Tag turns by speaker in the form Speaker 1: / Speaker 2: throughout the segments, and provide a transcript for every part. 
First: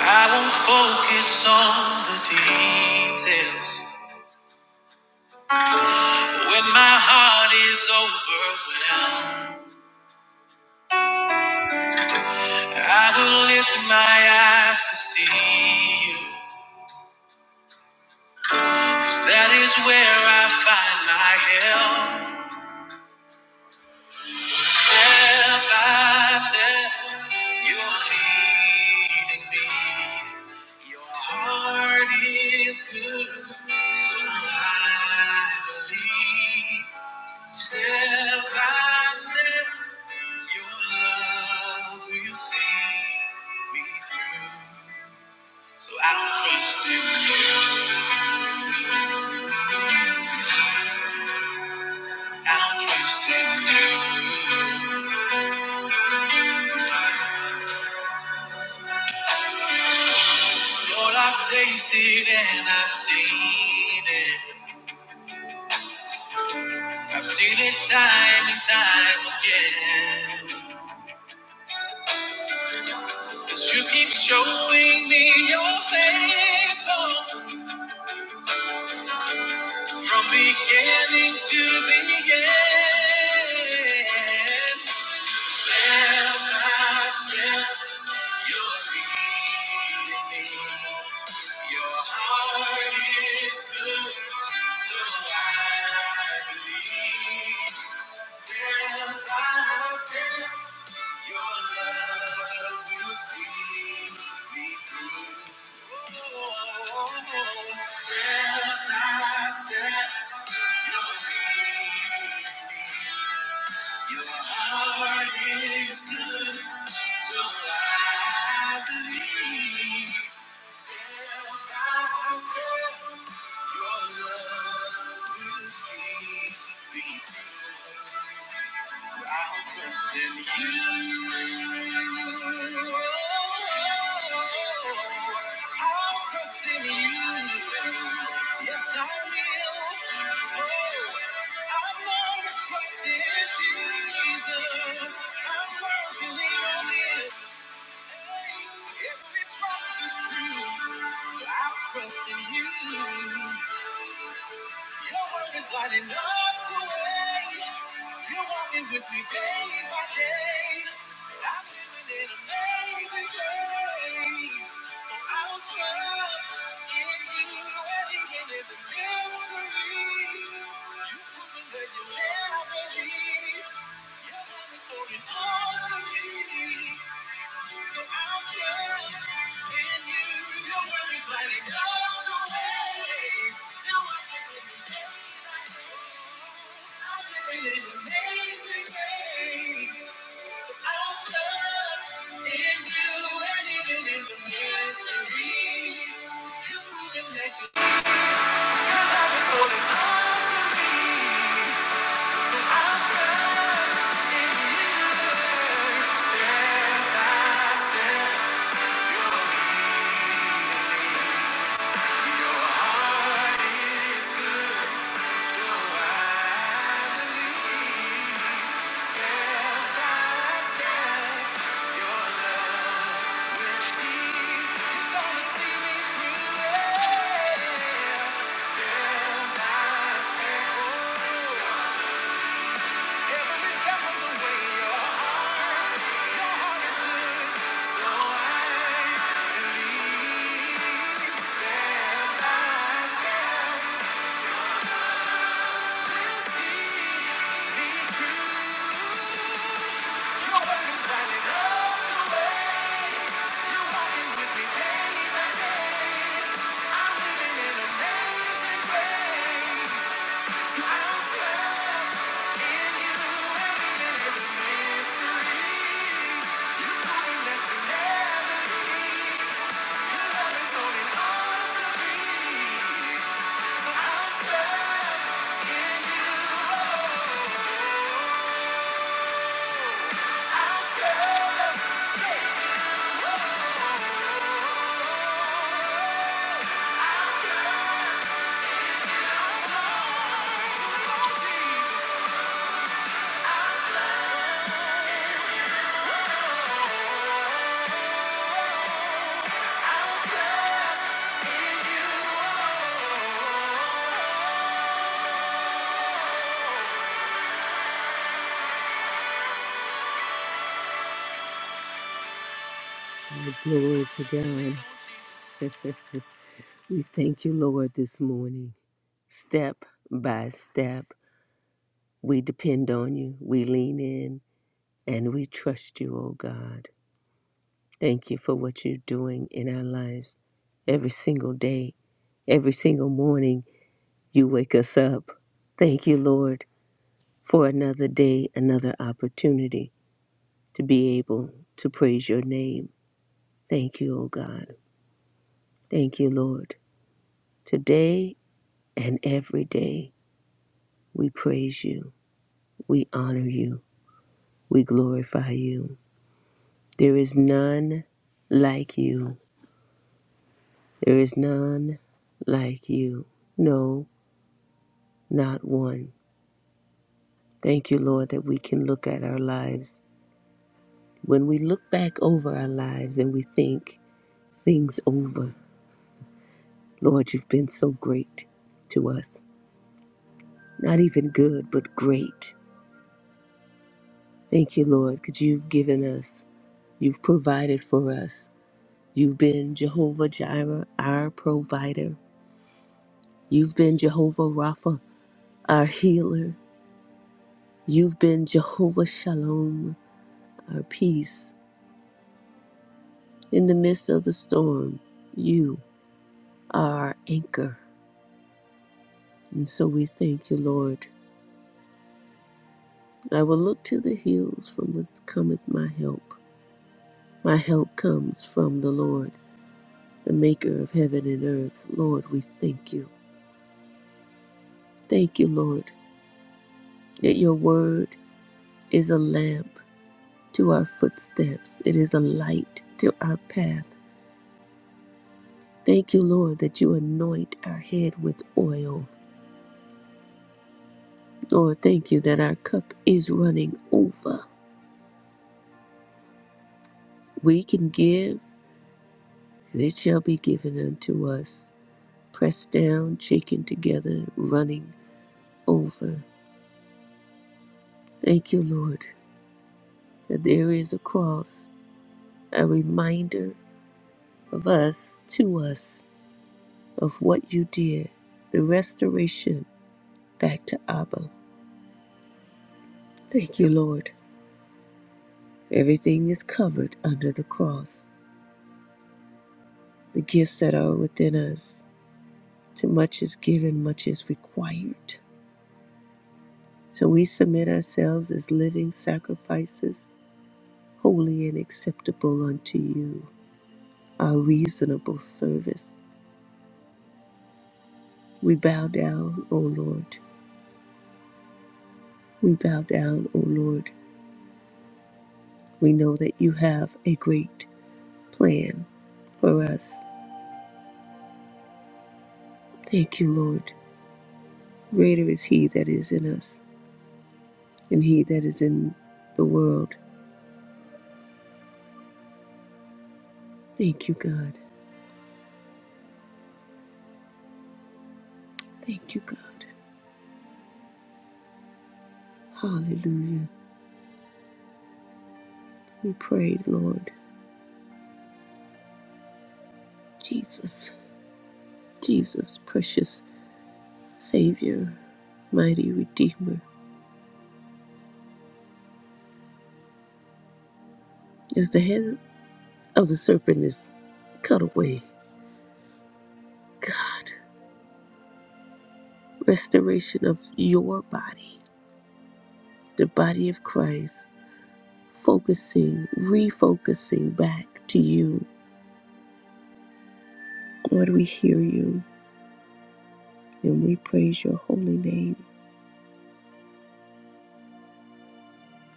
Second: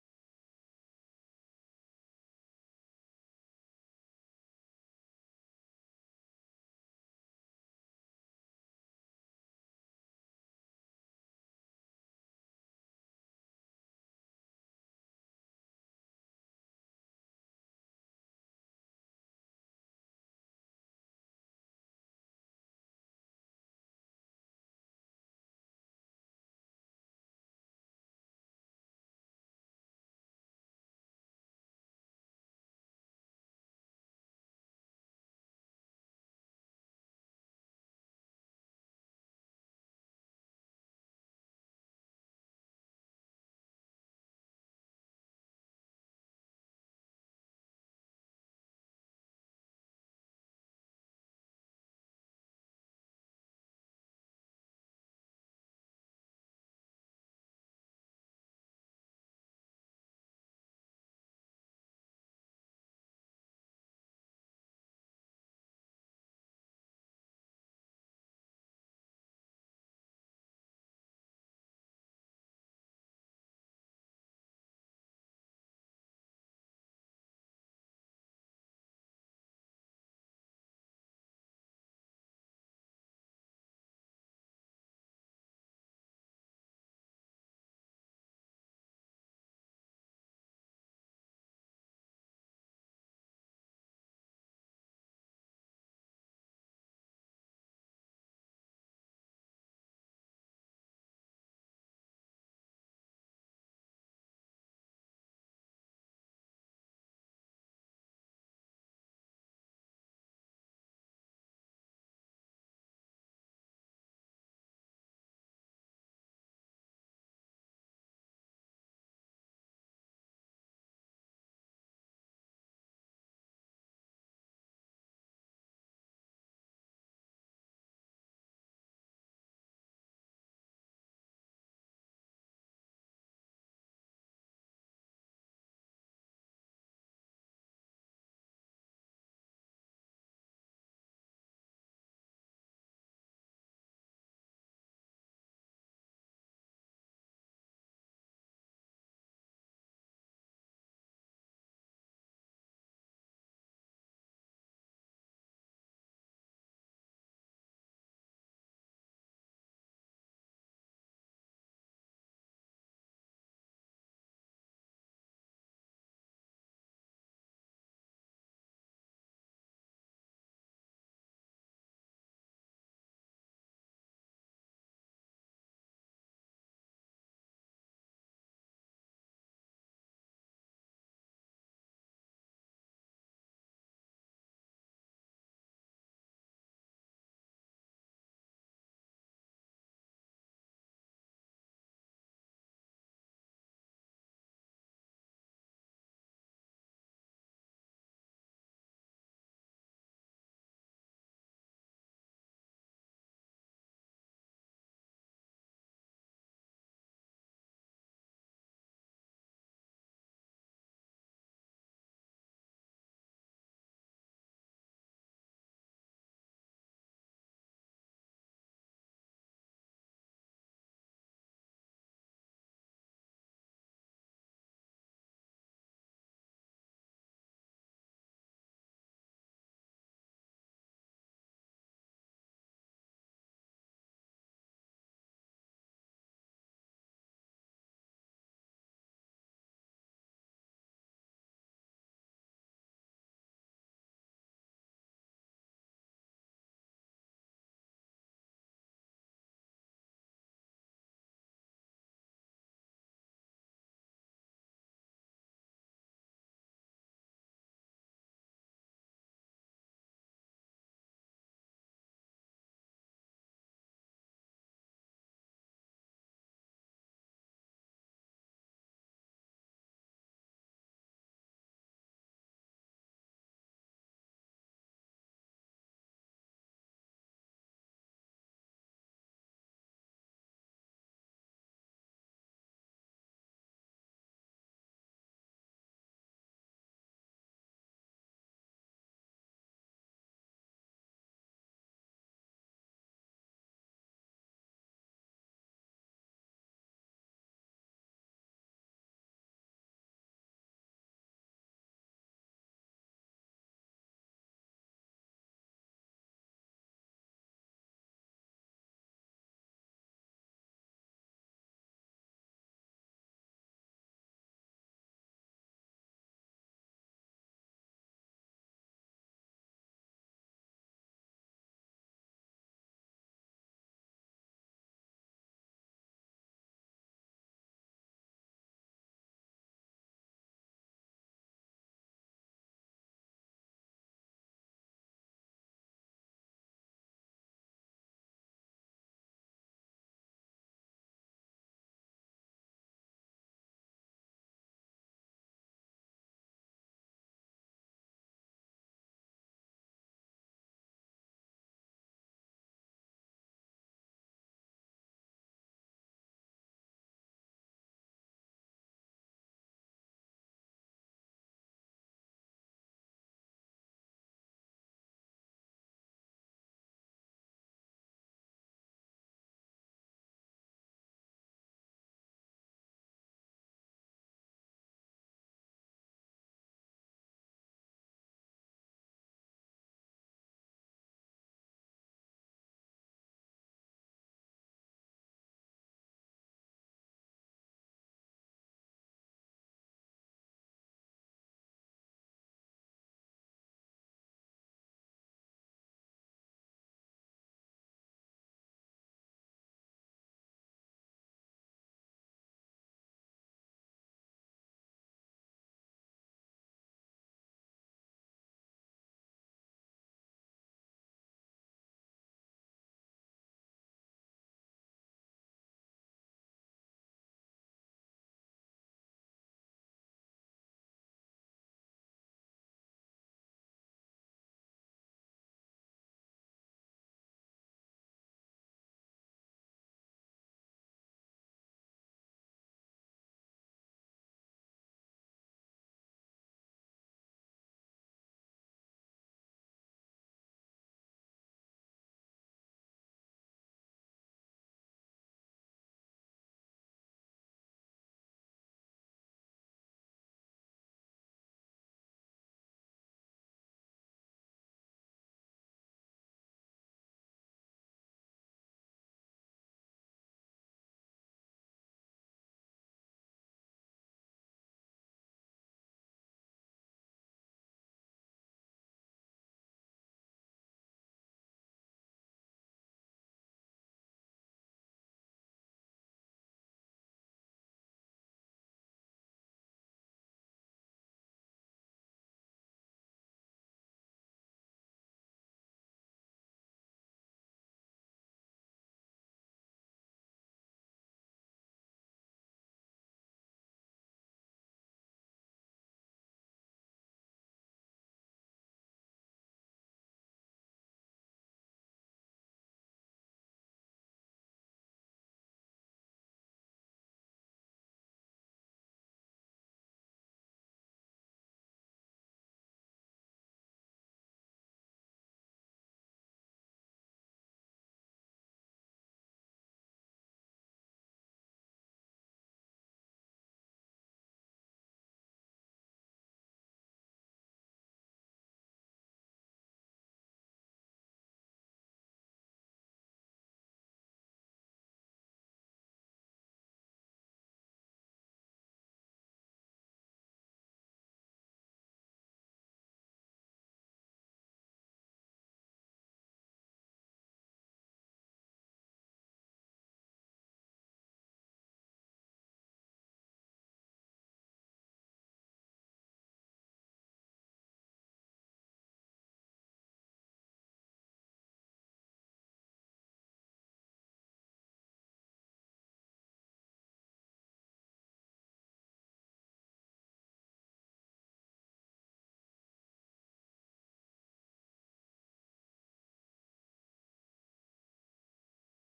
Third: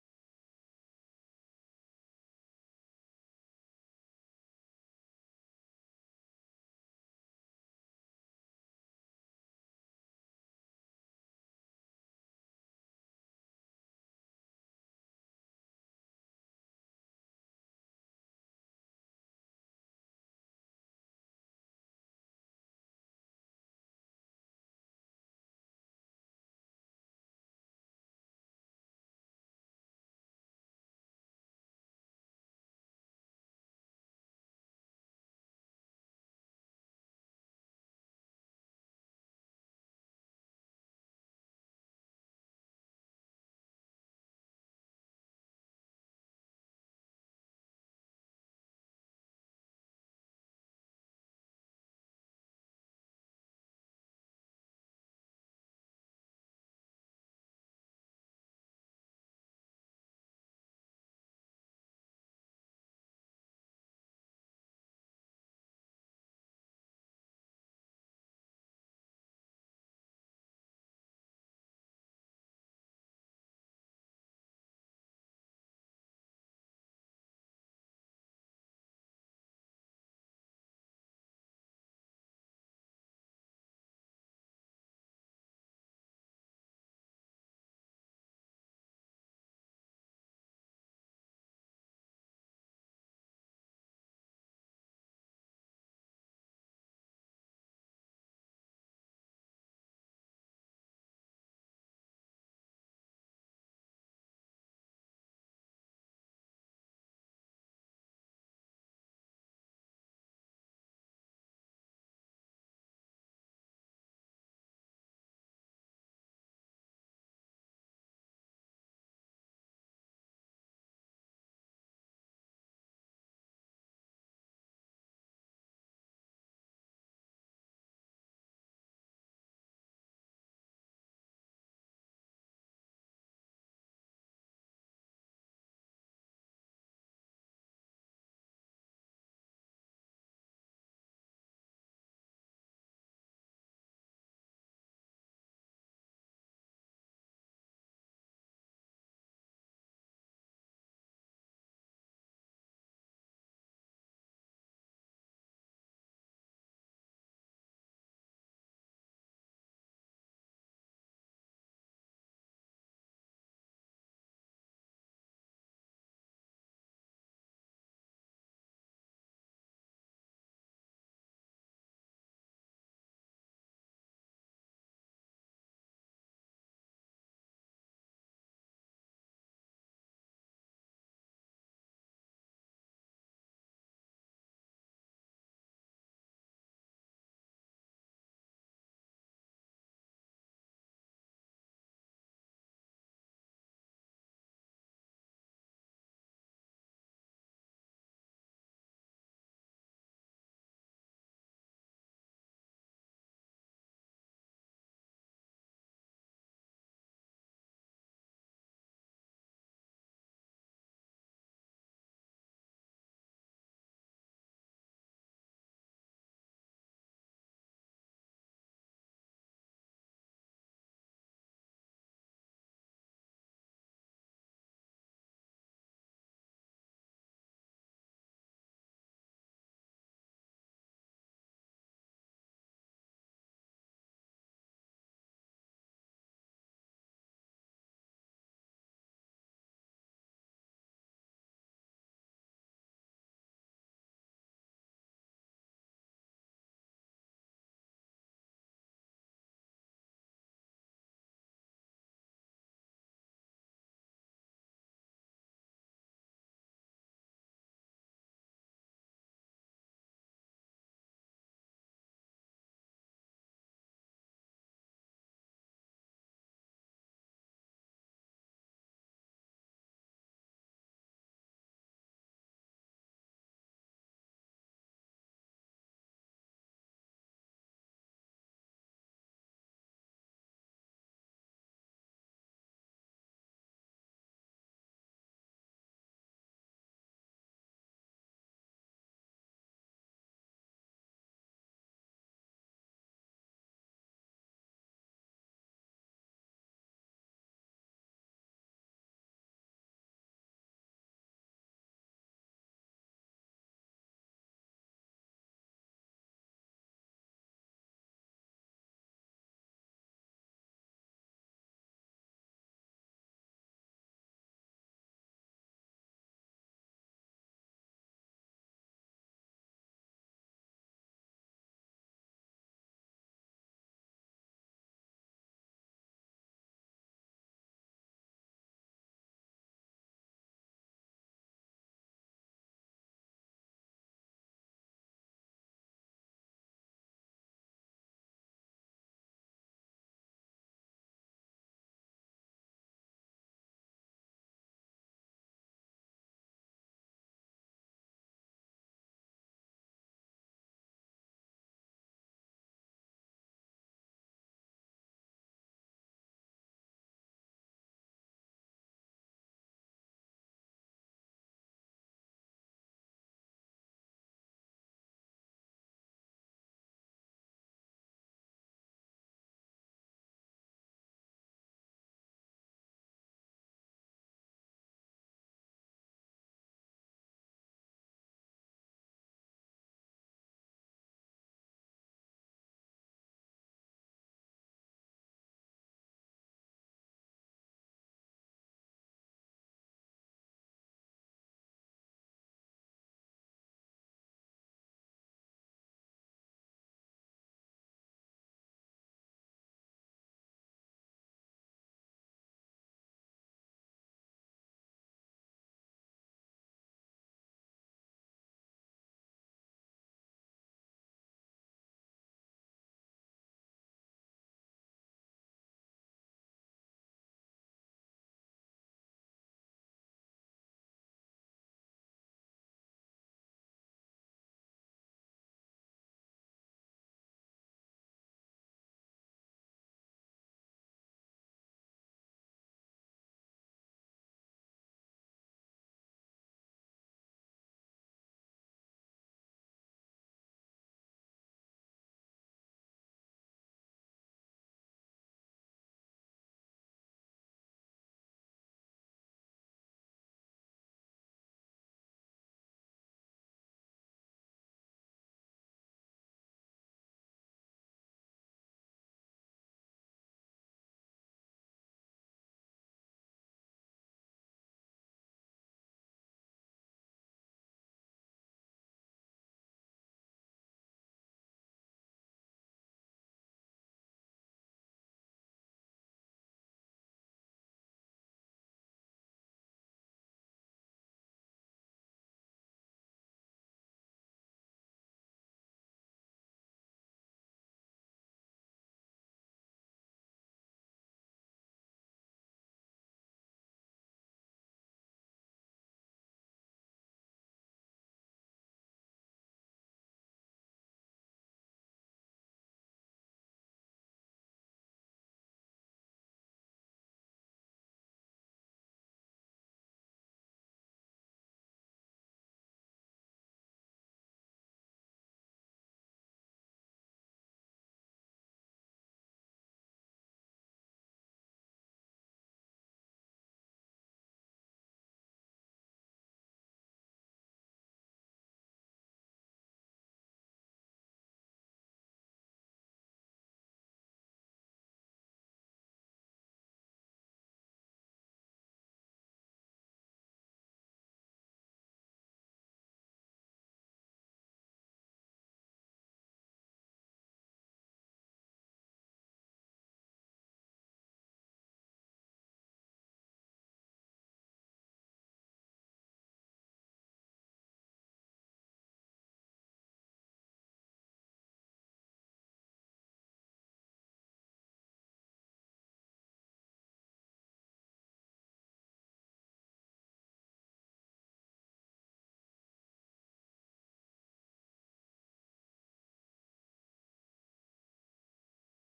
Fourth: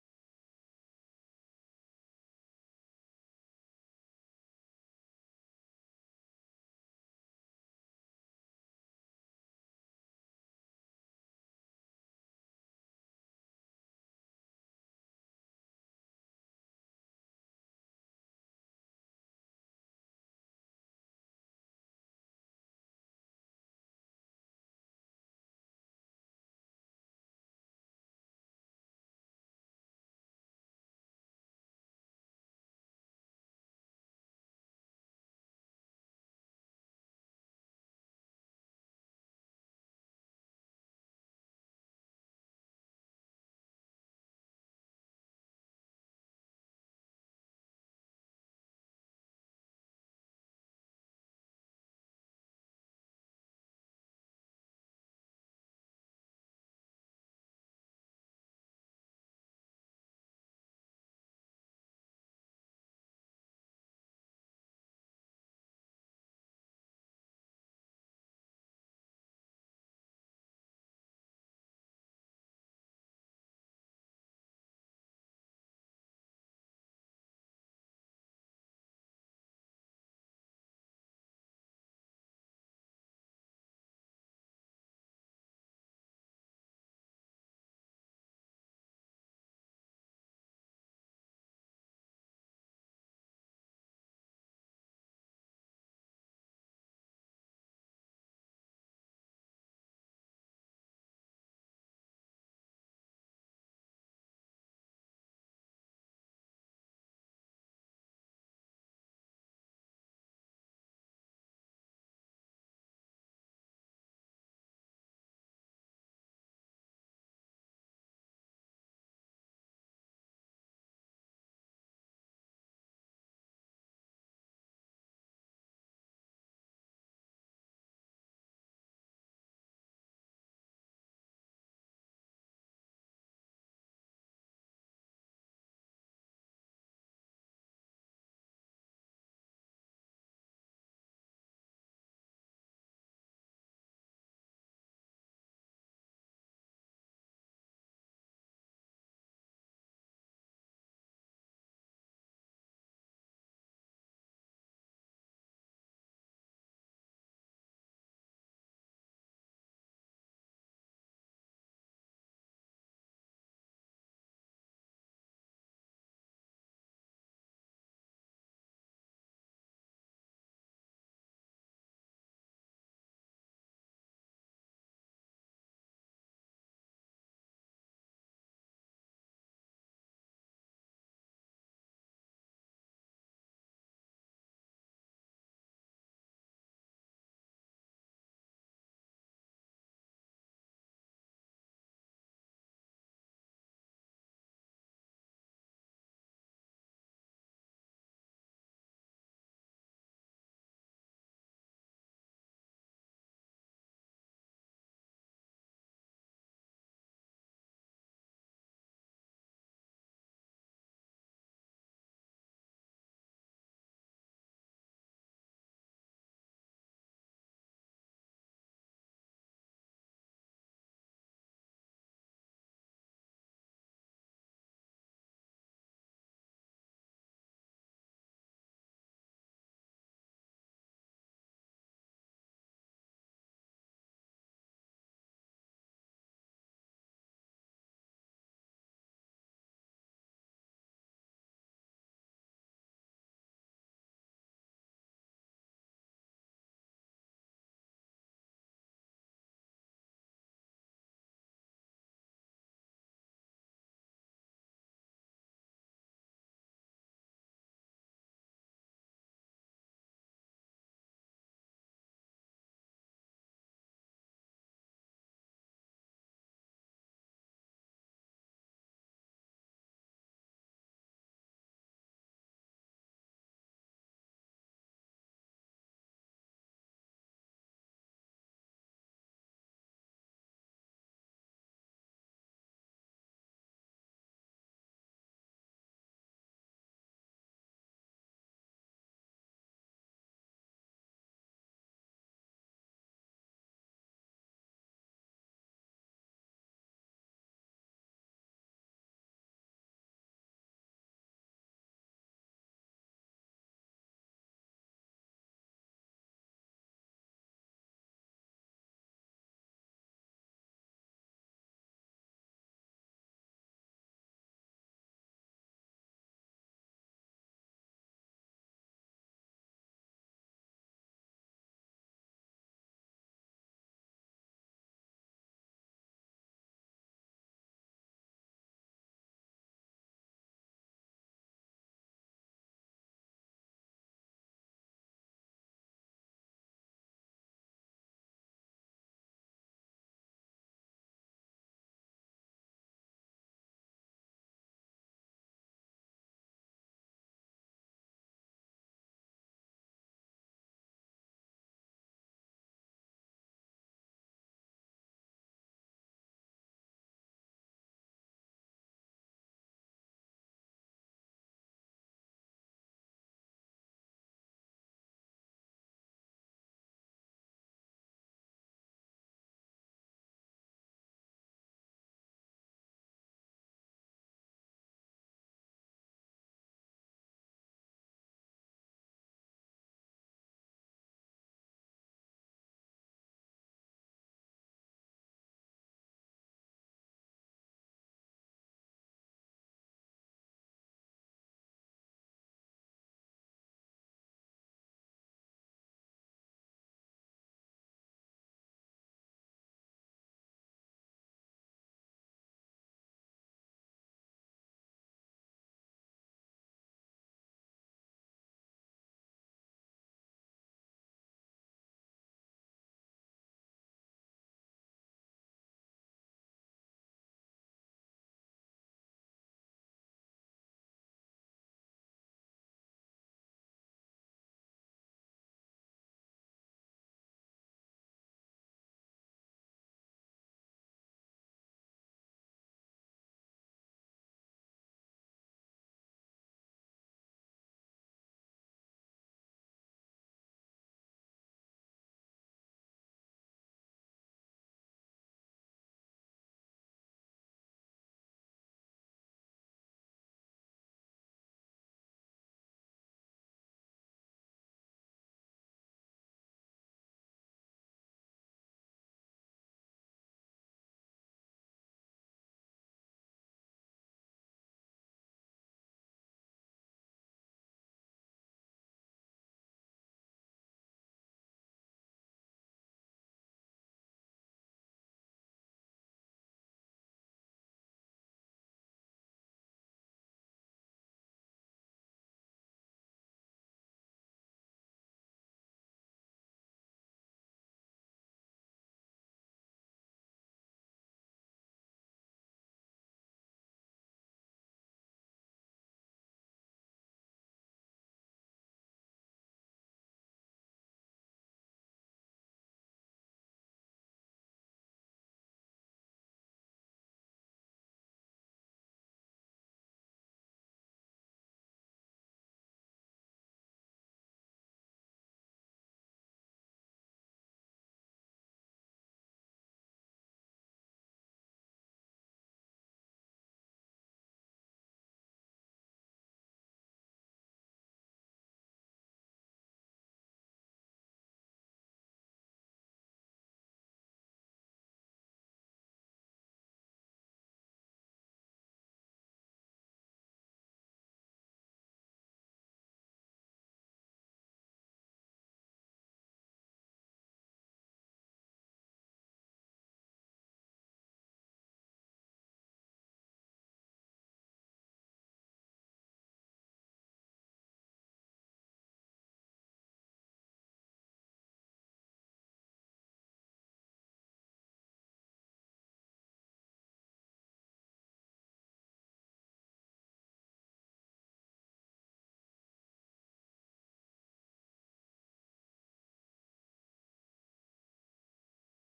Speaker 1: I won't focus on the details. When my heart is overwhelmed, I will lift my eyes to see You, 'cause that is where I find my help. Step by step, you're leading me. Your heart is good, so I believe. Step by step. Your love will see me through. So I'll trust in you. I'll trust in you. Lord, I've tasted and I've seen it. I've seen it time and time again. Cause you keep showing me you're faithful from beginning to the end. Step by step, you're leading me. Your heart is good, so I believe. Step by step, your love will see me through. Step by step, you're leading me. Your heart is good, so I believe. Step by step, your love will see me through. So I'll trust in you. I'll trust in you. Yes, I will. Oh, I've learned to trust in Jesus. I've learned to lean on Him. Hey, every promise is true. So I'll trust in you. Your word is lighting up the way. You're walking with me day by day. I'm living in amazing grace. So I'll trust in you and even in the mystery. You've proven that you never leave. Your love is holding on to me. So I'll trust in you. Your word is lighting up the way. You're working in me day by I'm living in amazing ways. So I'll trust in you. And even in the mystery, you're proving that you your love is holding on to me. So I'll trust in you. Yeah. Yeah. Glory to God. we thank you, Lord, this morning. Step by step, we depend on you, we lean in, and we trust you, oh God. Thank you for what you're doing in our lives every single day, every single morning. You wake us up. Thank you, Lord. for another day, another opportunity to be able to praise your name. Thank you, O God. Thank you, Lord. Today and every day, we praise you, we honor you, we glorify you. There is none like you. There is none like you. No, not one. Thank you, Lord, that we can look at our lives. When we look back over our lives and we think things over, Lord, you've been so great to us. Not even good, but great. Thank you, Lord, because you've given us, you've provided for us. You've been Jehovah Jireh, our provider. You've been Jehovah Rapha, our healer. You've been Jehovah Shalom, our peace. In the midst of the storm, you are our anchor. And so we thank you, Lord. I will look to the hills from whence cometh my help. My help comes from the Lord the maker of heaven and earth. Lord, we thank you. Thank you, Lord, that your word is a lamp to our footsteps, it is a light to our path. Thank you, Lord, that you anoint our head with oil. Lord, thank you that our cup is running over. We can give, and it shall be given unto us. Pressed down, shaken together, running over. Thank you, Lord, that there is a cross, a reminder of us to us of what you did, the restoration back to Abba. Thank you, Lord. Everything is covered under the cross. The gifts that are within us, to much is given, much is required. So we submit ourselves as living sacrifices, holy and acceptable unto you, our reasonable service. We bow down, O Lord. We bow down, O Lord. We know that you have a great plan for us. Thank you, Lord. Greater is He that is in us than He that is in the world. Thank you, God. Thank you, God. Hallelujah. We pray, Lord. Jesus, Jesus, precious Savior, mighty Redeemer, as the head of the serpent is cut away. God, restoration of your body, the body of Christ, focusing, refocusing back to you Lord, we hear you and we praise your holy name.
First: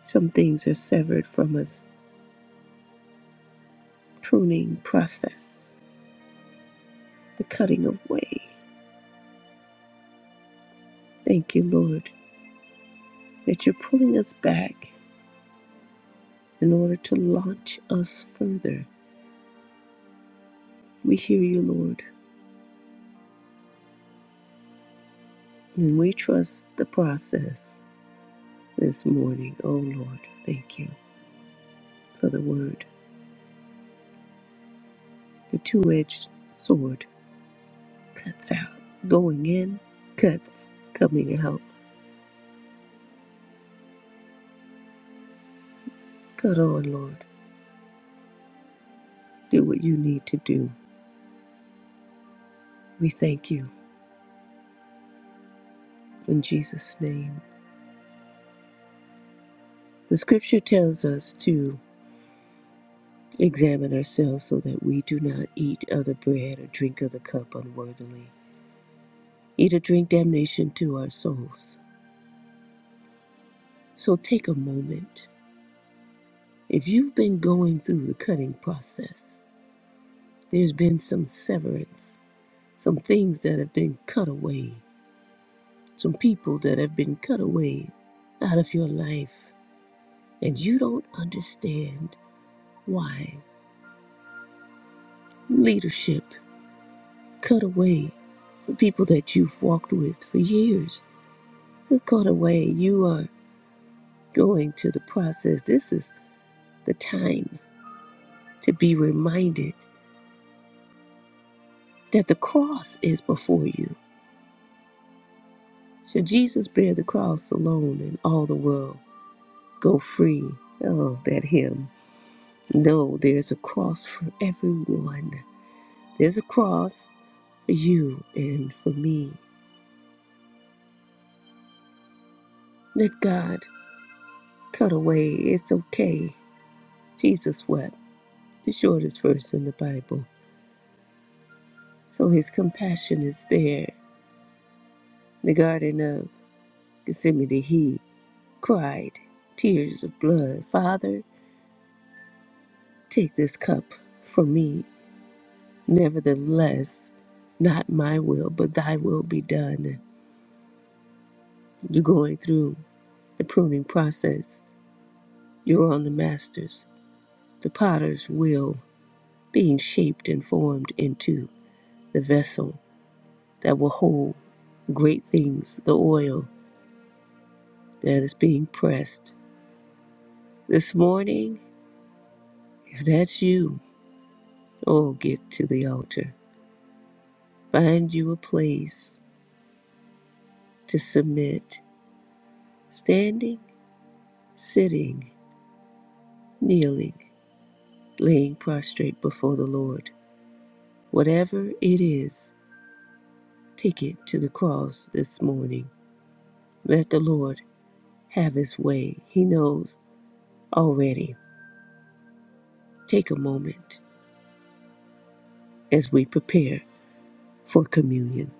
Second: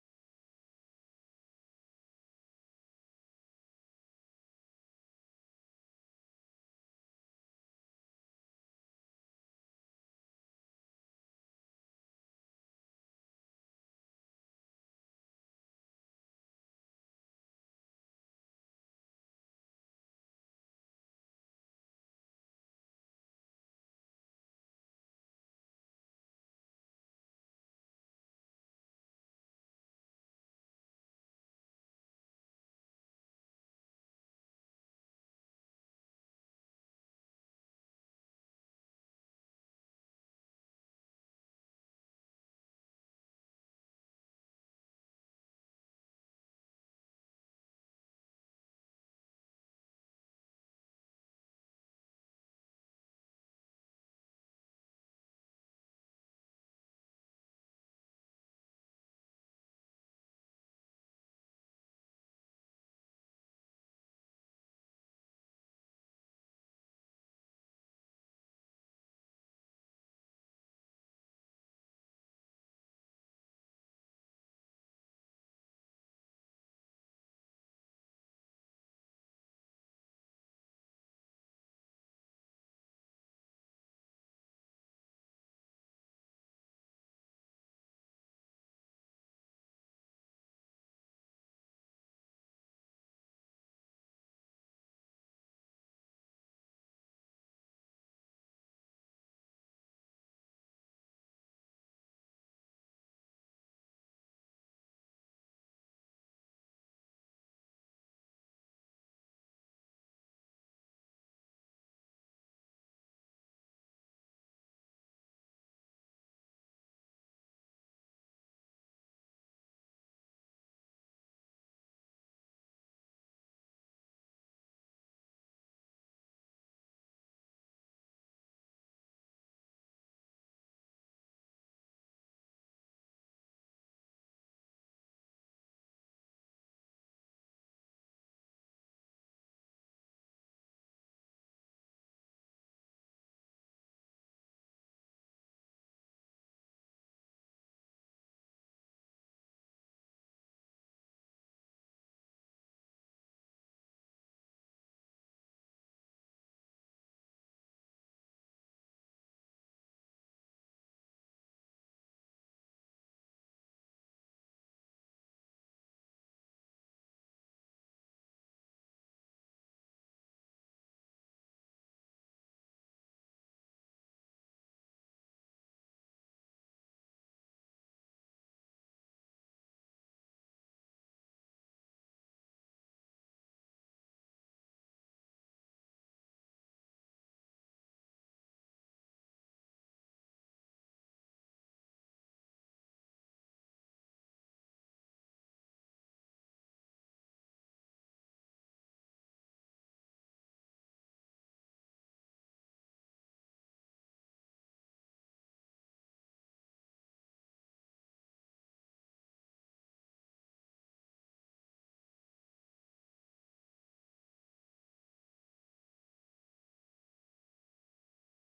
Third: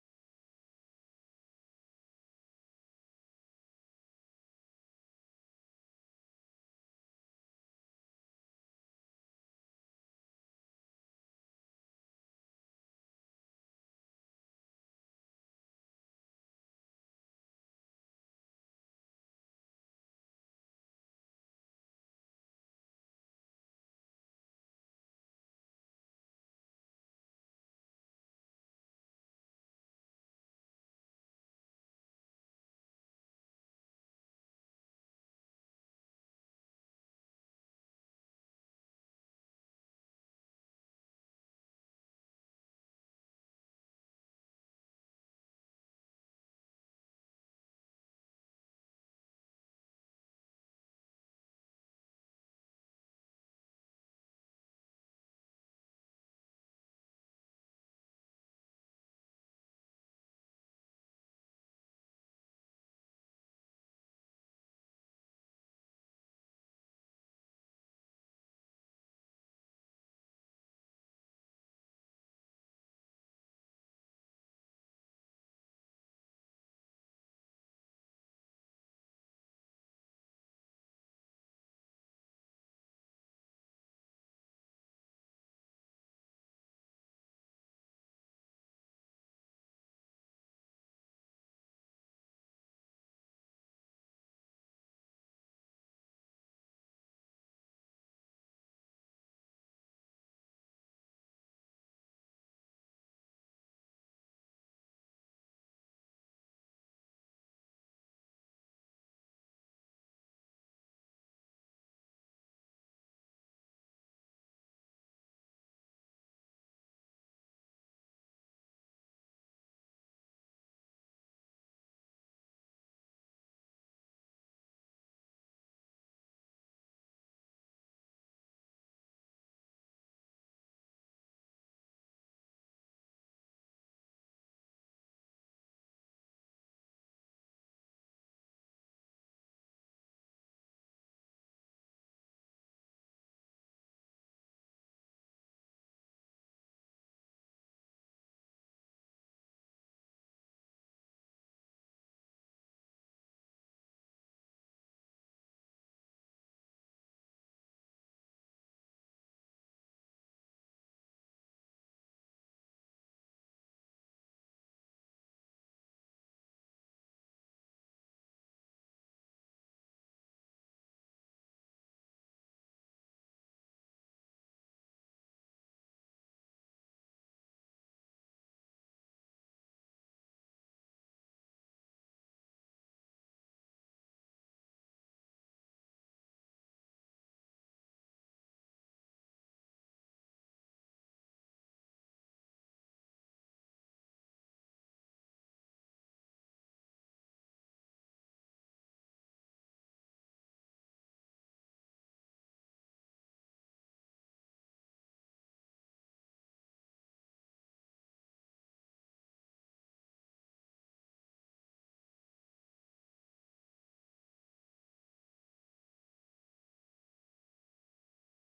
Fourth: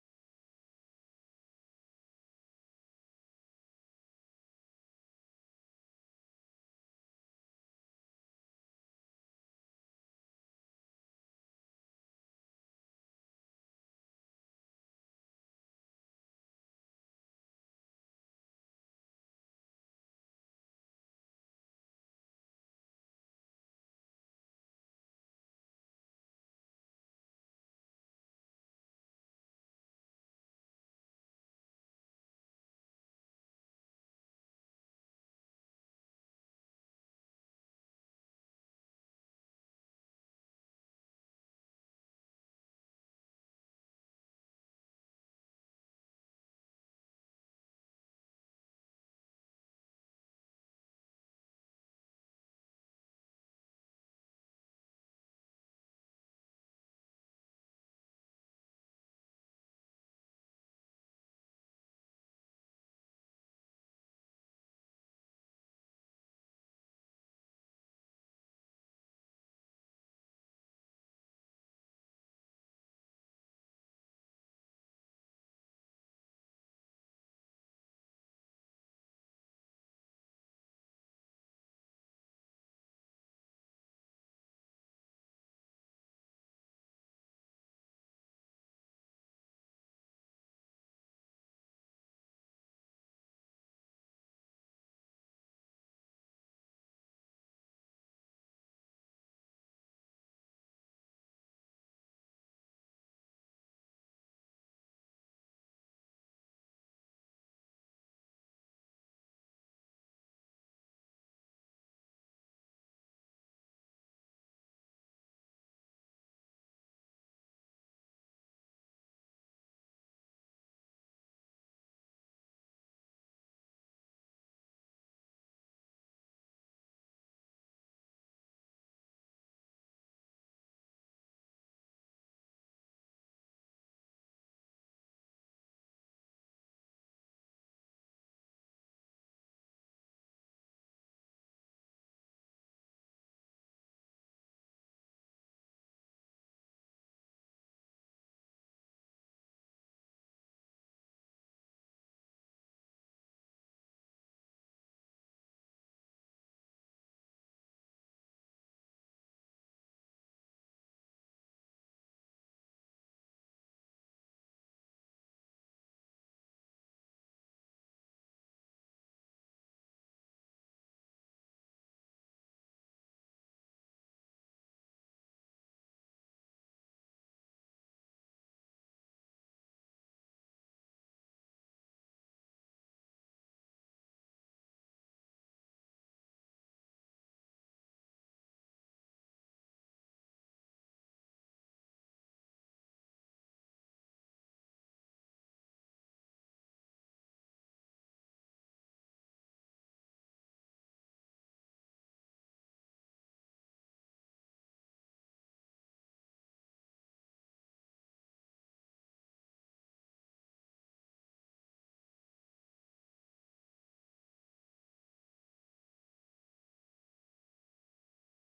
Speaker 1: Some things are severed from us, pruning process, the cutting away. Thank you, Lord, that you're pulling us back in order to launch us further. We hear you, Lord, and we trust the process this morning. Oh, Lord, thank you for the word. The two edged sword cuts out, going in, cuts, coming out. Cut on, Lord. do what you need to do. We thank you in Jesus' name. The scripture tells us to examine ourselves so that we do not eat other bread or drink other cup unworthily, eat or drink damnation to our souls. So take a moment. If you've been going through the cutting process, there's been some severance, some things that have been cut away, some people that have been cut away out of your life, and you don't understand why. Leadership cut away. People that you've walked with for years cut away. You are going to the process. This is the time to be reminded that the cross is before you. Should Jesus bear the cross alone and all the world go free? Oh, that hymn. No, there's a cross for everyone. There's a cross for you and for me. Let God cut away. It's okay. Jesus wept. the shortest verse in the Bible. So his compassion is there. In The Garden of Gethsemane, he cried, tears of blood, Father, take this cup from me. Nevertheless, not my will, but thy will be done. You're going through the pruning process. You're on the master's, the potter's will, being shaped and formed into the vessel that will hold great things, the oil that is being pressed This morning, if that's you, oh, get to the altar. Find you a place to submit, standing, sitting, kneeling, laying prostrate before the Lord. Whatever it is, take it to the cross this morning. Let the Lord have his way. He knows already. Take a moment as we prepare for communion.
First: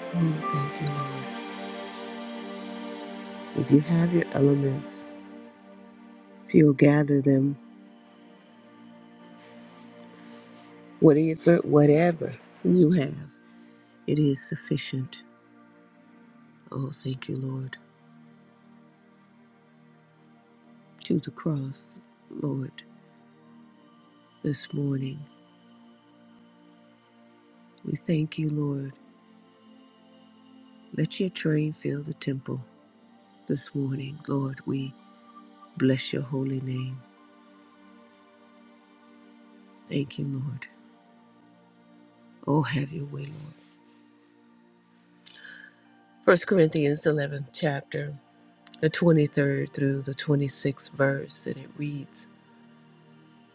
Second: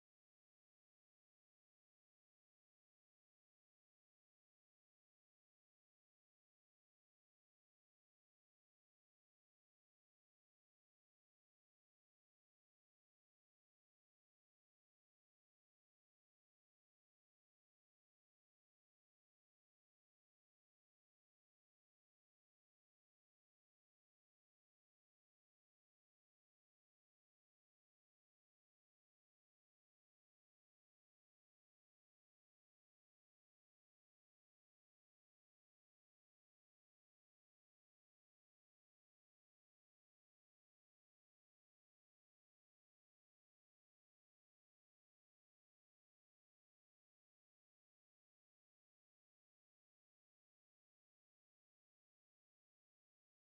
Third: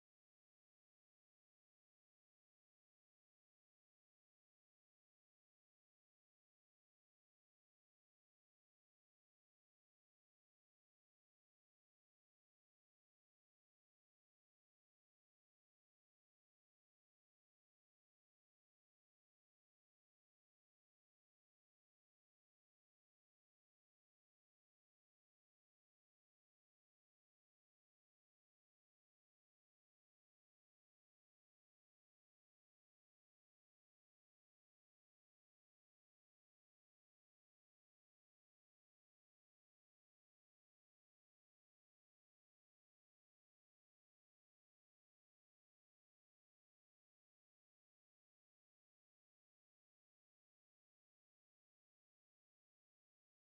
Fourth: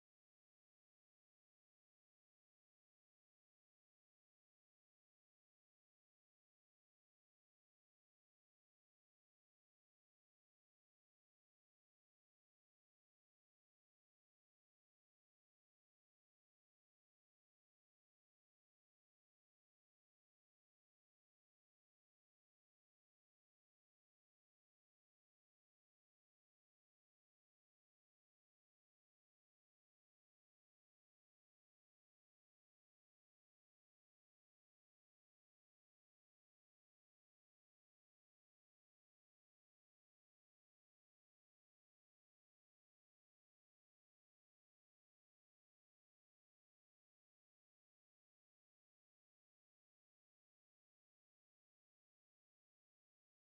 Speaker 1: Oh, thank you, Lord. If you have your elements, if you'll gather them Whatever, whatever you have, it is sufficient. Oh, thank you, Lord. To the cross, Lord, this morning. We thank you, Lord. Let your train fill the temple this morning. Lord, we bless your holy name. Thank you, Lord. Oh, have your way, Lord. First Corinthians eleventh chapter, the 23rd through the 26th verse, and it reads,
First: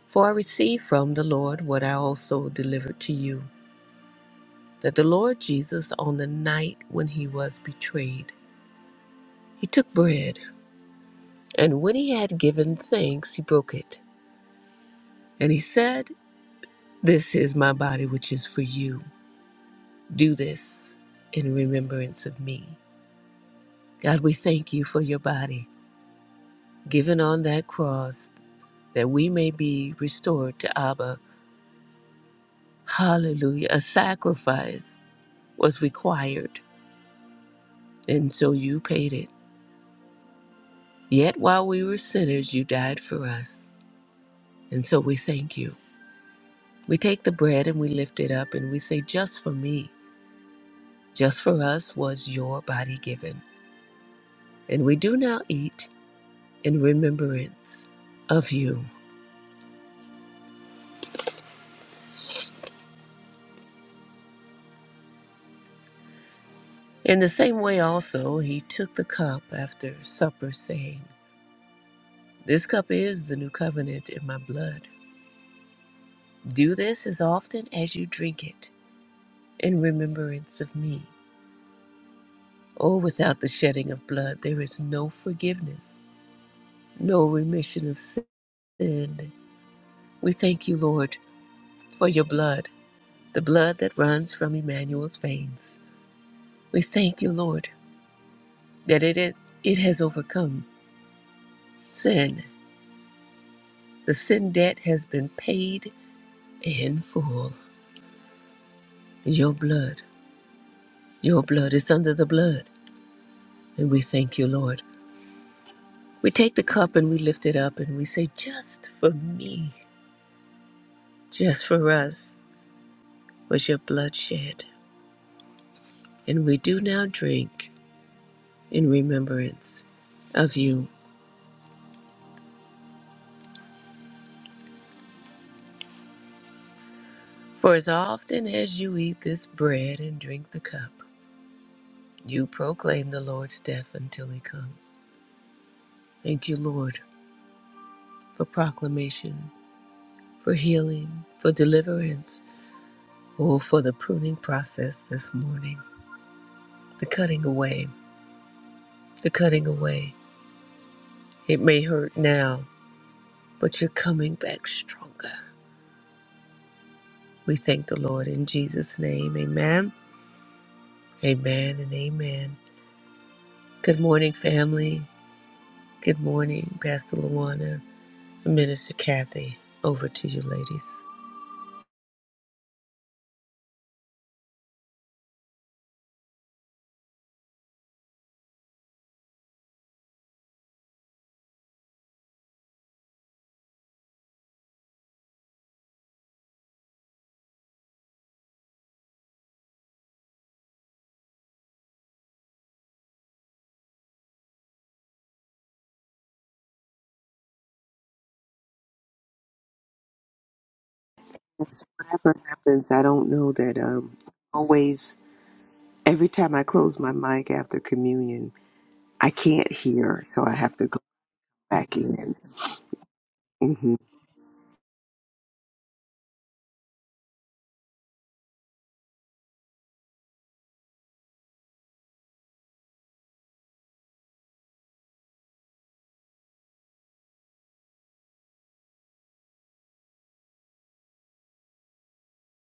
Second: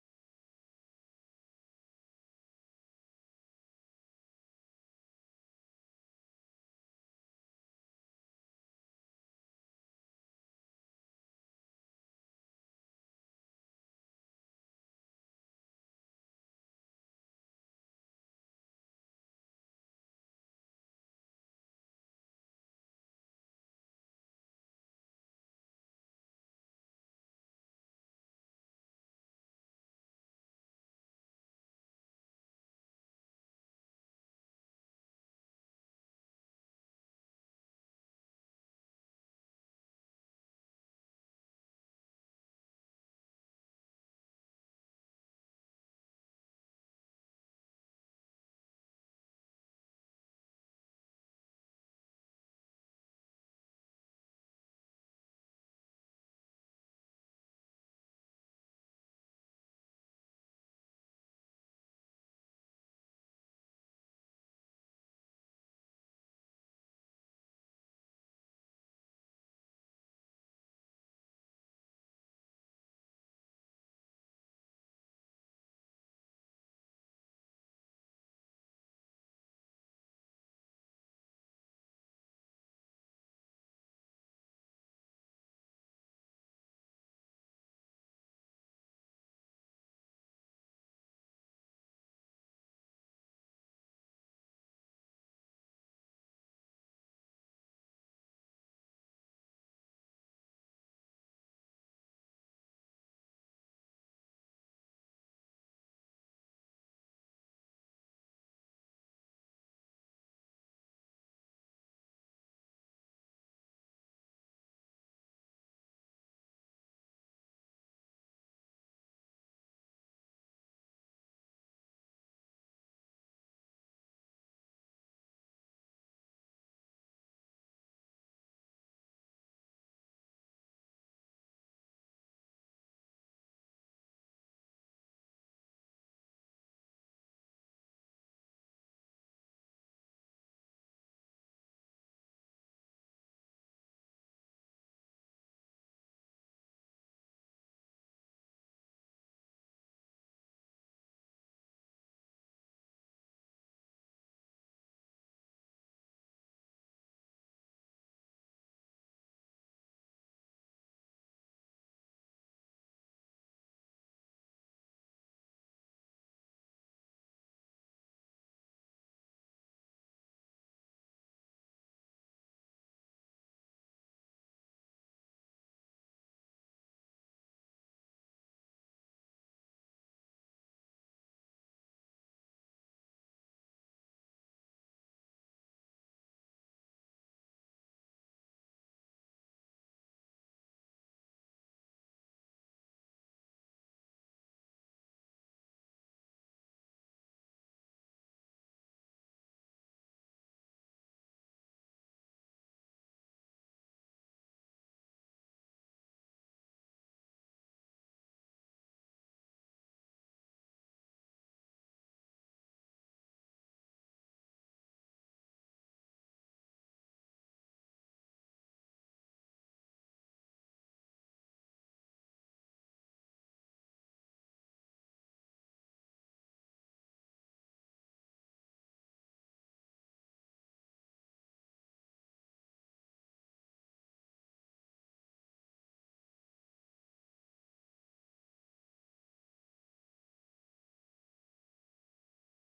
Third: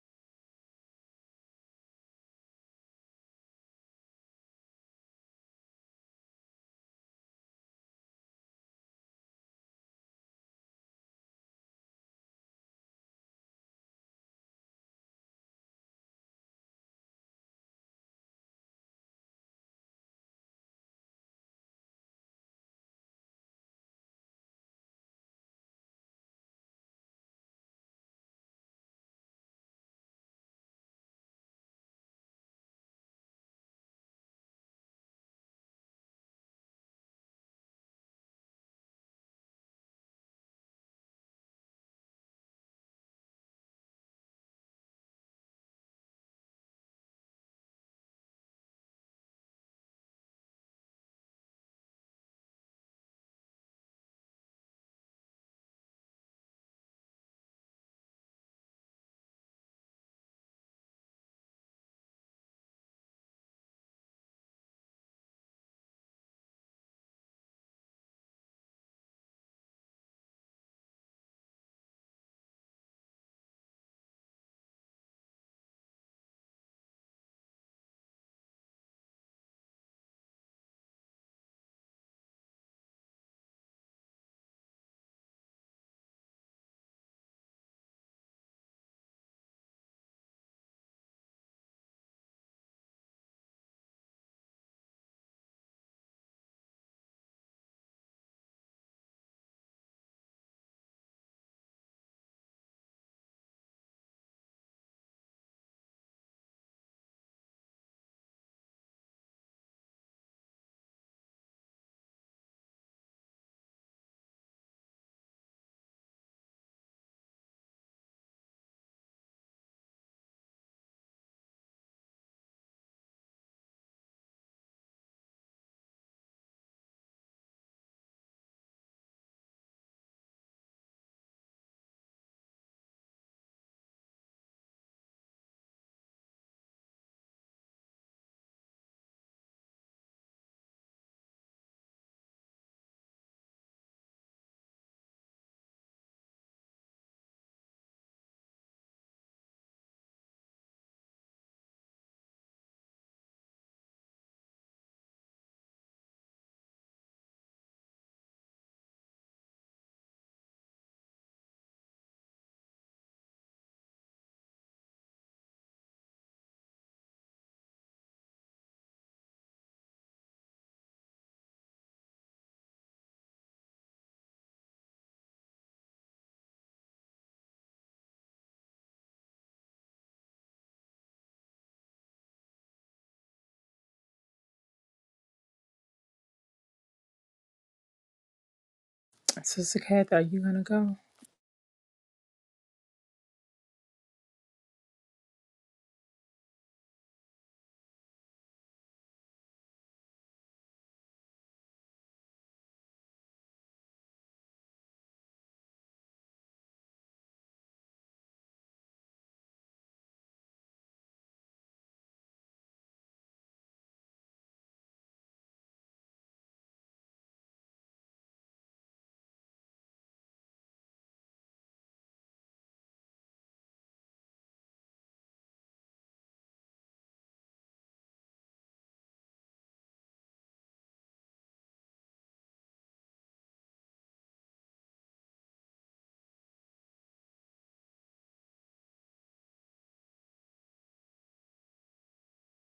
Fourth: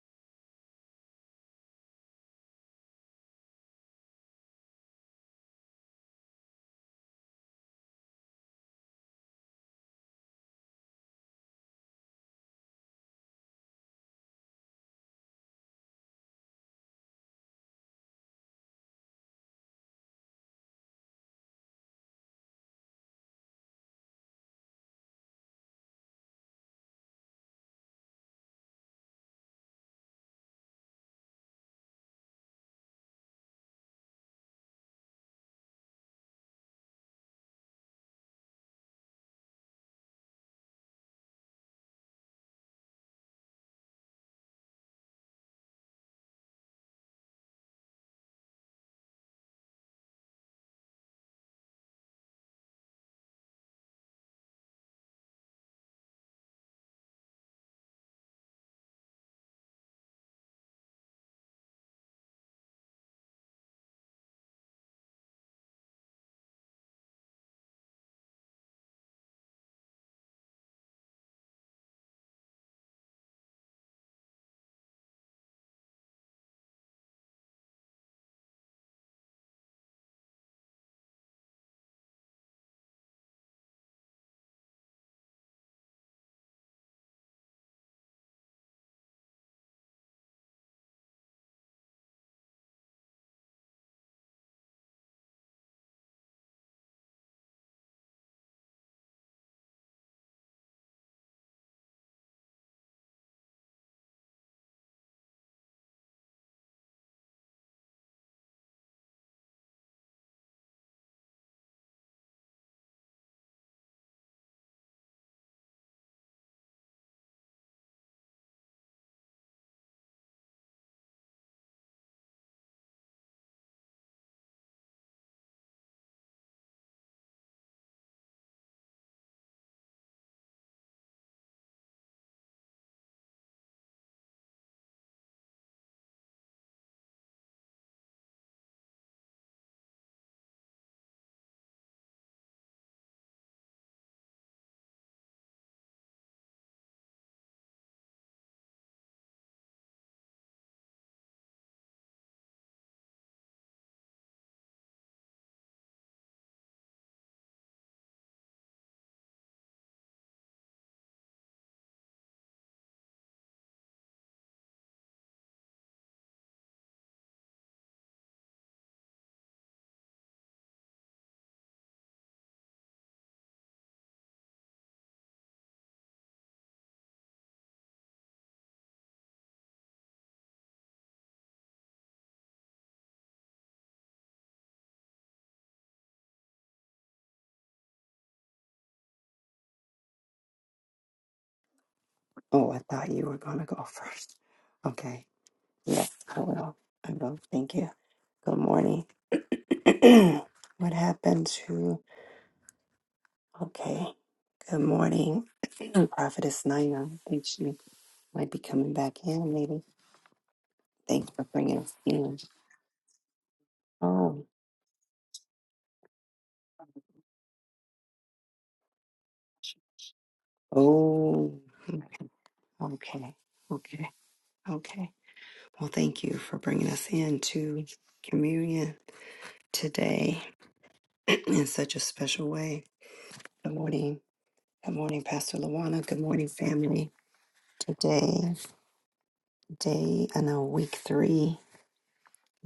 Speaker 1: For I received from the Lord what I also delivered to you that the Lord Jesus, on the night when he was betrayed, he took bread, and when he had given thanks, he broke it. And he said, This is my body, which is for you. Do this in remembrance of me. God, we thank you for your body given on that cross that we may be restored to Abba. Hallelujah. A sacrifice was required, and so you paid it. Yet while we were sinners, you died for us. And so we thank you. We take the bread and we lift it up and we say, Just for me, just for us was your body given. And we do now eat in remembrance of you. In the same way, also, he took the cup after supper, saying, This cup is the new covenant in my blood. Do this as often as you drink it in remembrance of me. Oh, without the shedding of blood, there is no forgiveness, no remission of sin. We thank you, Lord, for your blood. the blood that runs from Emmanuel's veins. We thank you, Lord, that it, it, it has overcome sin. The sin debt has been paid in full. Your blood, your blood is under the blood. And we thank you, Lord. We take the cup and we lift it up and we say, Just for me, just for us was your blood shed. And we do now drink in remembrance of you. For as often as you eat this bread and drink the cup, You proclaim the Lord's death until he comes. Thank you, Lord, for proclamation, for healing, for deliverance, oh, for the pruning process this morning, the cutting away, the cutting away. It may hurt now, but you're coming back stronger. We thank the Lord in Jesus' name. Amen, amen, and amen. Good morning, family. Good morning, Pastor Luana, and Minister Kathy. Over to you, ladies.
Speaker 2: Sister Kath, are you gonna go?
Speaker 3: Oh, I thought you were going to go first. Okay. Yes, I will. I will. Thank you. Good morning. what happened to. Okay. Good morning. Prophetess Nina. I think she might be coming back in, maybe. Thanks for bringing
Speaker 1: Yes,
Speaker 3: us
Speaker 1: whatever
Speaker 3: in.
Speaker 1: happens, I don't know that um
Speaker 3: Oh.
Speaker 1: always every time I close my mic after communion, I can't hear, so I have to go
Speaker 3: Oh.
Speaker 1: back in.
Speaker 3: Okay.
Speaker 1: hmm
Speaker 3: Okay. Okay. Well, thank you for bringing us in to communion today in such a special way. Good morning. Good morning, Pastor Luana. Good morning, family. Today, day, I know, week three,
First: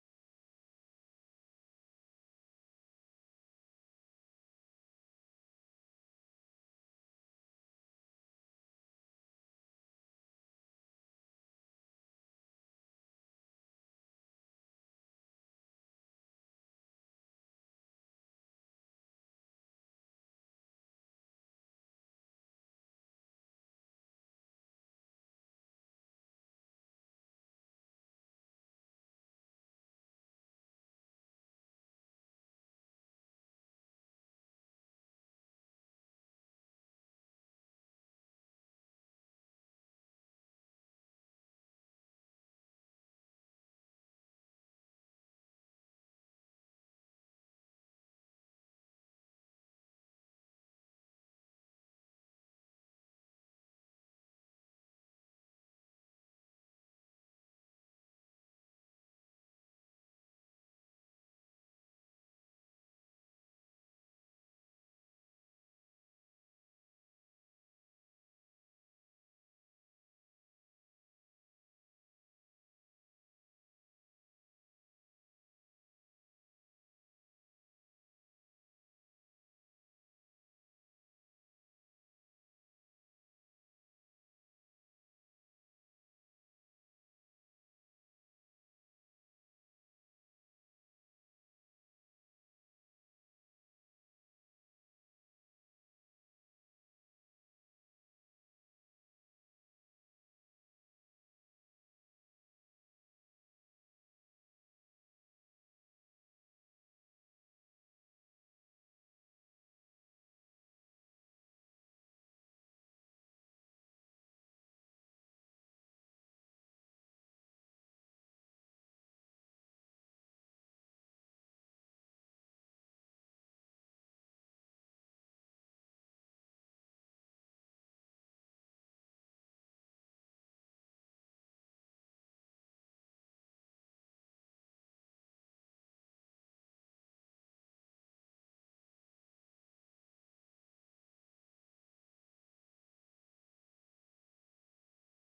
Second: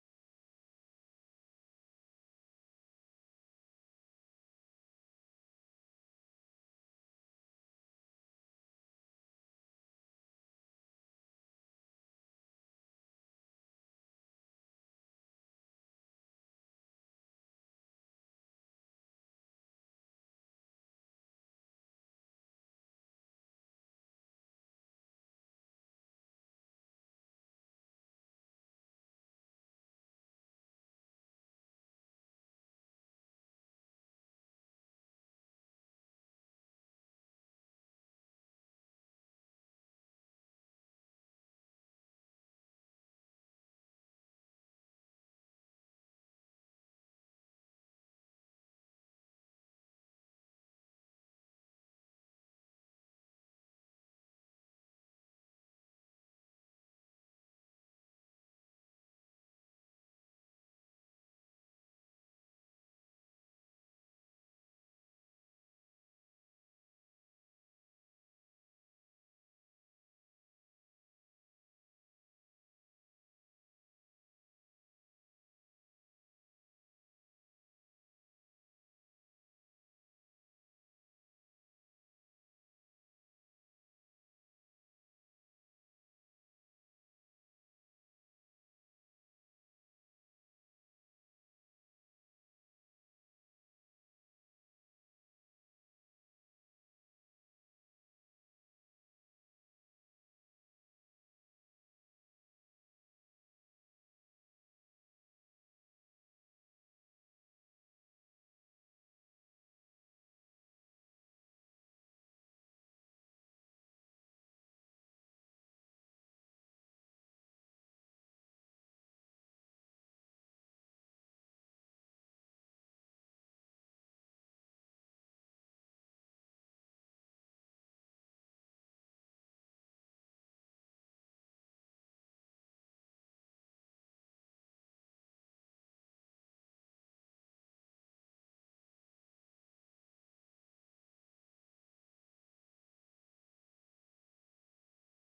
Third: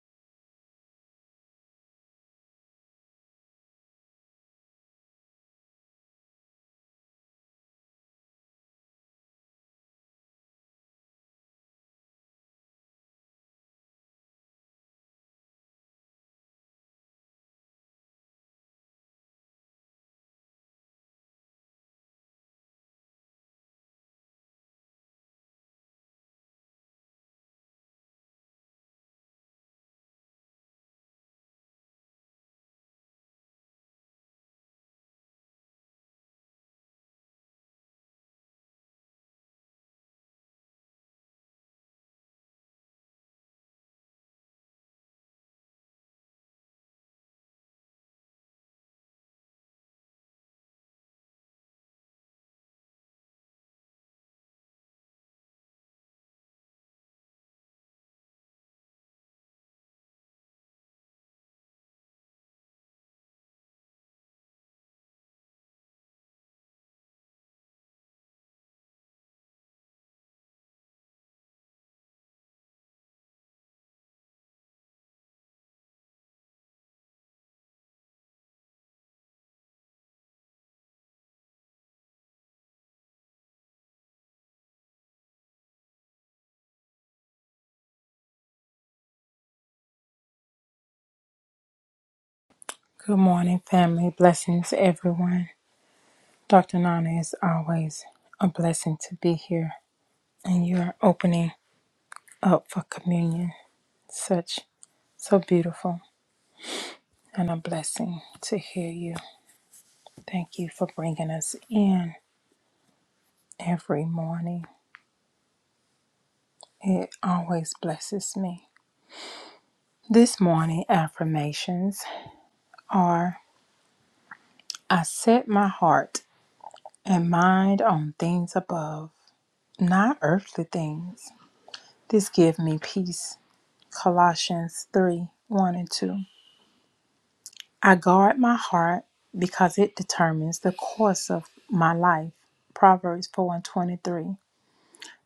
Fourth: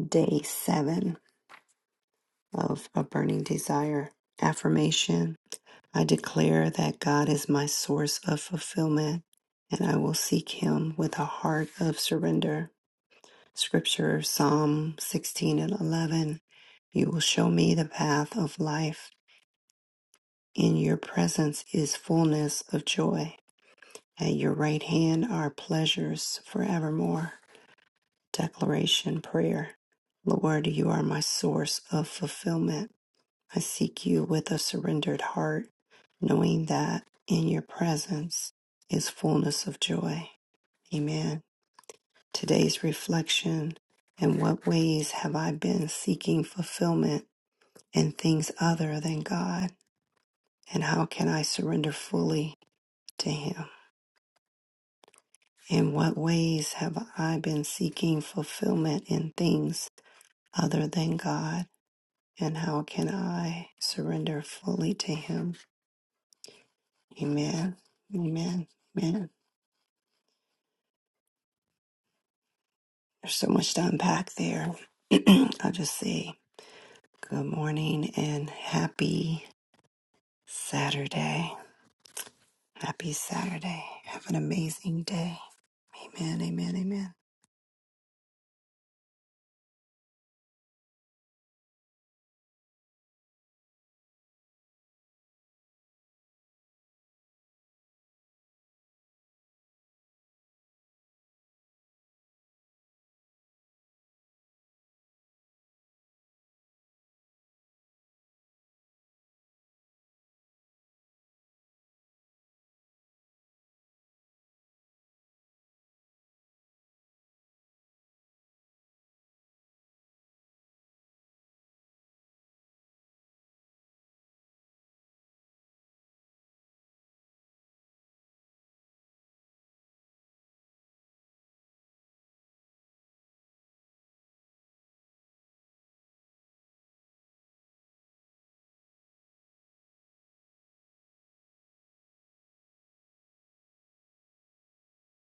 Speaker 3: day seven of a burning desire affirmation. I declare that God is my source of fulfillment and I will seek him with a heart of surrender. Scripture, Psalm 16 and 11. You will show me the path of life. In your presence is fullness of joy. At your right hand are pleasures forevermore. Declaration Prayer Lord, you are my source of fulfillment. I seek you with a surrendered heart, knowing that in your presence is fullness of joy. Amen. Today's reflection In what ways have I been seeking fulfillment in things other than God? And how can I surrender fully to Him? In what ways have I been seeking fulfillment in things other than God? And how can I surrender fully to Him? Amen. Amen. Amen. There's so much to unpack there. I'll just say good morning and happy Saturday. Happy Saturday. Have an amazing day. Amen. Amen. Amen.
Speaker 2: Good morning, family. Blessings, everyone. Dr. Nana is always a blessing to be here, and you are opening up for communion. Such so beautiful and a blessing to hear you. Thank you for bringing us in every morning. It always blesses me. This morning affirmations are I set my heart and mind on things above, not earthly things. This give me peace. Colossians 3 1 and 2. I guard my heart because it determines the course of my life. Proverbs 4 and 23.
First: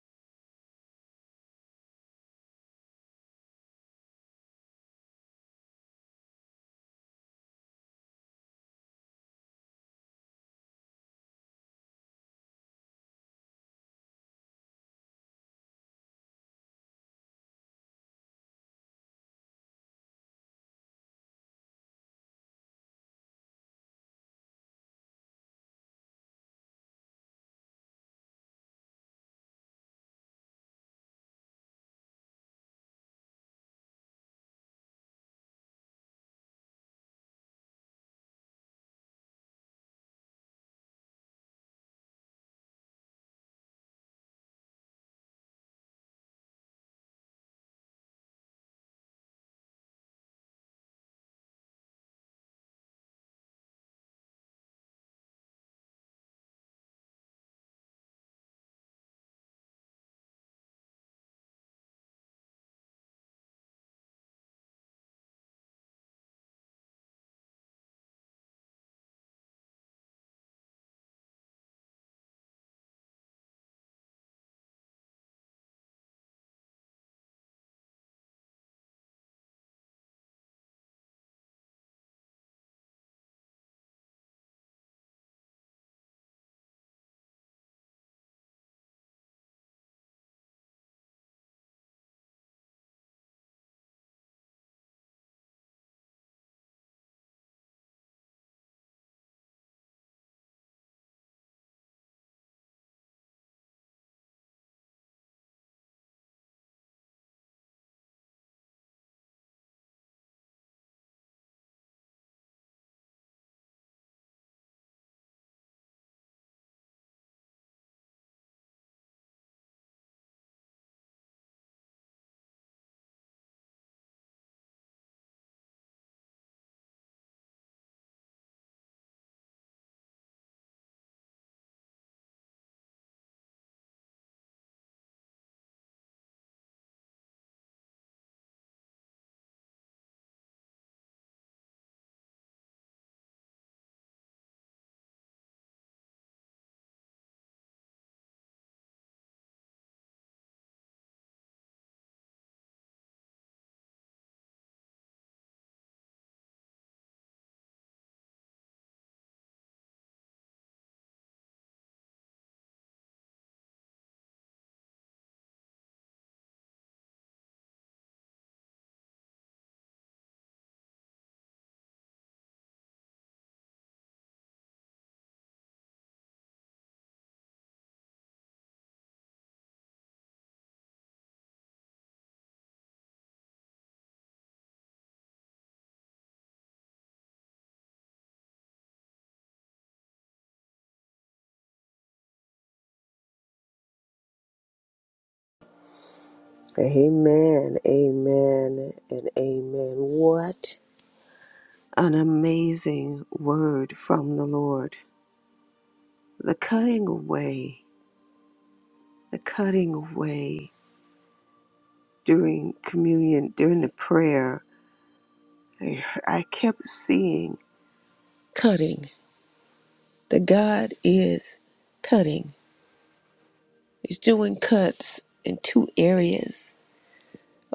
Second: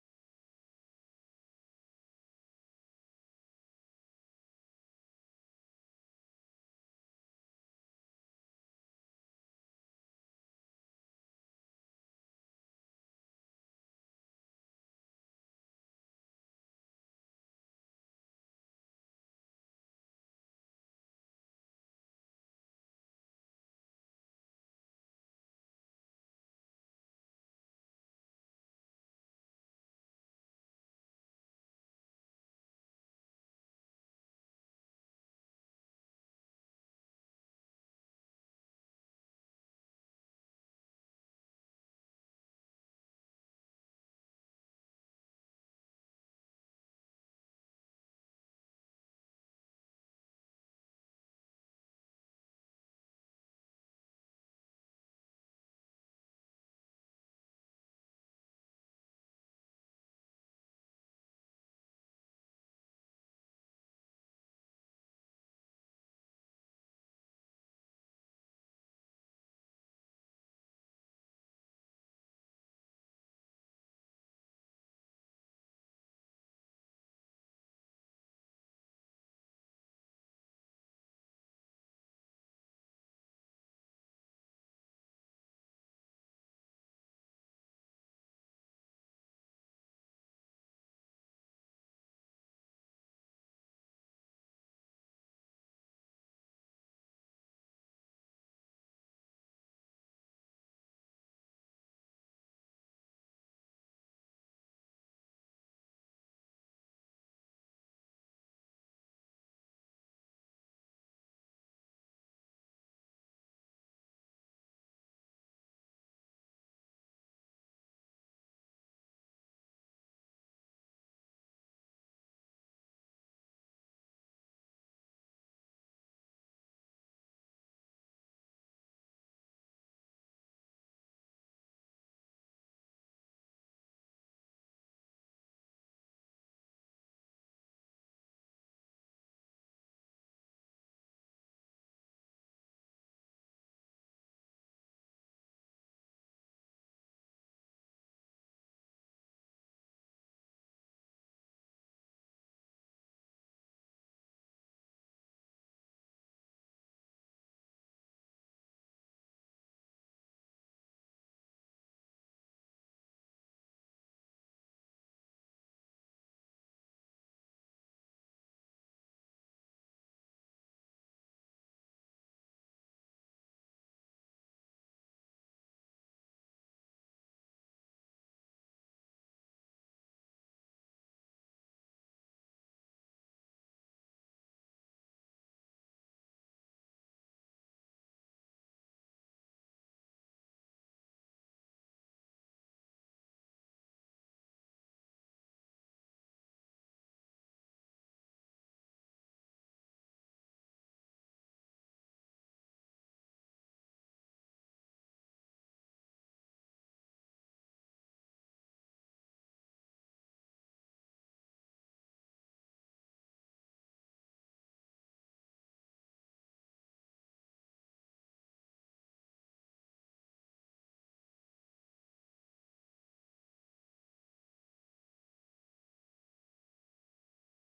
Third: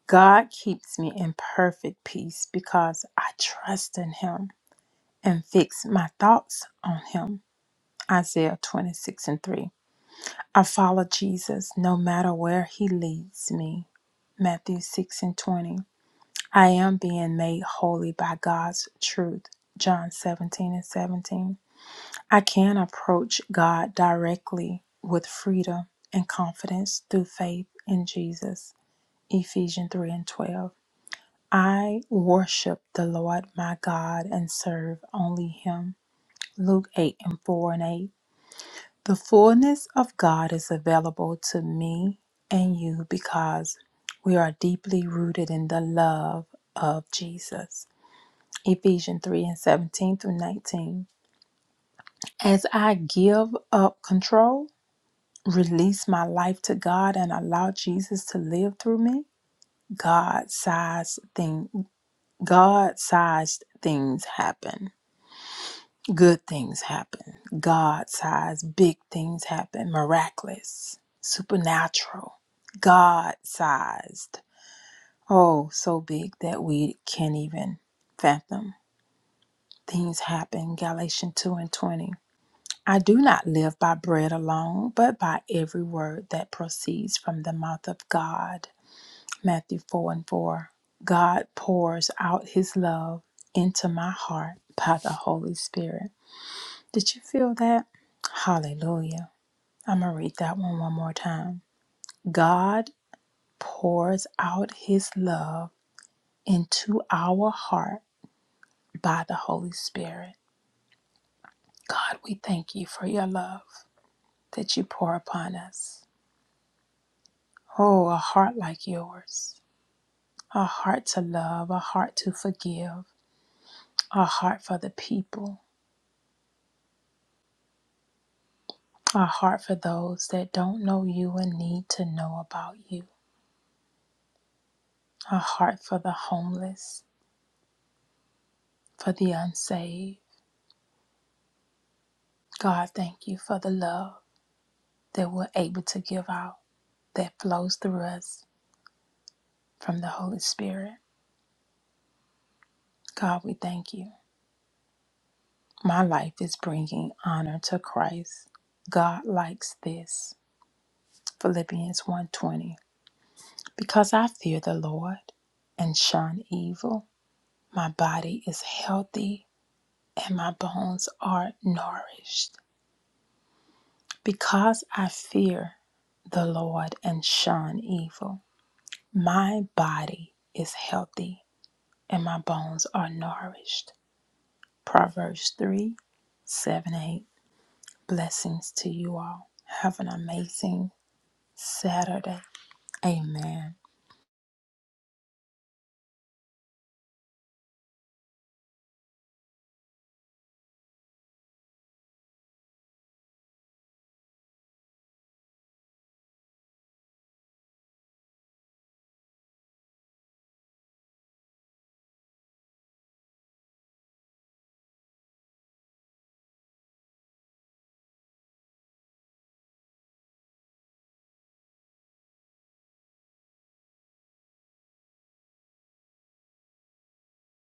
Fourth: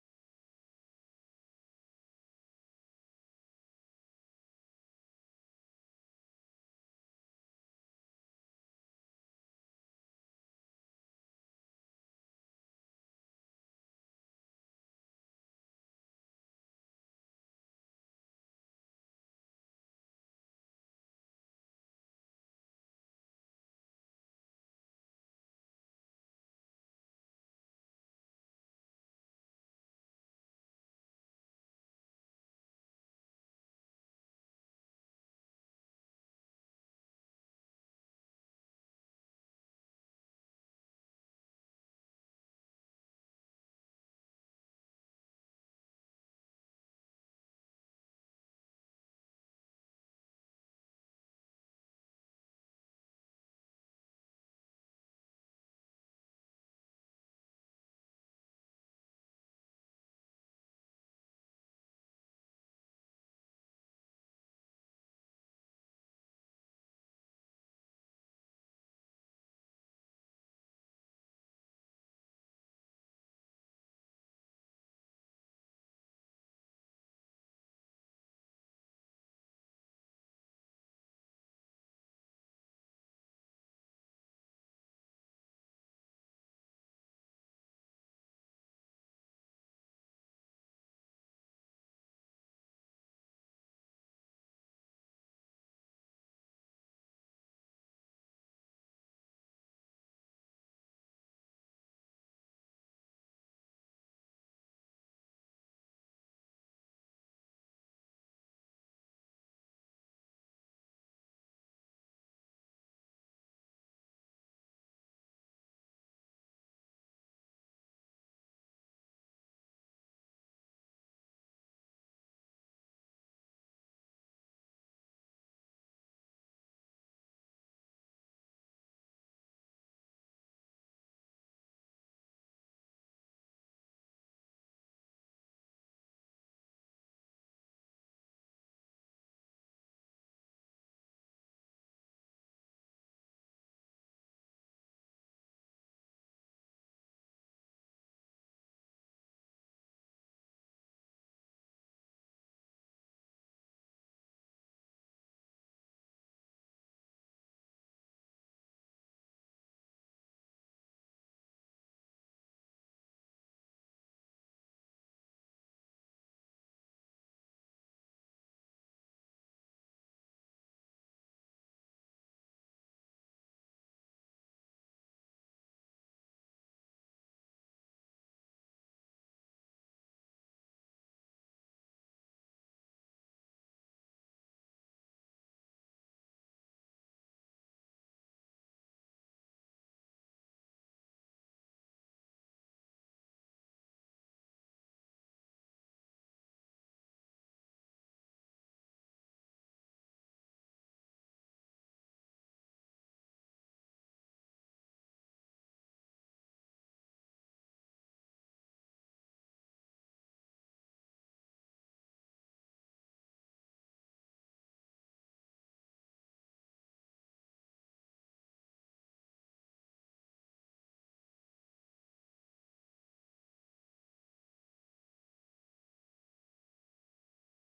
Speaker 2: God keeps me in perfect peace because I trust in Him and fix my thoughts on Him. Isaiah 26 and 3. I follow Jesus no matter where He leads me. Matthew 6 and 20. I am being made holy by God's truth. John 17 and 17. I can approach God directly with freedom and confidence through faith in Jesus. Ephesians 3 and 12. I worship the Lord my God and serve only Him. Luke 8 and 4 and 8. The fullness of God is available to me and you because we are deeply rooted in the love of Jesus. Ephesians 3 and 17 through 19. As I give up control, release my life to God and allow Jesus to live through me, God sized thing God sized things happen. Good things happen. God sized big things happen. Miraculous. Supernatural. God sized. Oh, so big that we can't even fathom. Things happen. Galatians 2 and 20. I do not live by bread alone, but by every word that proceeds from the mouth of God. Matthew 4 and 4. God pours out his love into my heart by the Holy Spirit. Did you feel that? Hallelujah. I'm going to read that one one more time. God pours out his love into our heart by the Holy Spirit. God, we thank you for your love that you pour upon us. Oh, a heart like yours, a heart to love, a heart to forgive, a heart for the people, a heart for those that don't know you and need to know about you, a heart for the homeless, for the unsaved. God, thank you for the love that we're able to give out that flows through us from the Holy Spirit. God, we thank you. My life is bringing honor to Christ. God likes this. Philippians one twenty. Because I fear the Lord and shun evil, my body is healthy and my bones are nourished. Because I fear the Lord and shun evil, my body is healthy and my bones are nourished. Proverbs 3, 7, eight. Blessings to you all. Have an amazing Saturday. Amen.
Speaker 1: Amen, amen, and amen. What? An amazing word from the Lord. The cutting away, the cutting away during communion, during the prayer, I I kept seeing cutting. That God is cutting. He's doing cuts in two areas.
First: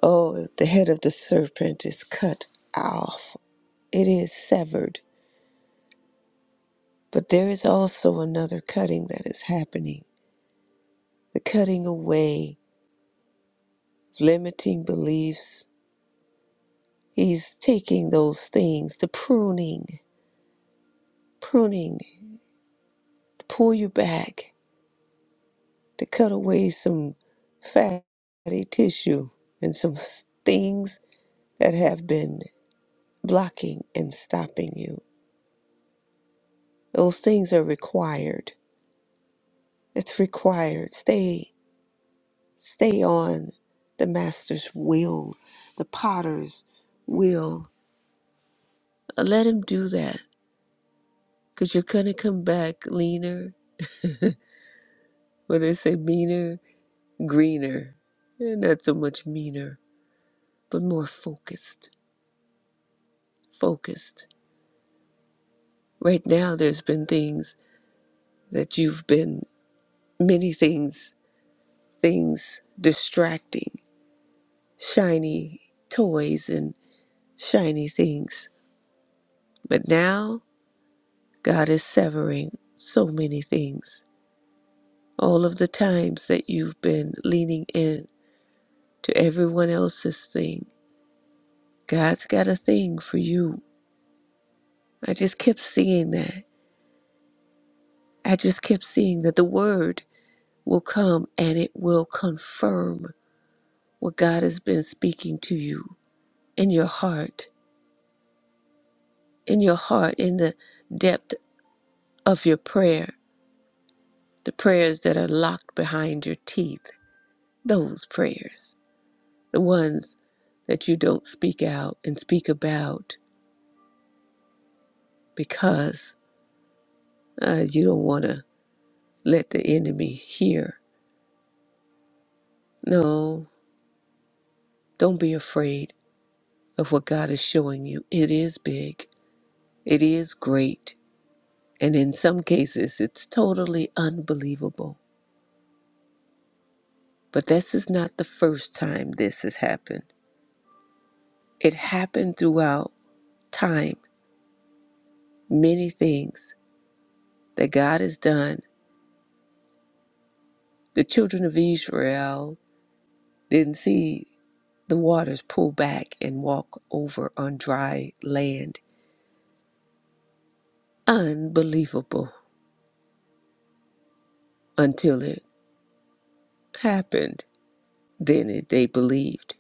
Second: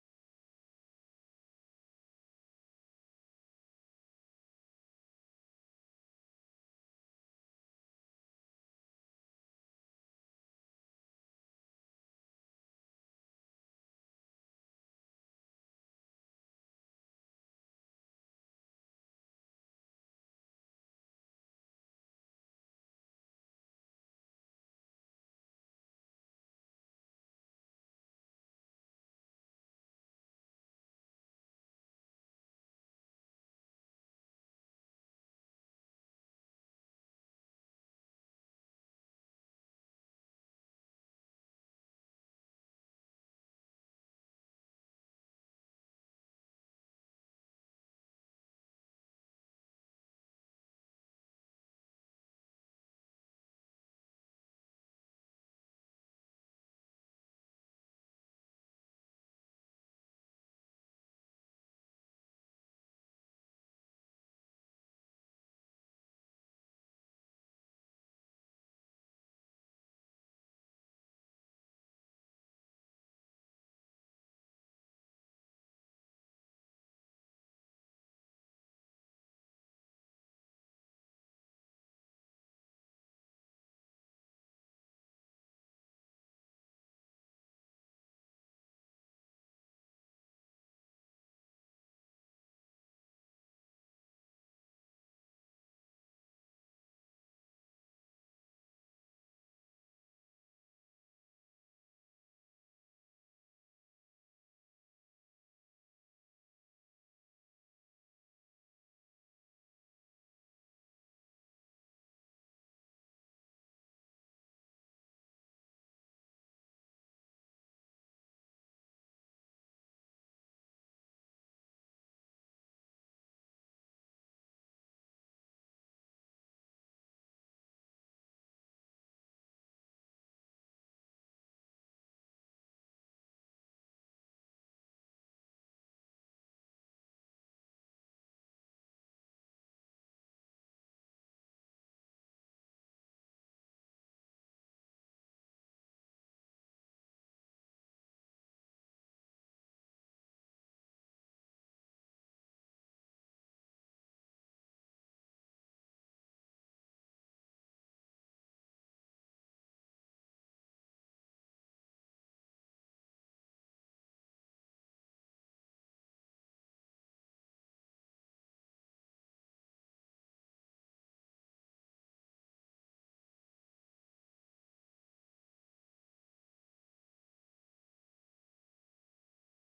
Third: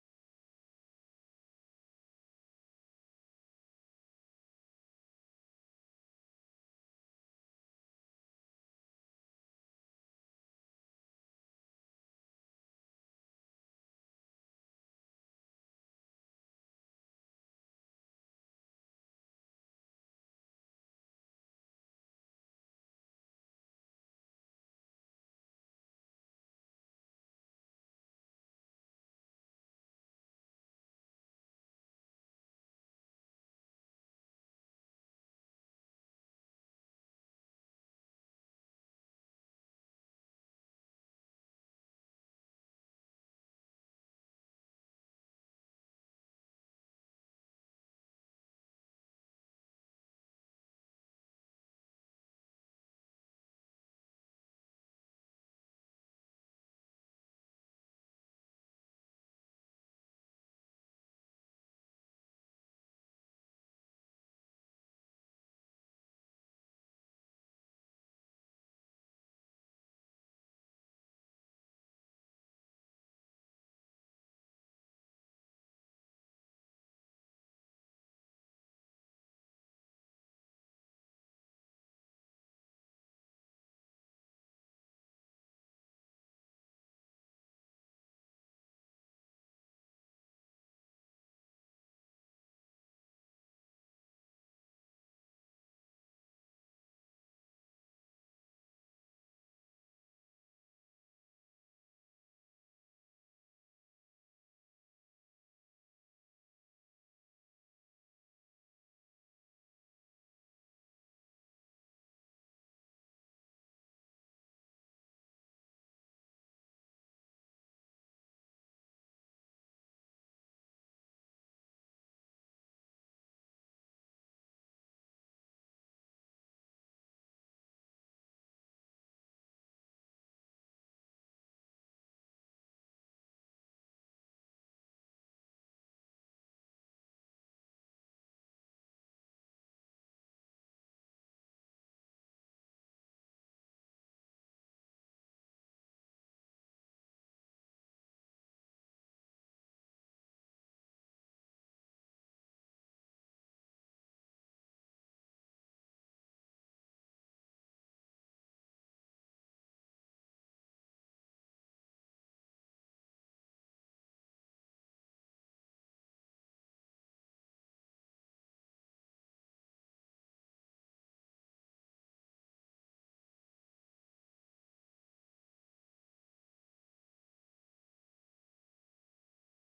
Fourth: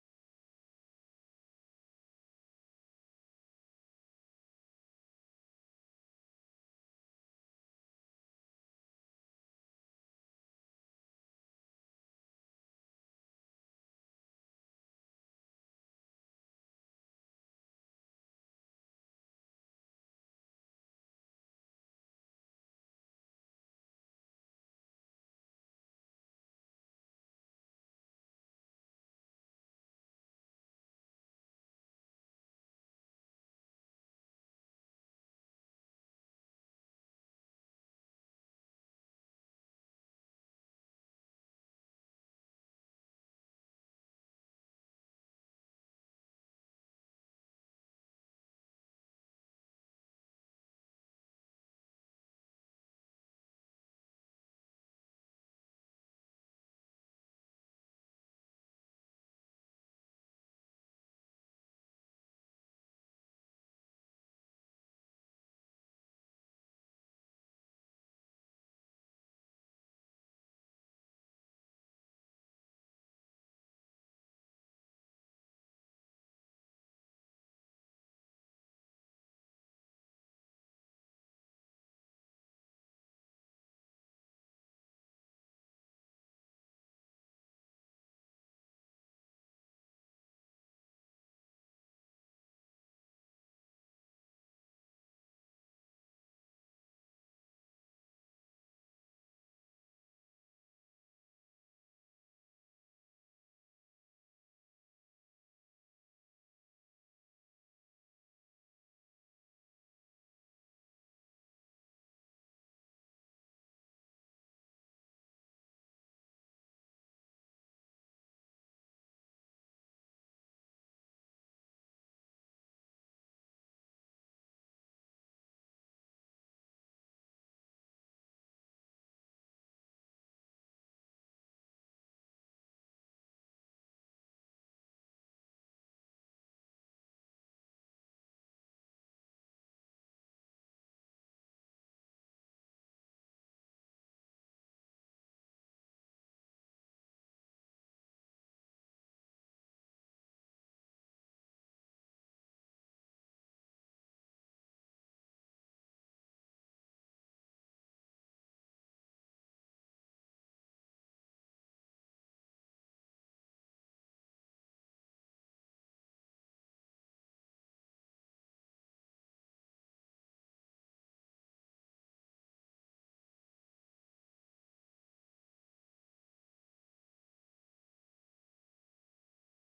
Speaker 1: Oh, if the head of the serpent is cut off. It is severed. But there is also another cutting that is happening the cutting away of limiting beliefs. He's taking those things, the pruning, pruning, to pull you back, to cut away some fatty tissue and some s- things that have been blocking and stopping you Those things are required. It's required. Stay stay on the master's will, the potter's will. Uh, Let him do that. Cause you're gonna come back leaner, when they say meaner, greener. Eh, Not so much meaner, but more focused. Focused. Right now there's been things that you've been many things things distracting. Shiny toys and shiny things But now God is severing so many things. All of the times that you've been leaning in to everyone else's thing, God's got a thing for you. I just kept seeing that. I just kept seeing that the word will come and it will confirm what God has been speaking to you in your heart, in your heart, in the depth of your prayer, the prayers that are locked behind your teeth, those prayers. the ones that you don't speak out and speak about because uh, you don't want to let the enemy hear. No, don't be afraid of what God is showing you. It is big, it is great, and in some cases, it's totally unbelievable. But this is not the first time this has happened. It happened throughout time. Many things that God has done. The children of Israel didn't see. The waters pull back and walk over on dry land. Unbelievable until it happened. Then it, they believed.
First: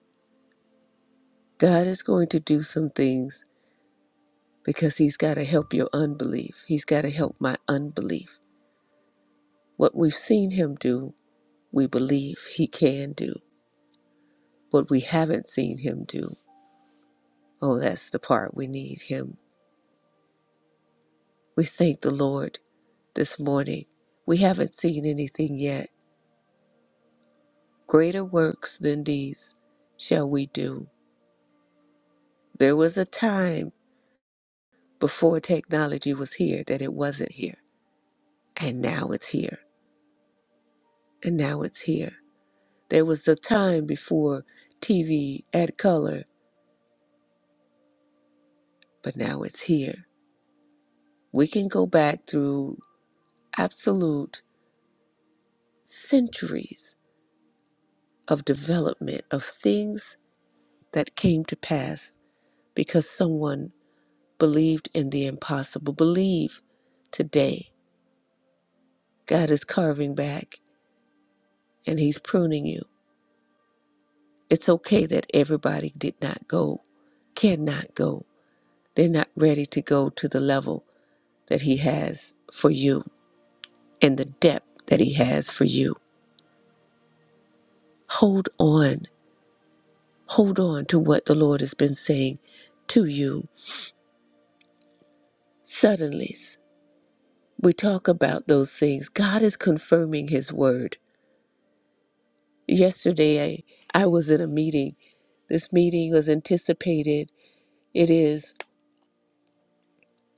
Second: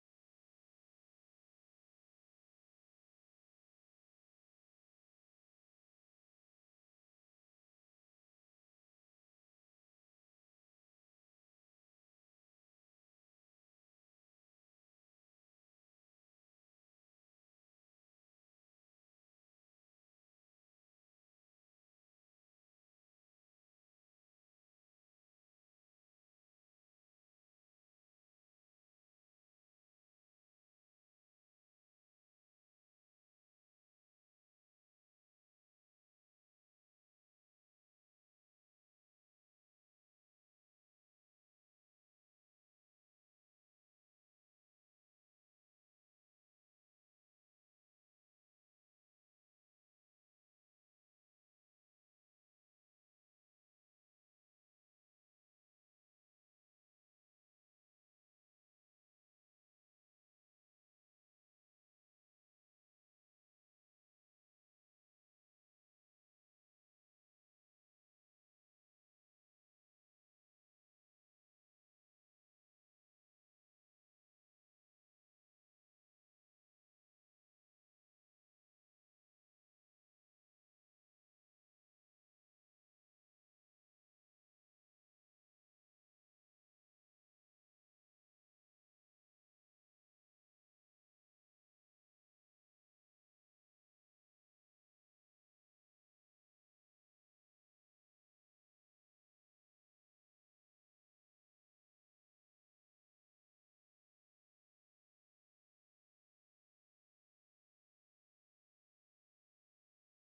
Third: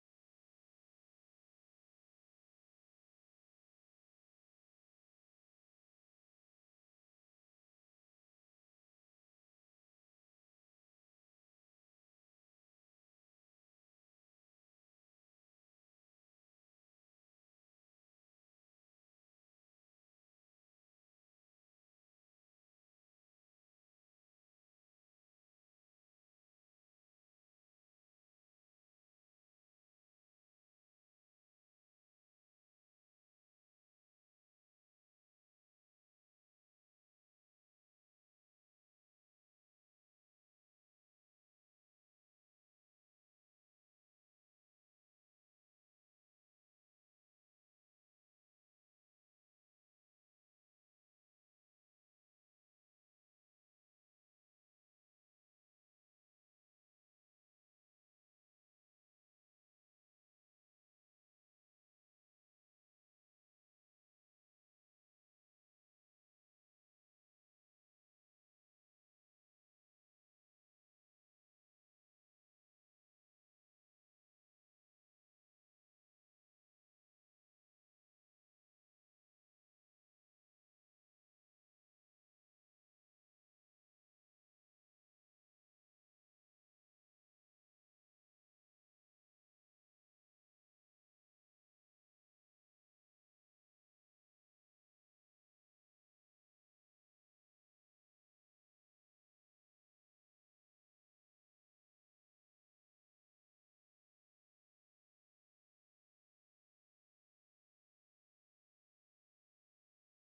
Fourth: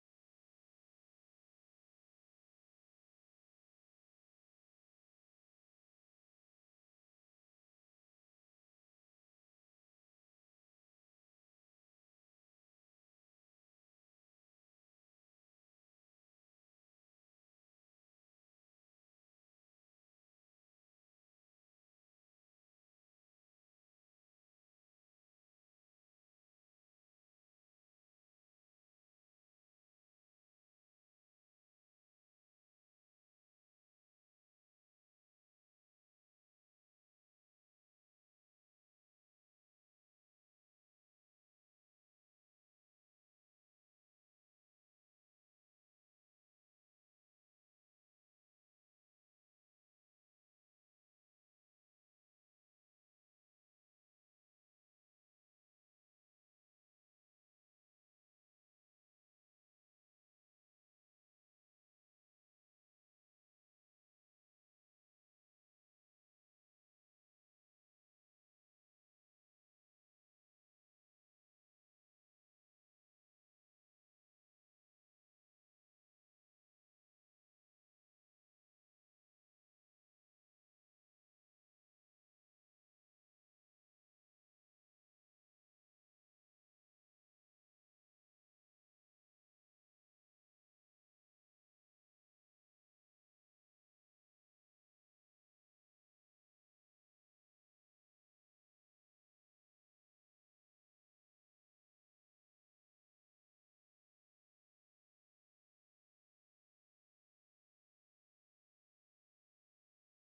Speaker 1: God is going to do some things because He's got to help your unbelief. He's got to help my unbelief. What we've seen Him do, we believe He can do. What we haven't seen Him do, oh, that's the part we need Him. We thank the Lord this morning. We haven't seen anything yet Greater works than these shall we do. There was a time before technology was here that it wasn't here, and now it's here, and now it's here. There was a time before TV had color, but now it's here. We can go back through absolute centuries of development of things that came to pass because someone believed in the impossible. Believe today. God is carving back. and He's pruning you. It's okay that everybody did not go, cannot go. They're not ready to go to the level that He has for you and the depth that He has for you. Hold on. Hold on to what the Lord has been saying to you. Suddenly, we talk about those things. God is confirming His word. Yesterday, I, I was in a meeting. This meeting was anticipated. It is.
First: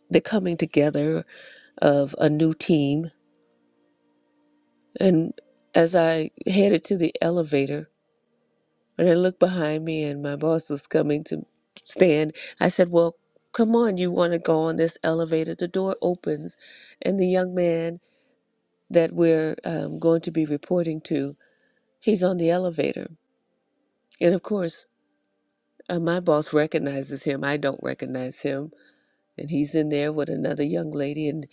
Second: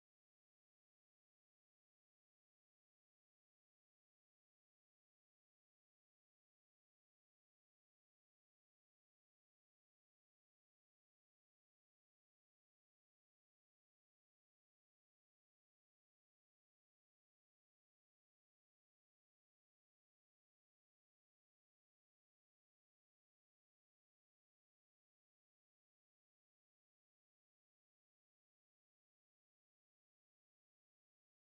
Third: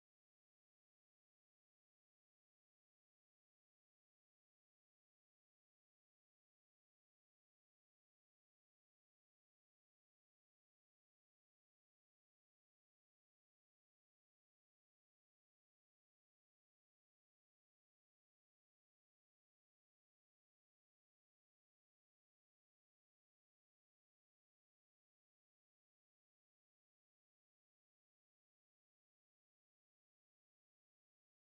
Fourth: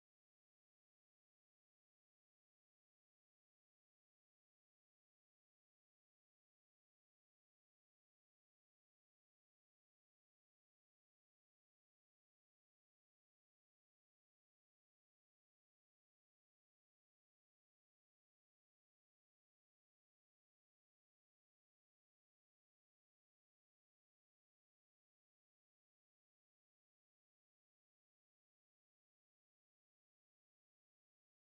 Speaker 1: the coming together of a new team. And as I headed to the elevator, and I looked behind me and my boss was coming to stand, I said, Well, come on, you want to go on this elevator? The door opens, and the young man that we're um, going to be reporting to, he's on the elevator. And of course, uh, my boss recognizes him. I don't recognize him. and he's in there with another young lady, and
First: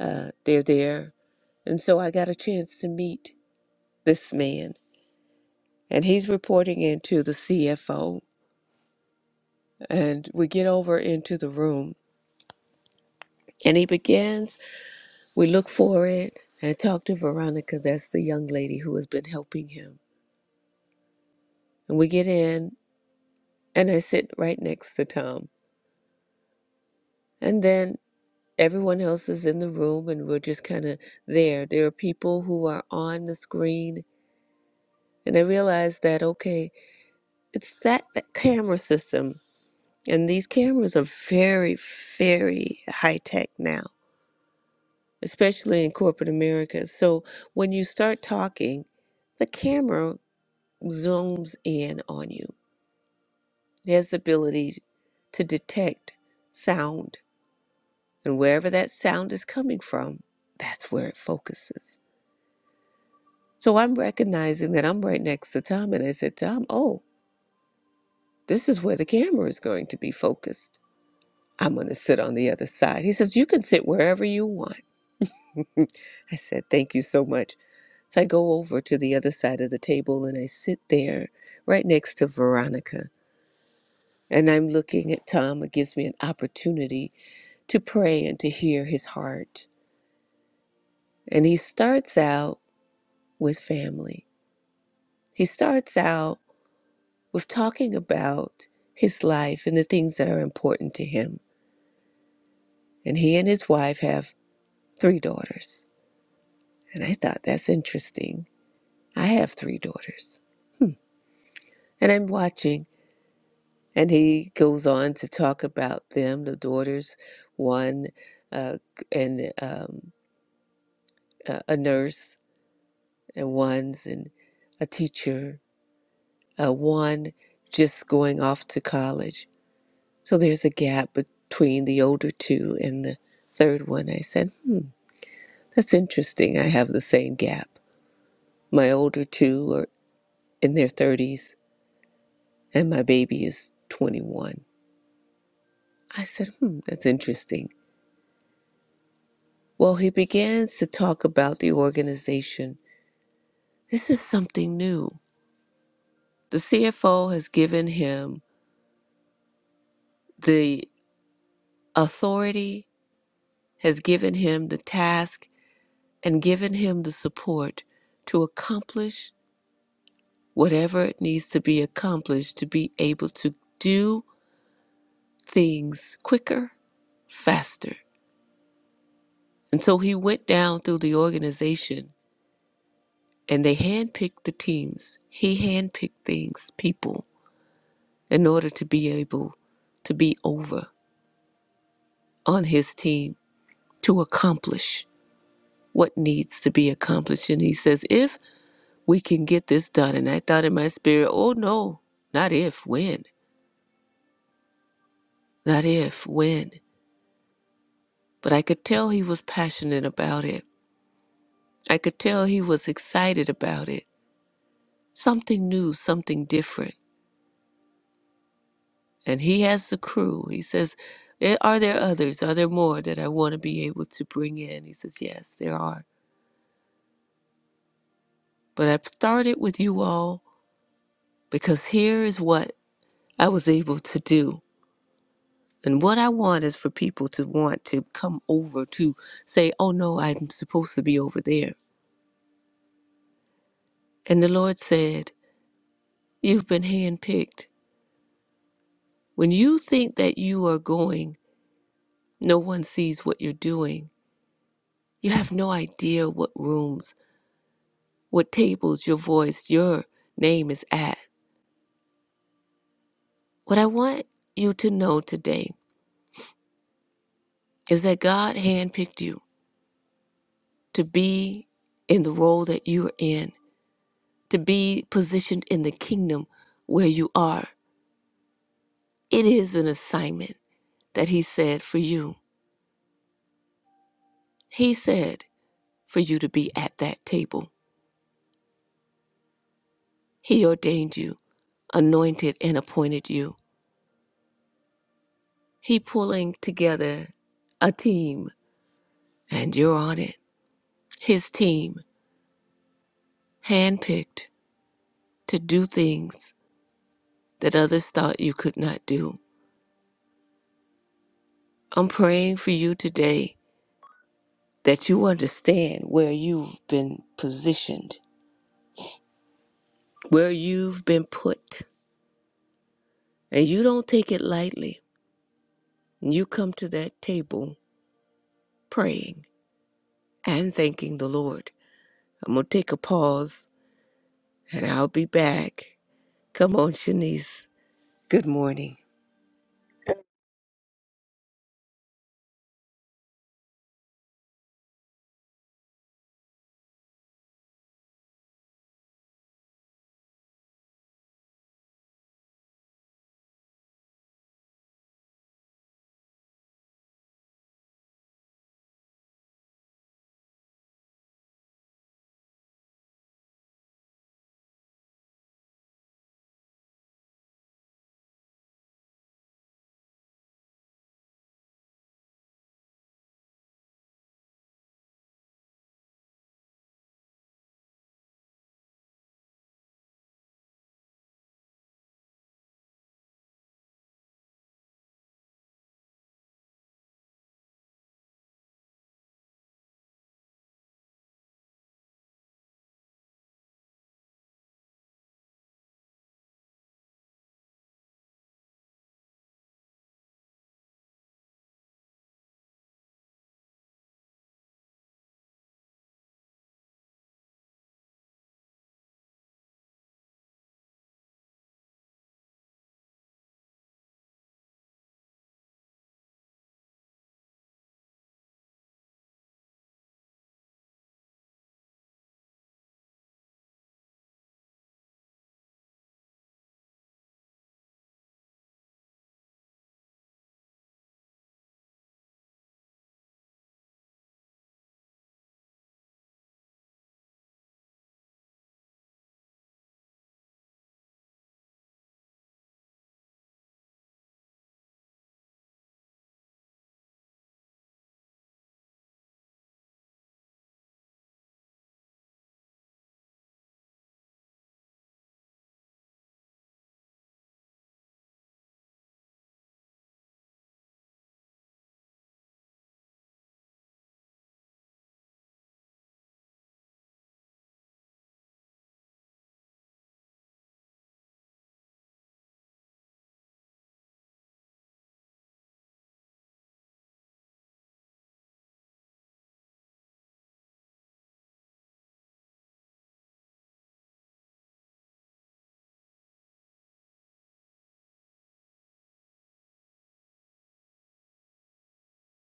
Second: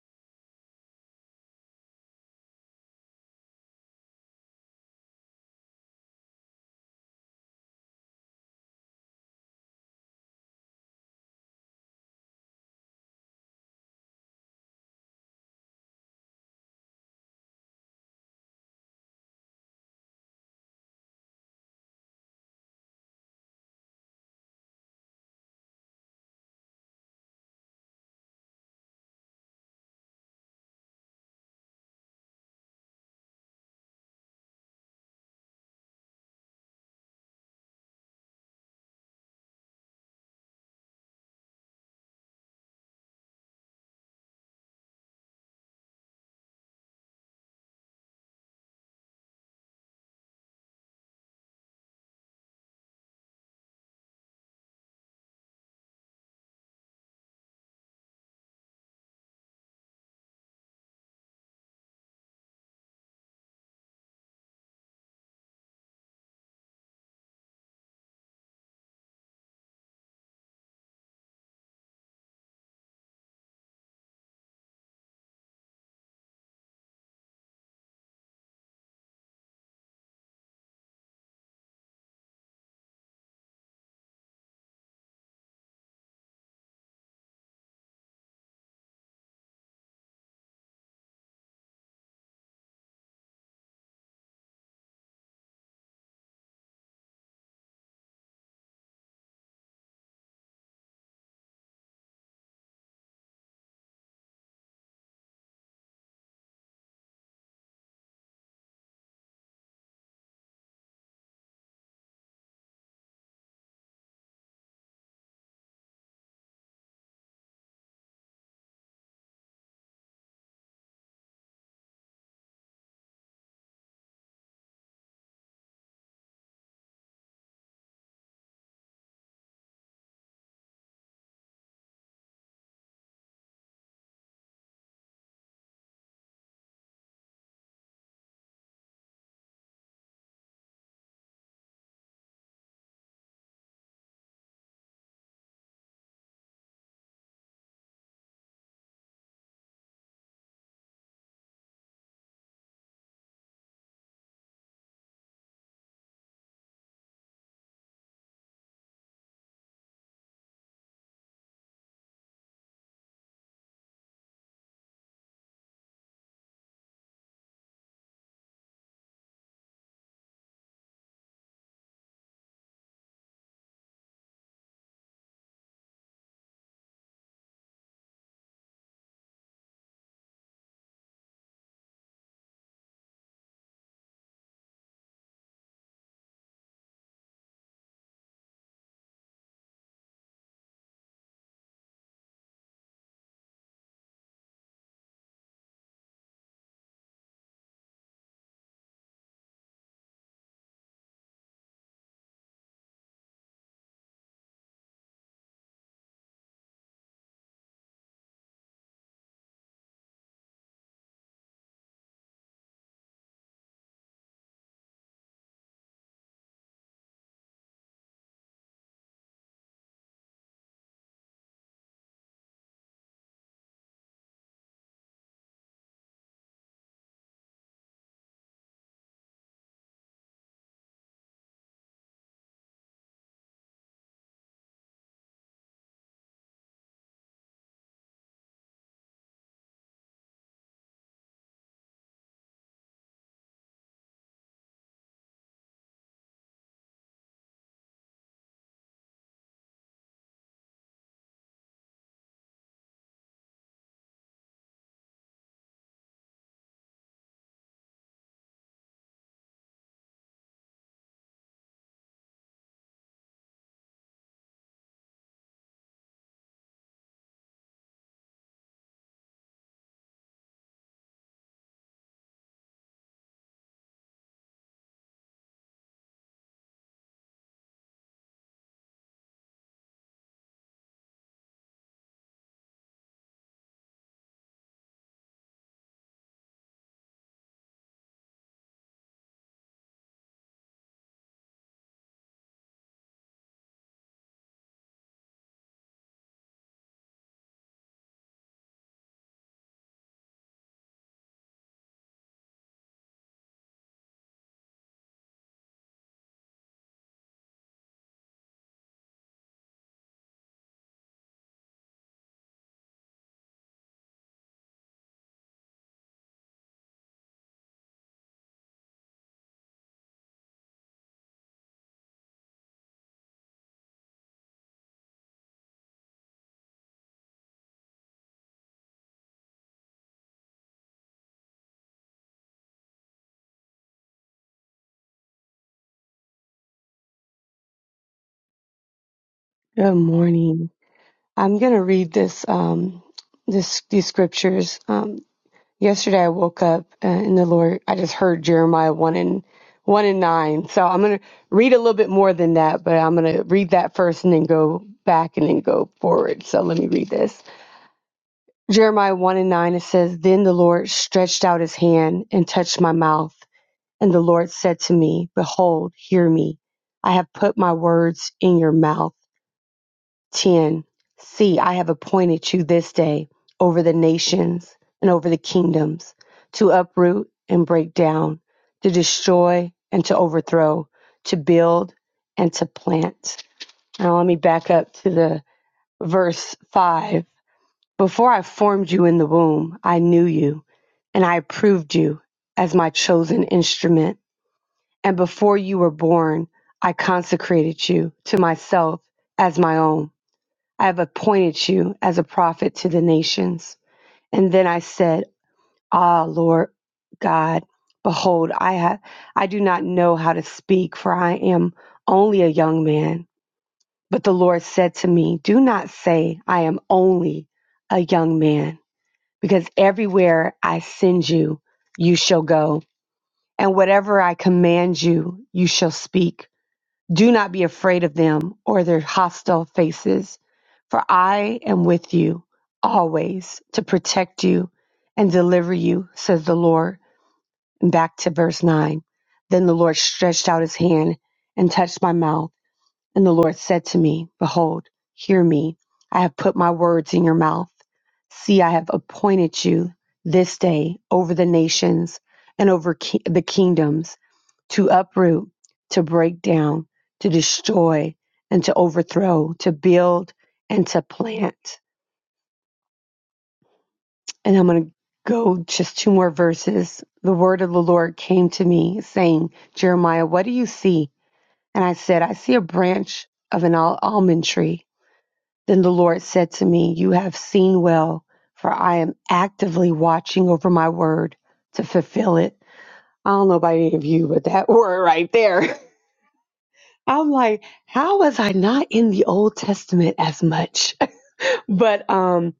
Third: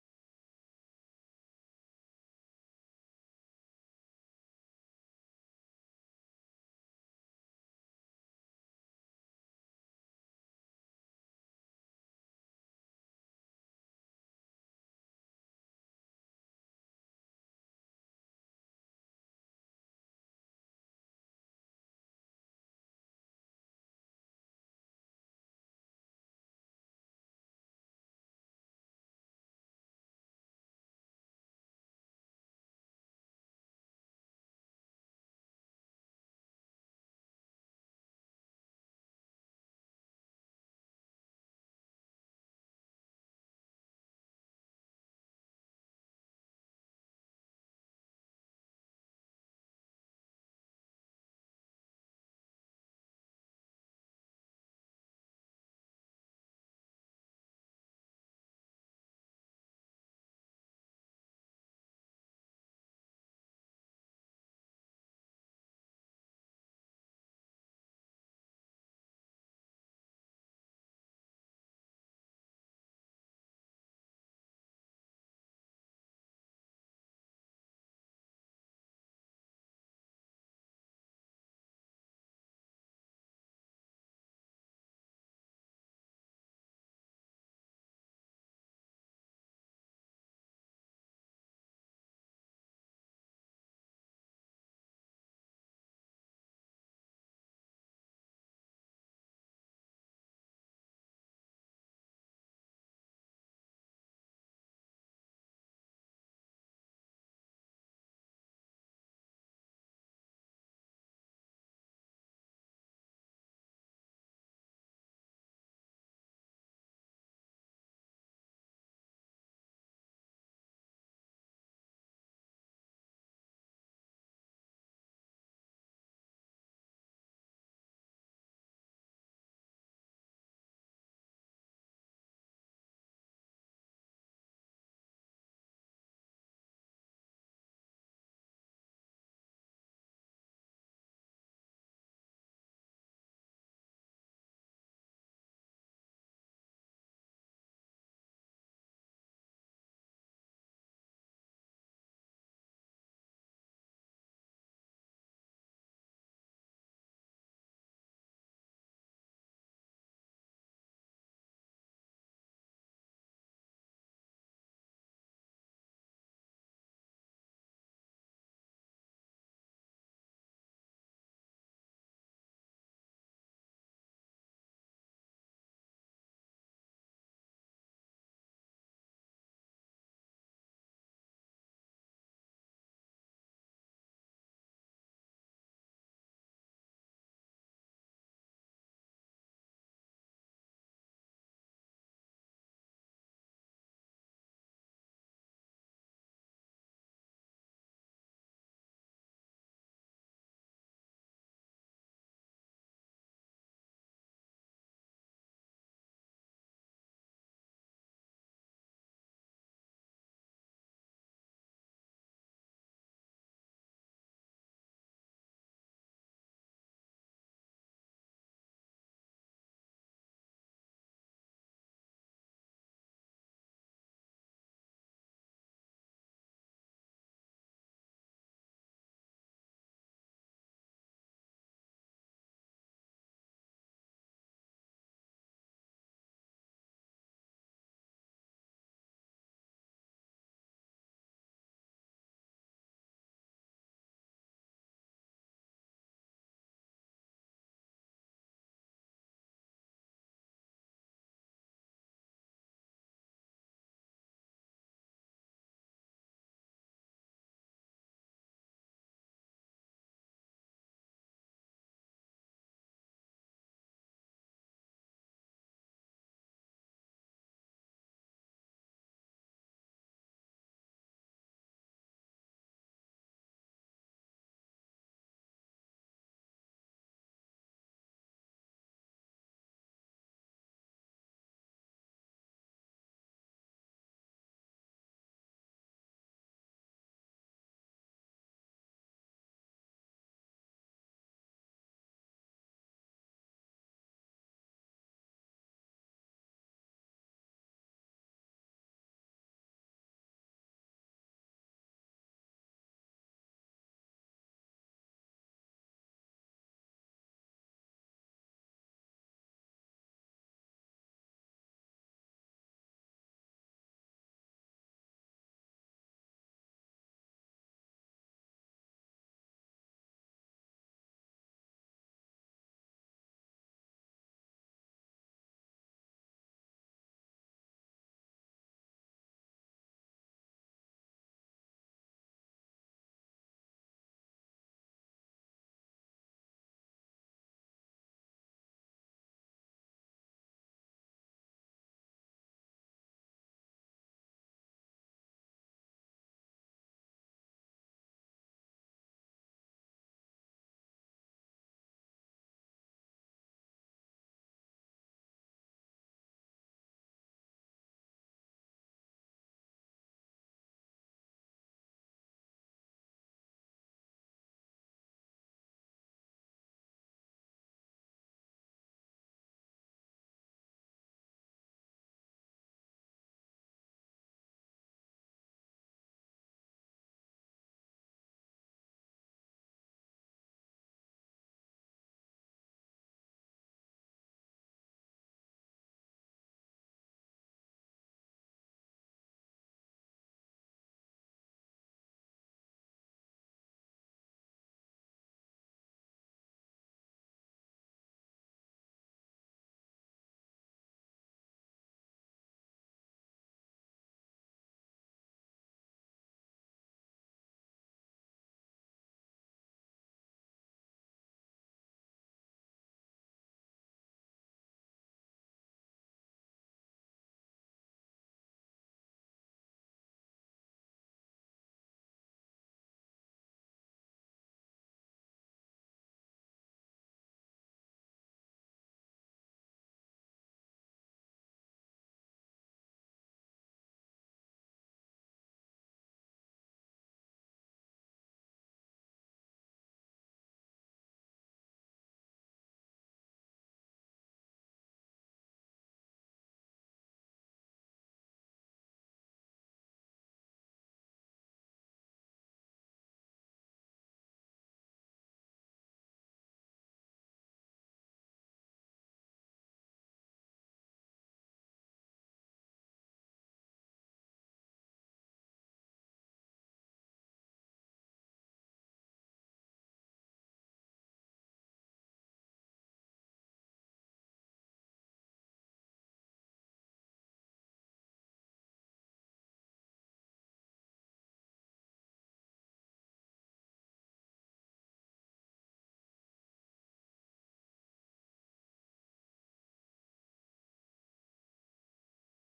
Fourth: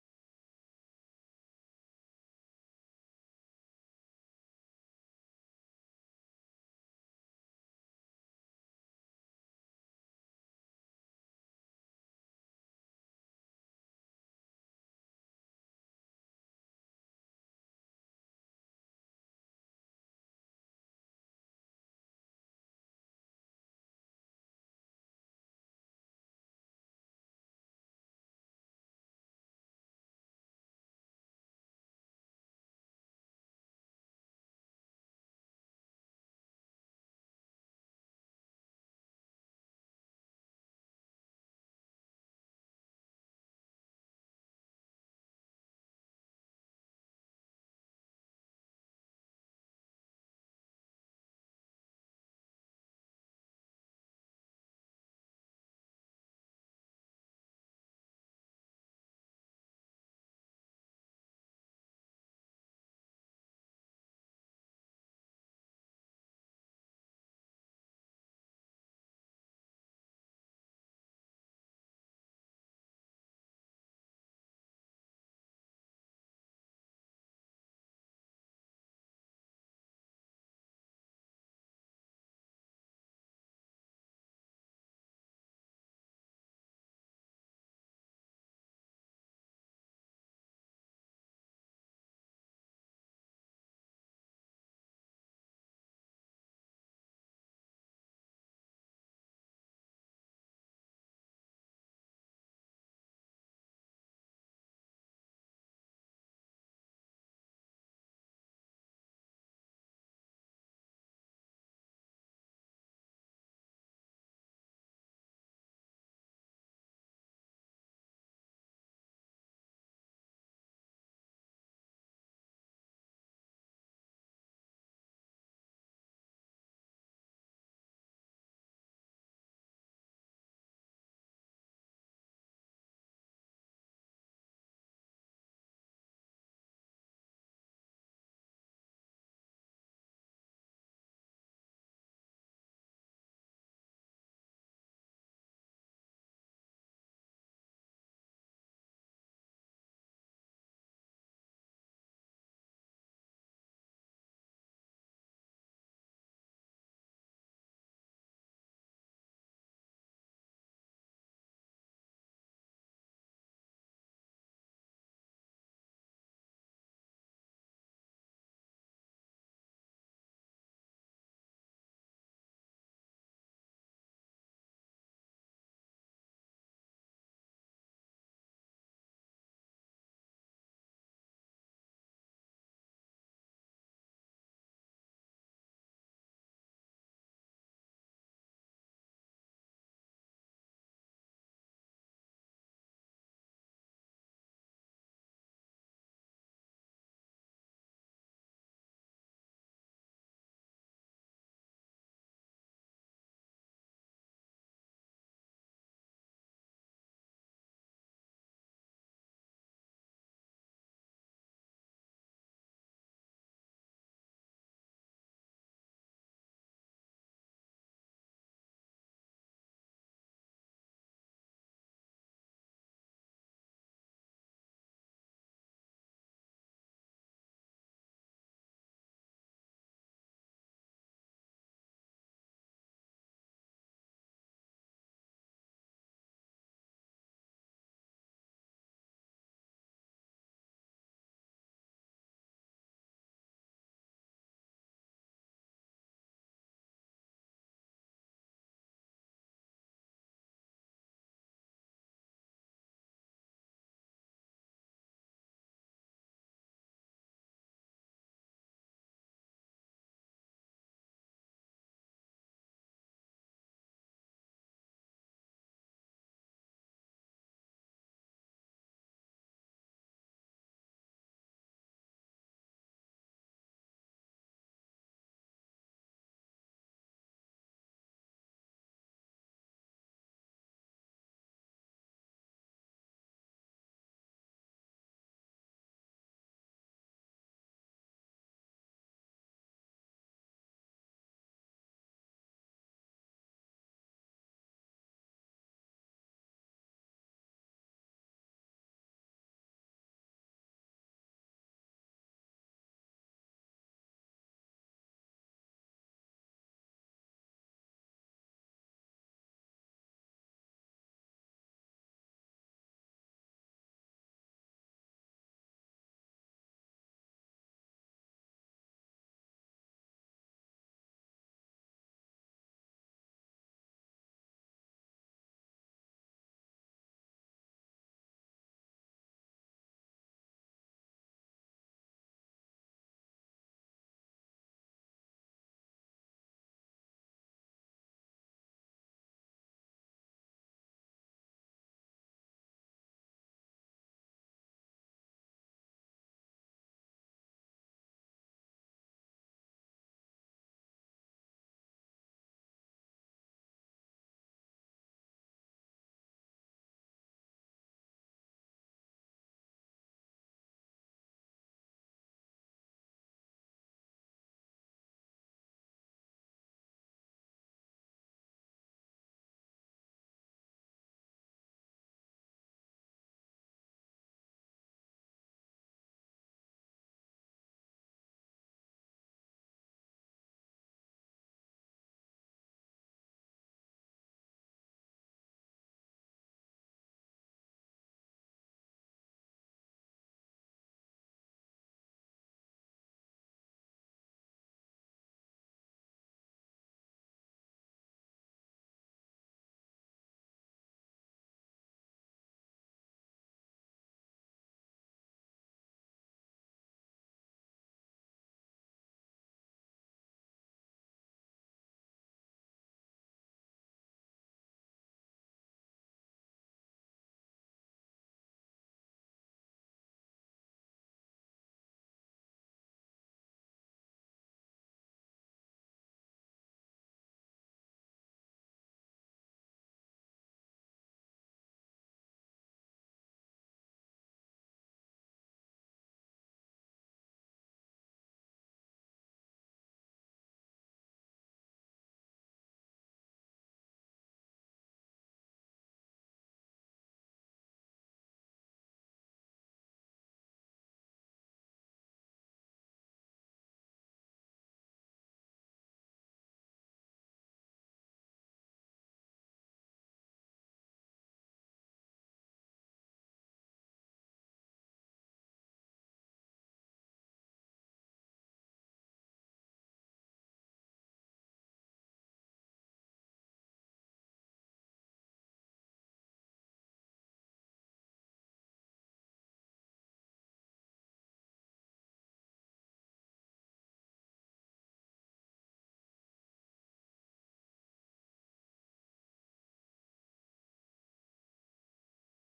Speaker 1: uh, they're there. And so I got a chance to meet this man, and he's reporting into the CFO. And we get over into the room, and he begins. We look for it and talk to Veronica. That's the young lady who has been helping him. And we get in, and I sit right next to Tom. And then everyone else is in the room, and we're just kind of there. There are people who are on the screen, and I realized that okay. it's that, that camera system and these cameras are very very high tech now especially in corporate america so when you start talking the camera zooms in on you there's the ability to detect sound and wherever that sound is coming from that's where it focuses so i'm recognizing that i'm right next to tom and i said tom oh this is where the camera is going to be focused I'm going to sit on the other side. He says, You can sit wherever you want. I said, Thank you so much. So I go over to the other side of the table and I sit there right next to Veronica. And I'm looking at Tom. It gives me an opportunity to pray and to hear his heart. And he starts out with family. He starts out with talking about his life and the things that are important to him. And he and his wife have three daughters. And I thought that's interesting I have three daughters. Hmm. And I'm watching, and he goes on to talk about them, the daughters, one uh, and um, a a nurse, and one's and a teacher, uh, one just going off to college. So there's a gap between the older two and the third one. I said, hmm, that's interesting. I have the same gap. My older two are in their 30s, and my baby is 21. I said, hmm, that's interesting. Well, he begins to talk about the organization. This is something new. The CFO has given him the authority, has given him the task, and given him the support to accomplish whatever it needs to be accomplished to be able to do things quicker, faster. And so he went down through the organization and they handpicked the teams. He handpicked things, people in order to be able to be over on his team to accomplish what needs to be accomplished. And he says, if we can get this done. And I thought in my spirit, oh no, not if, when, not if, when. But I could tell he was passionate about it. I could tell he was excited about it. Something new, something different. And he has the crew. He says, "Eh, Are there others? Are there more that I want to be able to bring in? He says, Yes, there are. But I've started with you all because here is what I was able to do. And what I want is for people to want to come over to say, oh no, I'm supposed to be over there. And the Lord said, You've been handpicked. When you think that you are going, no one sees what you're doing. You have no idea what rooms, what tables, your voice, your name is at. What I want you to know today is that God handpicked you. to be in the role that you're in, to be positioned in the kingdom where you are. It is an assignment that He said for you. He said for you to be at that table. He ordained you, anointed, and appointed you. He pulling together a team, and you're on it. His team, handpicked to do things that others thought you could not do. I'm praying for you today that you understand where you've been positioned, where you've been put, and you don't take it lightly. You come to that table praying and thanking the Lord. I'm going to take a pause and I'll be back. Come on, Shanice. Good morning.
Speaker 4: Good morning. I'm going to read this, um, this, these scriptures. Um, yesterday I woke up uh, and the Lord, I just heard Jeremiah 1 and 1 and 9. So I'm going to read a little bit more than that, but I'm going to read that first and then go back and then go forward. So let me read this. Jeremiah 1 and 9, it says, Then the Lord stretched out his hand and touched my mouth. And the Lord said to me, Behold, hear me. I have put my words in your mouth. 10. See, I have appointed you this day over the nations and over the kingdoms to uproot and break down, to destroy and to overthrow, to build and to plant. Now, let me back up to the verse 5. Before I formed you in the womb, I knew you, and I approved you as my chosen instrument. And before you were born, I consecrated you to myself as my own. I have appointed you as a prophet to the nations. And then I said, Ah, Lord God, behold, I have, I do not know how to speak, for I am only a young man. But the Lord said to me, Do not say, I am only a young man, because everywhere I send you, you shall go, and whatever I command you, you shall speak. Do not be afraid of them or their hostile faces, for I am with you always to protect you and deliver you, says the Lord. And back to verse 9. Then the Lord stretched out his hand and touched my mouth. And the Lord said to me, Behold, hear me. I have put my words in your mouth. See, I have appointed you this day over the nations and over ki- the kingdoms to uproot, to break down, to destroy, and to overthrow, to build, and to plant. And I'm going to go just two more verses. The word of the Lord came to me saying, Jeremiah, what do you see? And I said, I see a branch of an al- almond tree. Then the Lord said to me, You have seen well, for I am actively watching over my word to fulfill it. I don't know about any of you, but that word right there. I'm like, how was I not in the Old Testament as much? But um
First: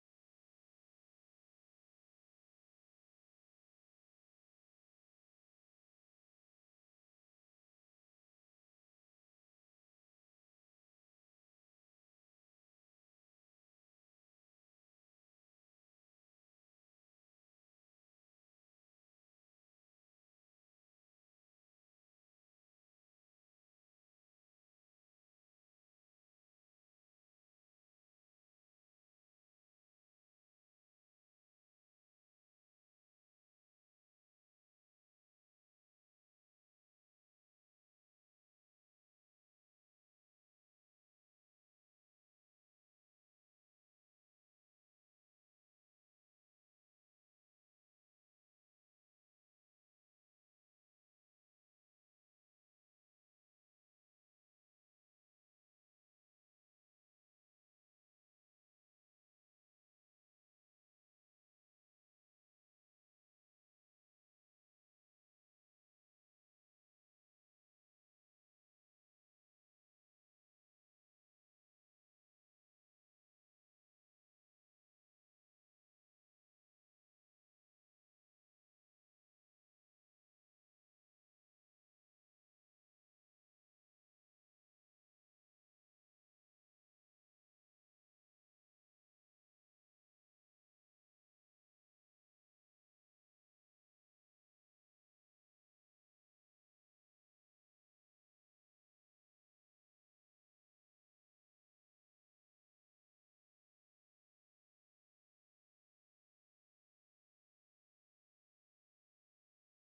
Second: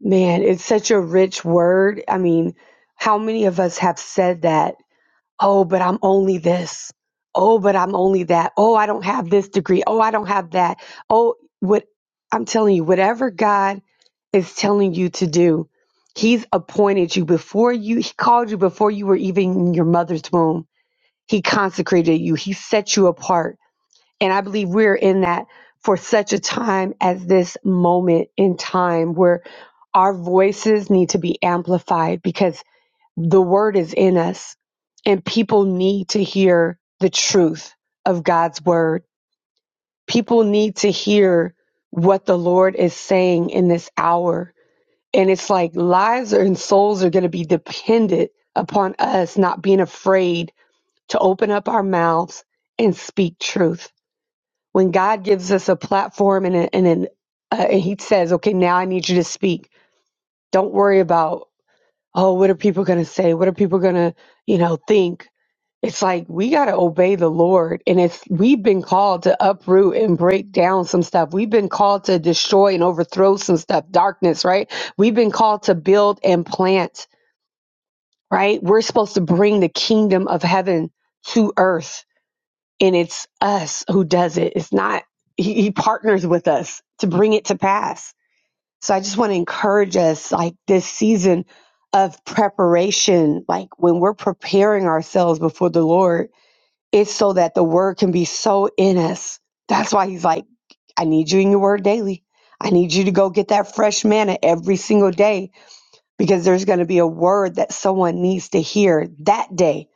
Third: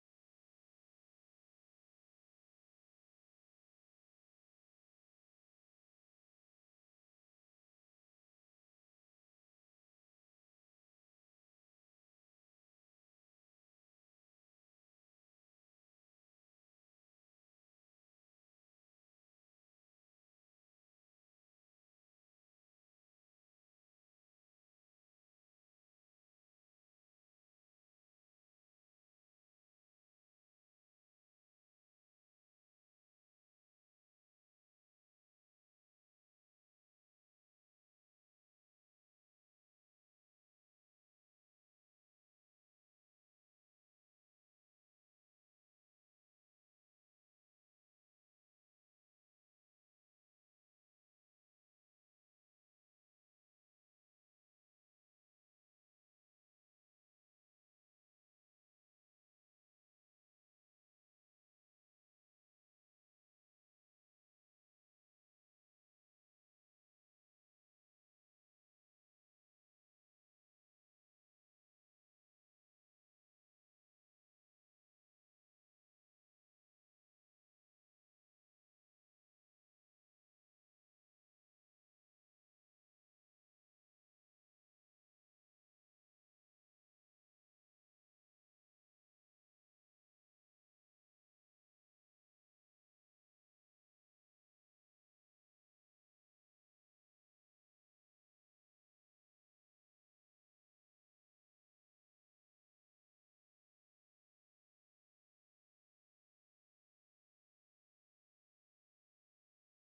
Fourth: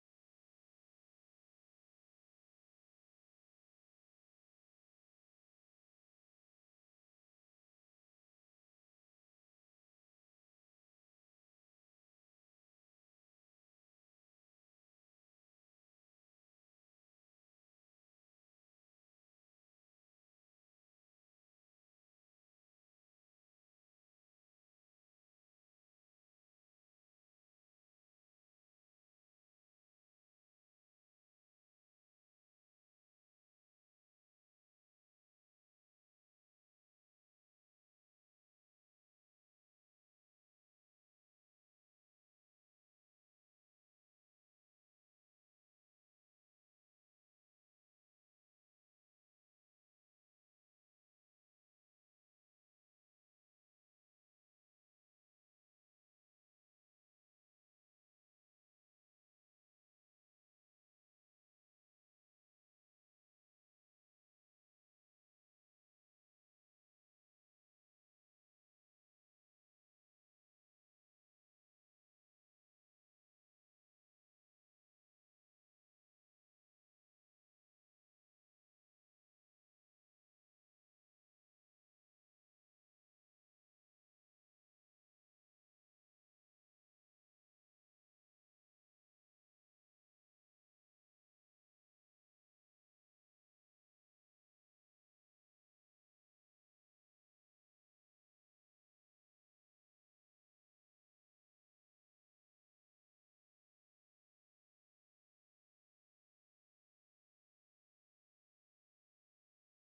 Speaker 4: man, it's such a rich word. I mean, how many of us have said that Oh, but I'm only this. Oh, but I'm only that. Oh, I don't have this degree. Oh, I don't have that. Oh, what I'm telling you, whatever God is telling you to do, He's appointed you before you, He called you before you were even in your mother's womb. He consecrated you, He set you apart. And I believe we're in that for such a time as this moment in time where our voices need to be amplified because the word is in us, and people need to hear the truth of God's word. People need to hear what the Lord is saying in this hour. And it's like lives and souls are going to be dependent upon us not being afraid to open up our mouths and speak truth. When God gives us a platform and, a, and an uh, and he says, okay, now I need you to speak. Don't worry about, oh, what are people going to say? What are people going to, you know, think? it's like we got to obey the Lord. And it's we've been called to uproot and break down some stuff. We've been called to destroy and overthrow some stuff, darkness, right? We've been called to build and plant, right? We're supposed to bring the kingdom of heaven to earth. And it's us who does it. It's not, he, he partners with us to bring it to pass. So I just want to encourage us like this season of preparation, like when we're preparing ourselves before the Lord it's so that the word can be so in us. That's why he's like, I need you in your word daily. I need you to go get that fresh manna every single day because there's going to be a word that someone needs to hear that day.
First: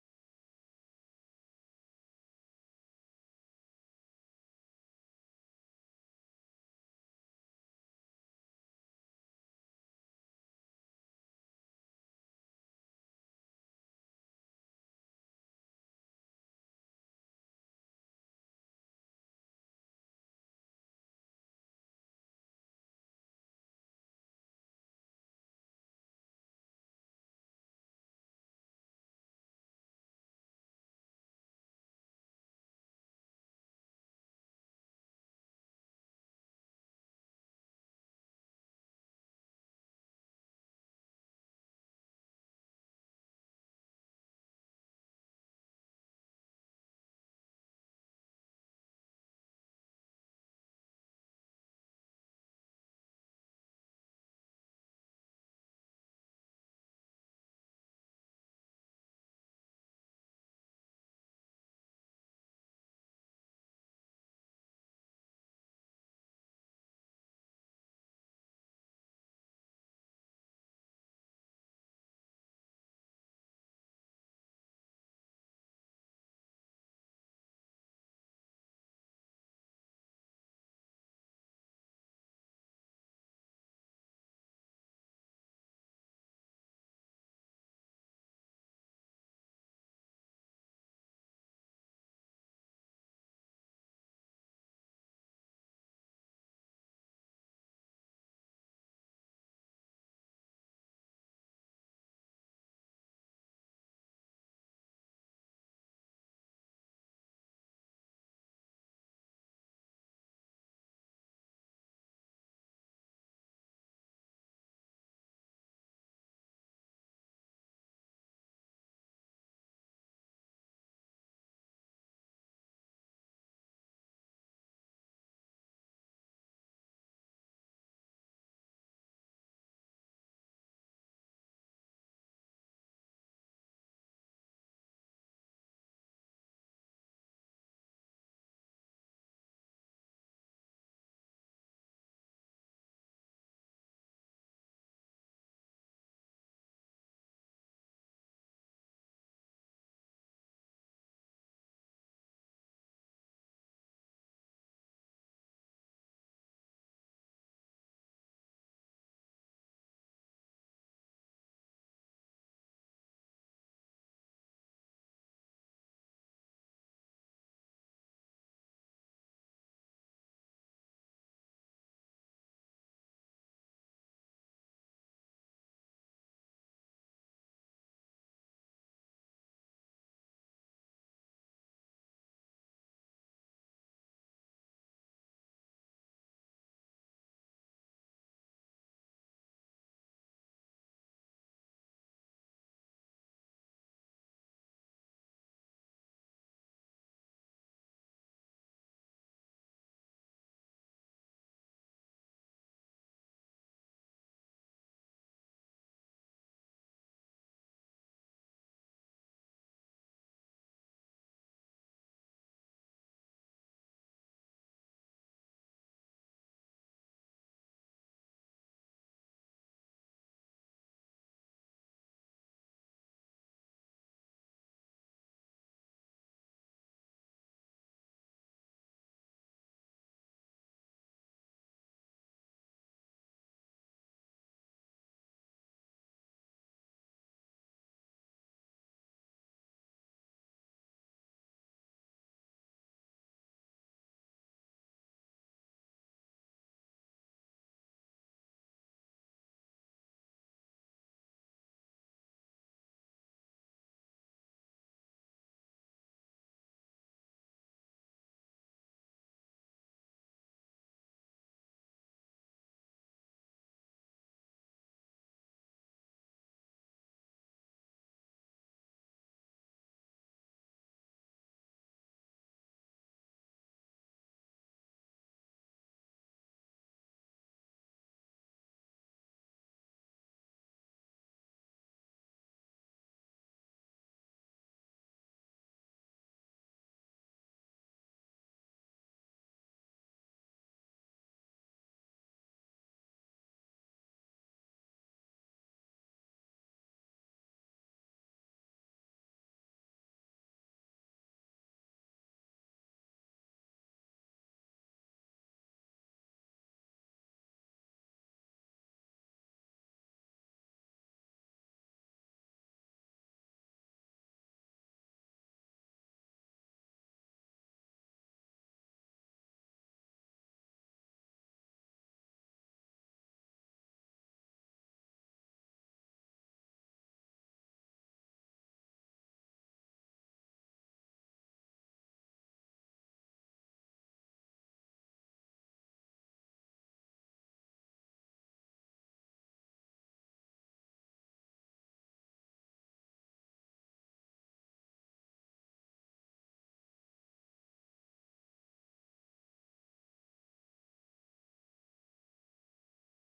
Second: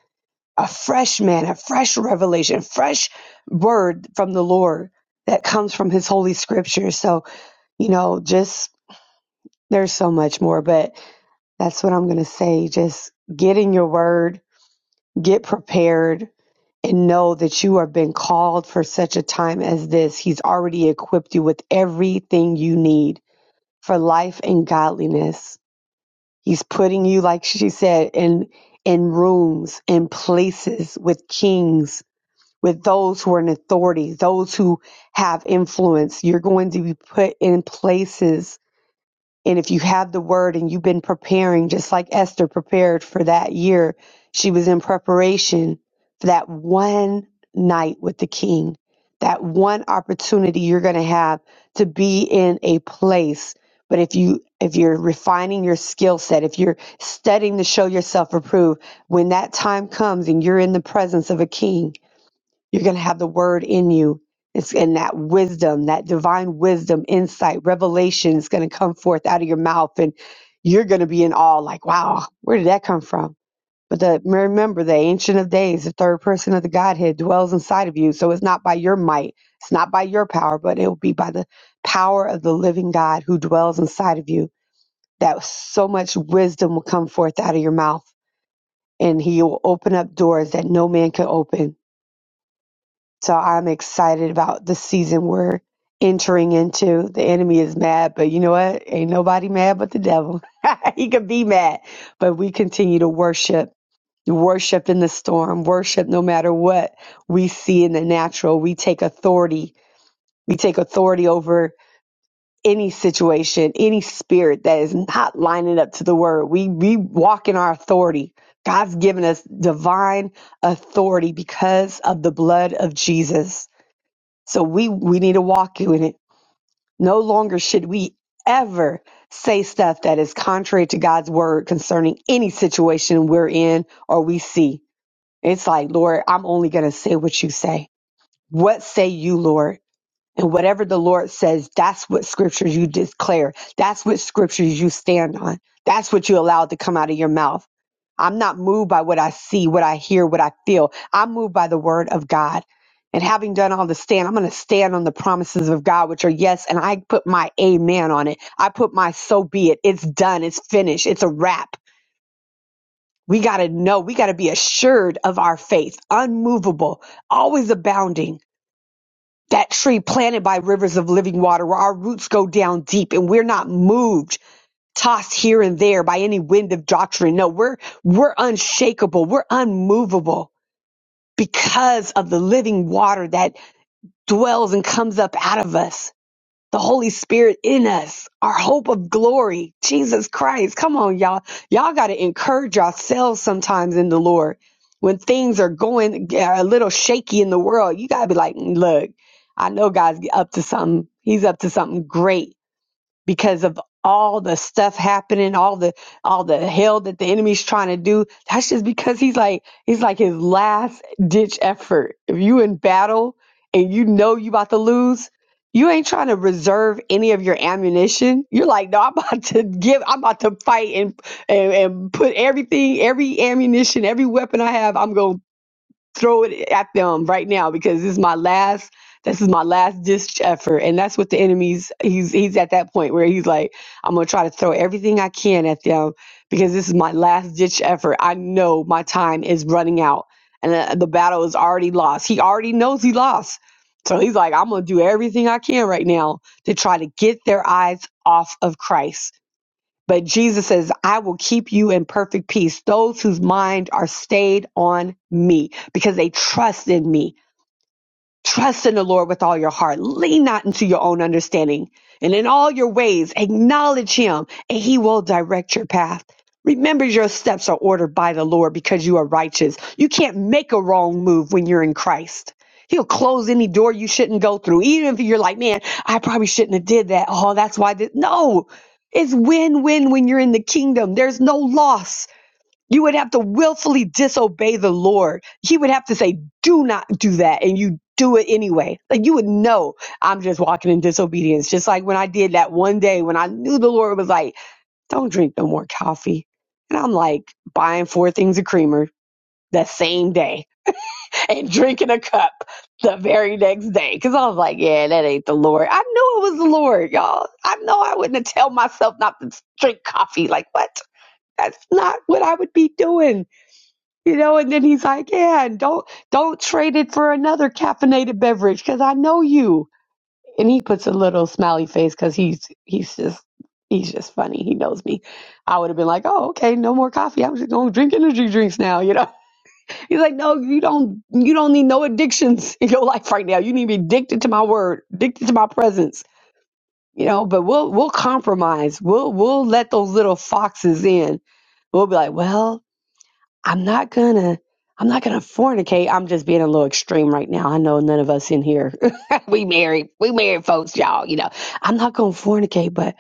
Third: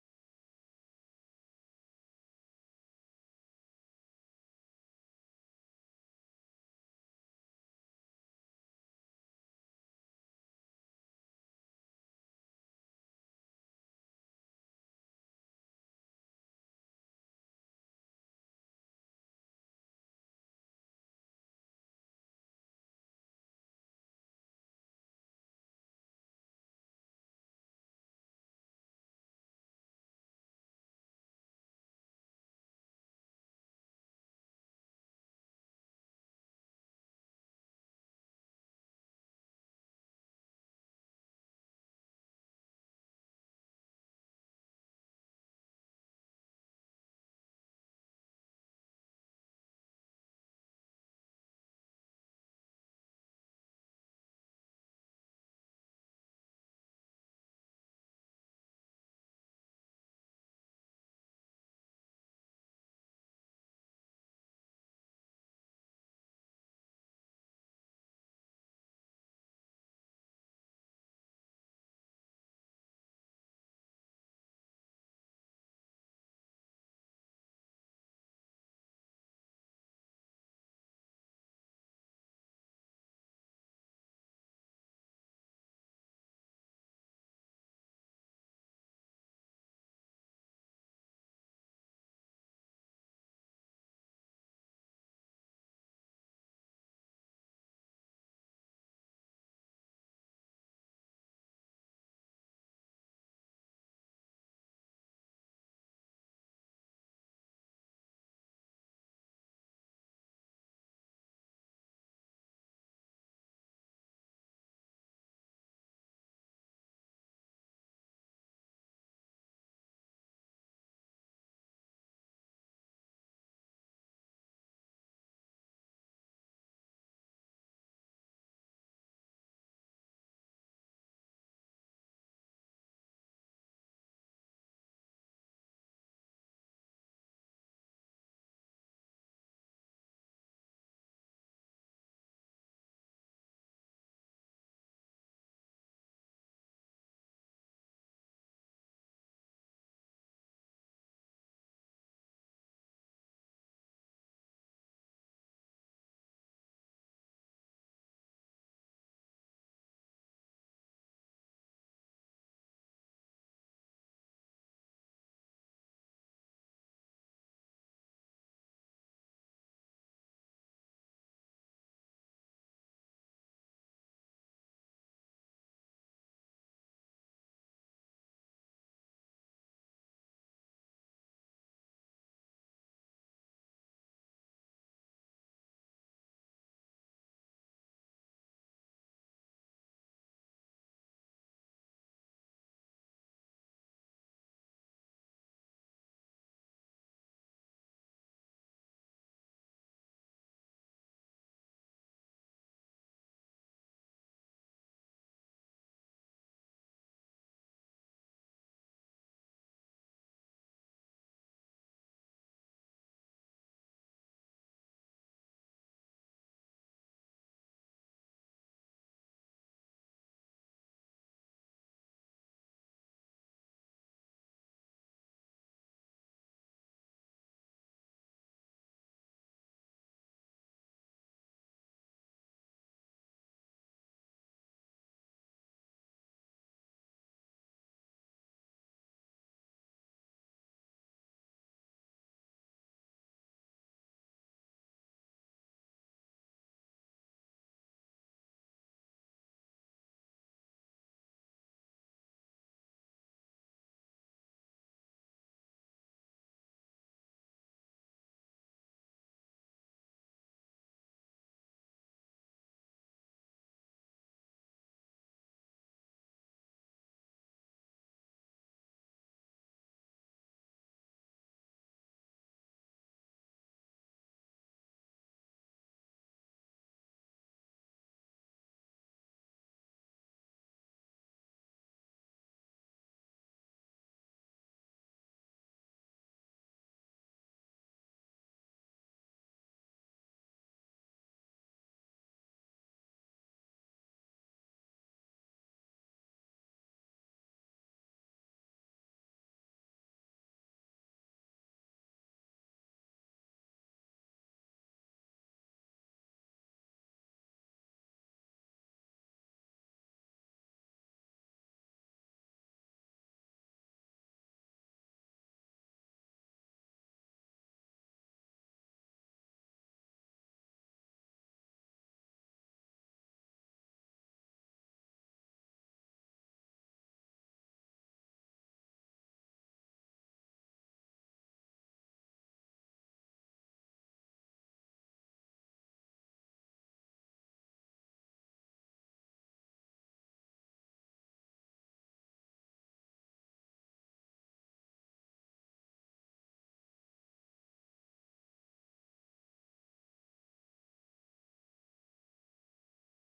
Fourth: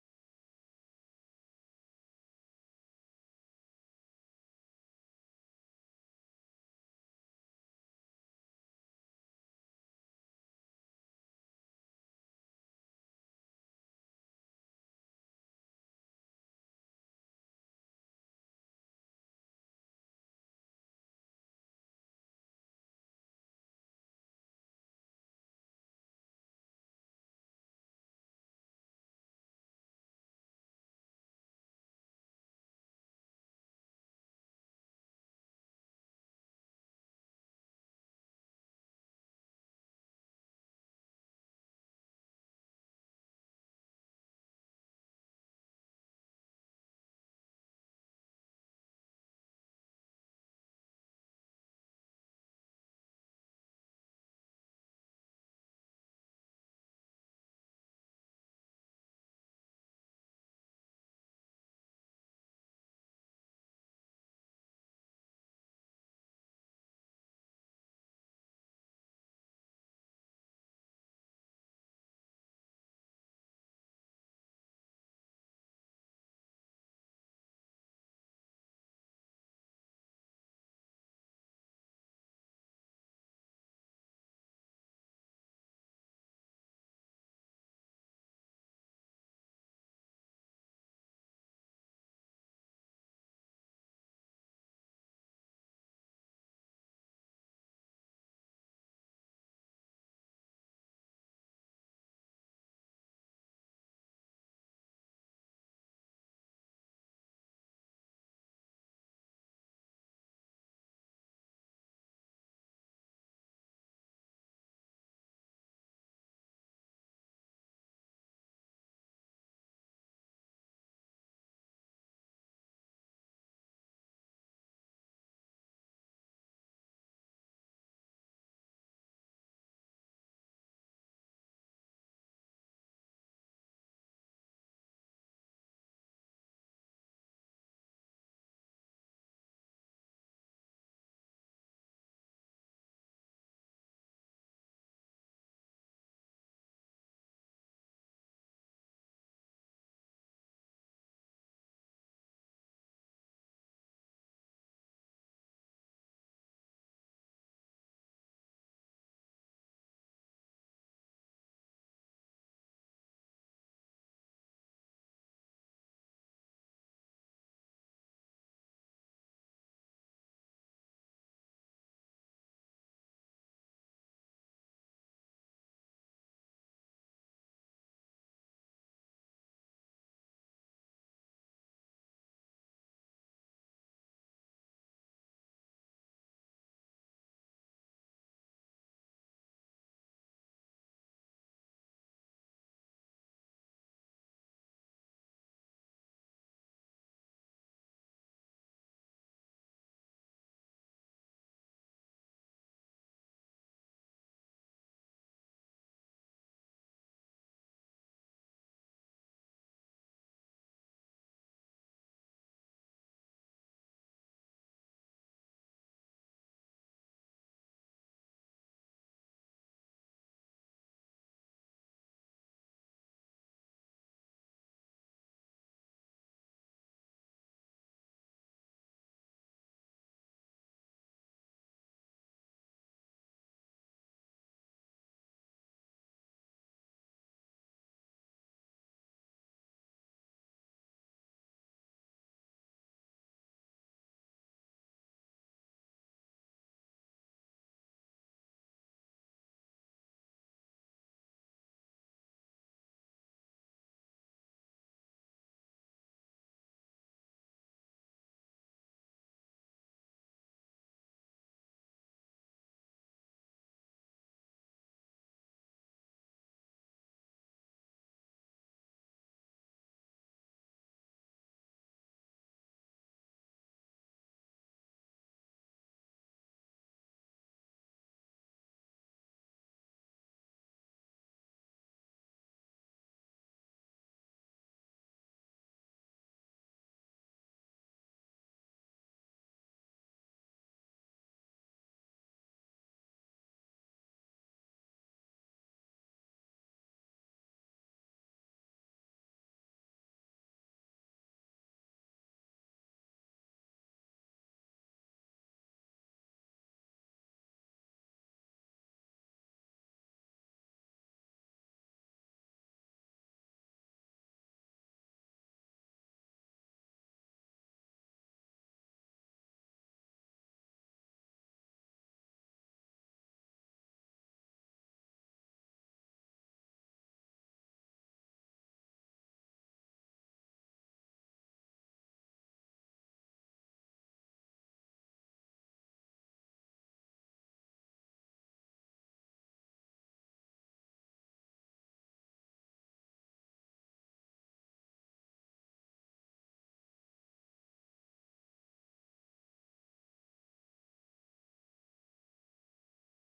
Speaker 4: A fresh manna, fresh revelation, fresh word from the Lord that comes from his holy scripture. So, you know, just there's so much more, but that's what I'm going to say. Just get in your word, get prepared, and know that you have been called for such a time as this. He's already equipped you with everything you need for life and godliness. He's putting you, like she said, in in rooms and places with kings, with those who are in authority, those who have influence. You're going to be put in places and if you have the word and you've been preparing, just like Esther prepared for that year, she was in preparation for that one night with the king, that one opportunity you're going to have to be in a place. But if you if you're refining your skill set, if you're studying to show yourself approved, when that time comes and you're in the presence of a king, you're going to have the word in you. It's in that wisdom, that divine wisdom, insight, revelation is going to come forth out of your mouth. And you're going to be in awe, like, wow, where did that come from? But the, remember, the Ancient of Days, the third person of the Godhead dwells inside of you. So it's not by your might, it's not by your power, but it will be by the power of the living God who dwells inside of you. That so much wisdom will come forth out of your mouth, and he will open up doors that no man can open so I'm excited about the season we're entering into. The enemy is mad, but you know what? Ain't nobody mad but the devil. he could be mad, but we continue to worship. Worship in the storm, worship no matter what we see in the natural. We take authority. We take authority over any situation, any spirit that is not lining up to the word. We, we walk in our authority. God's given us divine authority because of the blood of Jesus. So we we need to walk in it. No longer should we ever say stuff that is contrary to God's word concerning any situation we're in or we see. It's like, Lord, I'm only going to say what you say. What say you, Lord? And whatever the Lord says, that's what scriptures you declare. That's what scriptures you stand on. That's what you allow to come out of your mouth. I'm not moved by what I see, what I hear, what I feel. I'm moved by the word of God. And having done all the stand, I'm going to stand on the promises of God, which are yes. And I put my amen on it. I put my so be it. It's done. It's finished. It's a wrap. We got to know. We got to be assured of our faith, unmovable, always abounding that tree planted by rivers of living water where our roots go down deep and we're not moved tossed here and there by any wind of doctrine no we're we're unshakable we're unmovable because of the living water that dwells and comes up out of us the Holy Spirit in us, our hope of glory, Jesus Christ. Come on, y'all. Y'all got to encourage yourselves sometimes in the Lord. When things are going a little shaky in the world, you got to be like, look, I know God's up to something. He's up to something great because of all the stuff happening, all the all the hell that the enemy's trying to do. That's just because he's like he's like his last ditch effort. If you in battle and you know you about to lose, you ain't trying to reserve any of your ammunition. You're like, no, I'm about to give, I'm about to fight and and, and put everything, every ammunition, every weapon I have, I'm gonna throw it at them right now because this is my last this is my last ditch effort and that's what the enemy's he's he's at that point where he's like i'm gonna try to throw everything i can at them because this is my last ditch effort i know my time is running out and uh, the battle is already lost he already knows he lost so he's like i'm gonna do everything i can right now to try to get their eyes off of christ but Jesus says, I will keep you in perfect peace, those whose mind are stayed on me because they trust in me. Trust in the Lord with all your heart. Lean not into your own understanding. And in all your ways, acknowledge him, and he will direct your path. Remember, your steps are ordered by the Lord because you are righteous. You can't make a wrong move when you're in Christ. He'll close any door you shouldn't go through, even if you're like, man, I probably shouldn't have did that. Oh, that's why I did. No, it's win-win when you're in the kingdom. There's no loss. You would have to willfully disobey the Lord. He would have to say, do not do that. And you do it anyway. Like you would know I'm just walking in disobedience. Just like when I did that one day when I knew the Lord was like, don't drink no more coffee. And I'm like buying four things of creamer that same day and drinking a cup the very next day. Cause I was like, yeah, that ain't the Lord. I knew it was the Lord, y'all. I know I wouldn't have tell myself not to drink coffee. Like what? That's not what I would be doing. You know, and then he's like, "Yeah, and don't don't trade it for another caffeinated beverage because I know you." And he puts a little smiley face because he's he's just he's just funny. He knows me. I would have been like, "Oh, okay, no more coffee. I'm just gonna drink energy drinks now." You know, he's like, "No, you don't you don't need no addictions in your life right now. You need to be addicted to my word, addicted to my presence." You know, but we'll we'll compromise. We'll we'll let those little foxes in. We'll be like, "Well." I'm not gonna I'm not gonna fornicate. I'm just being a little extreme right now. I know none of us in here we married we married folks, y'all, you know. I'm not gonna fornicate, but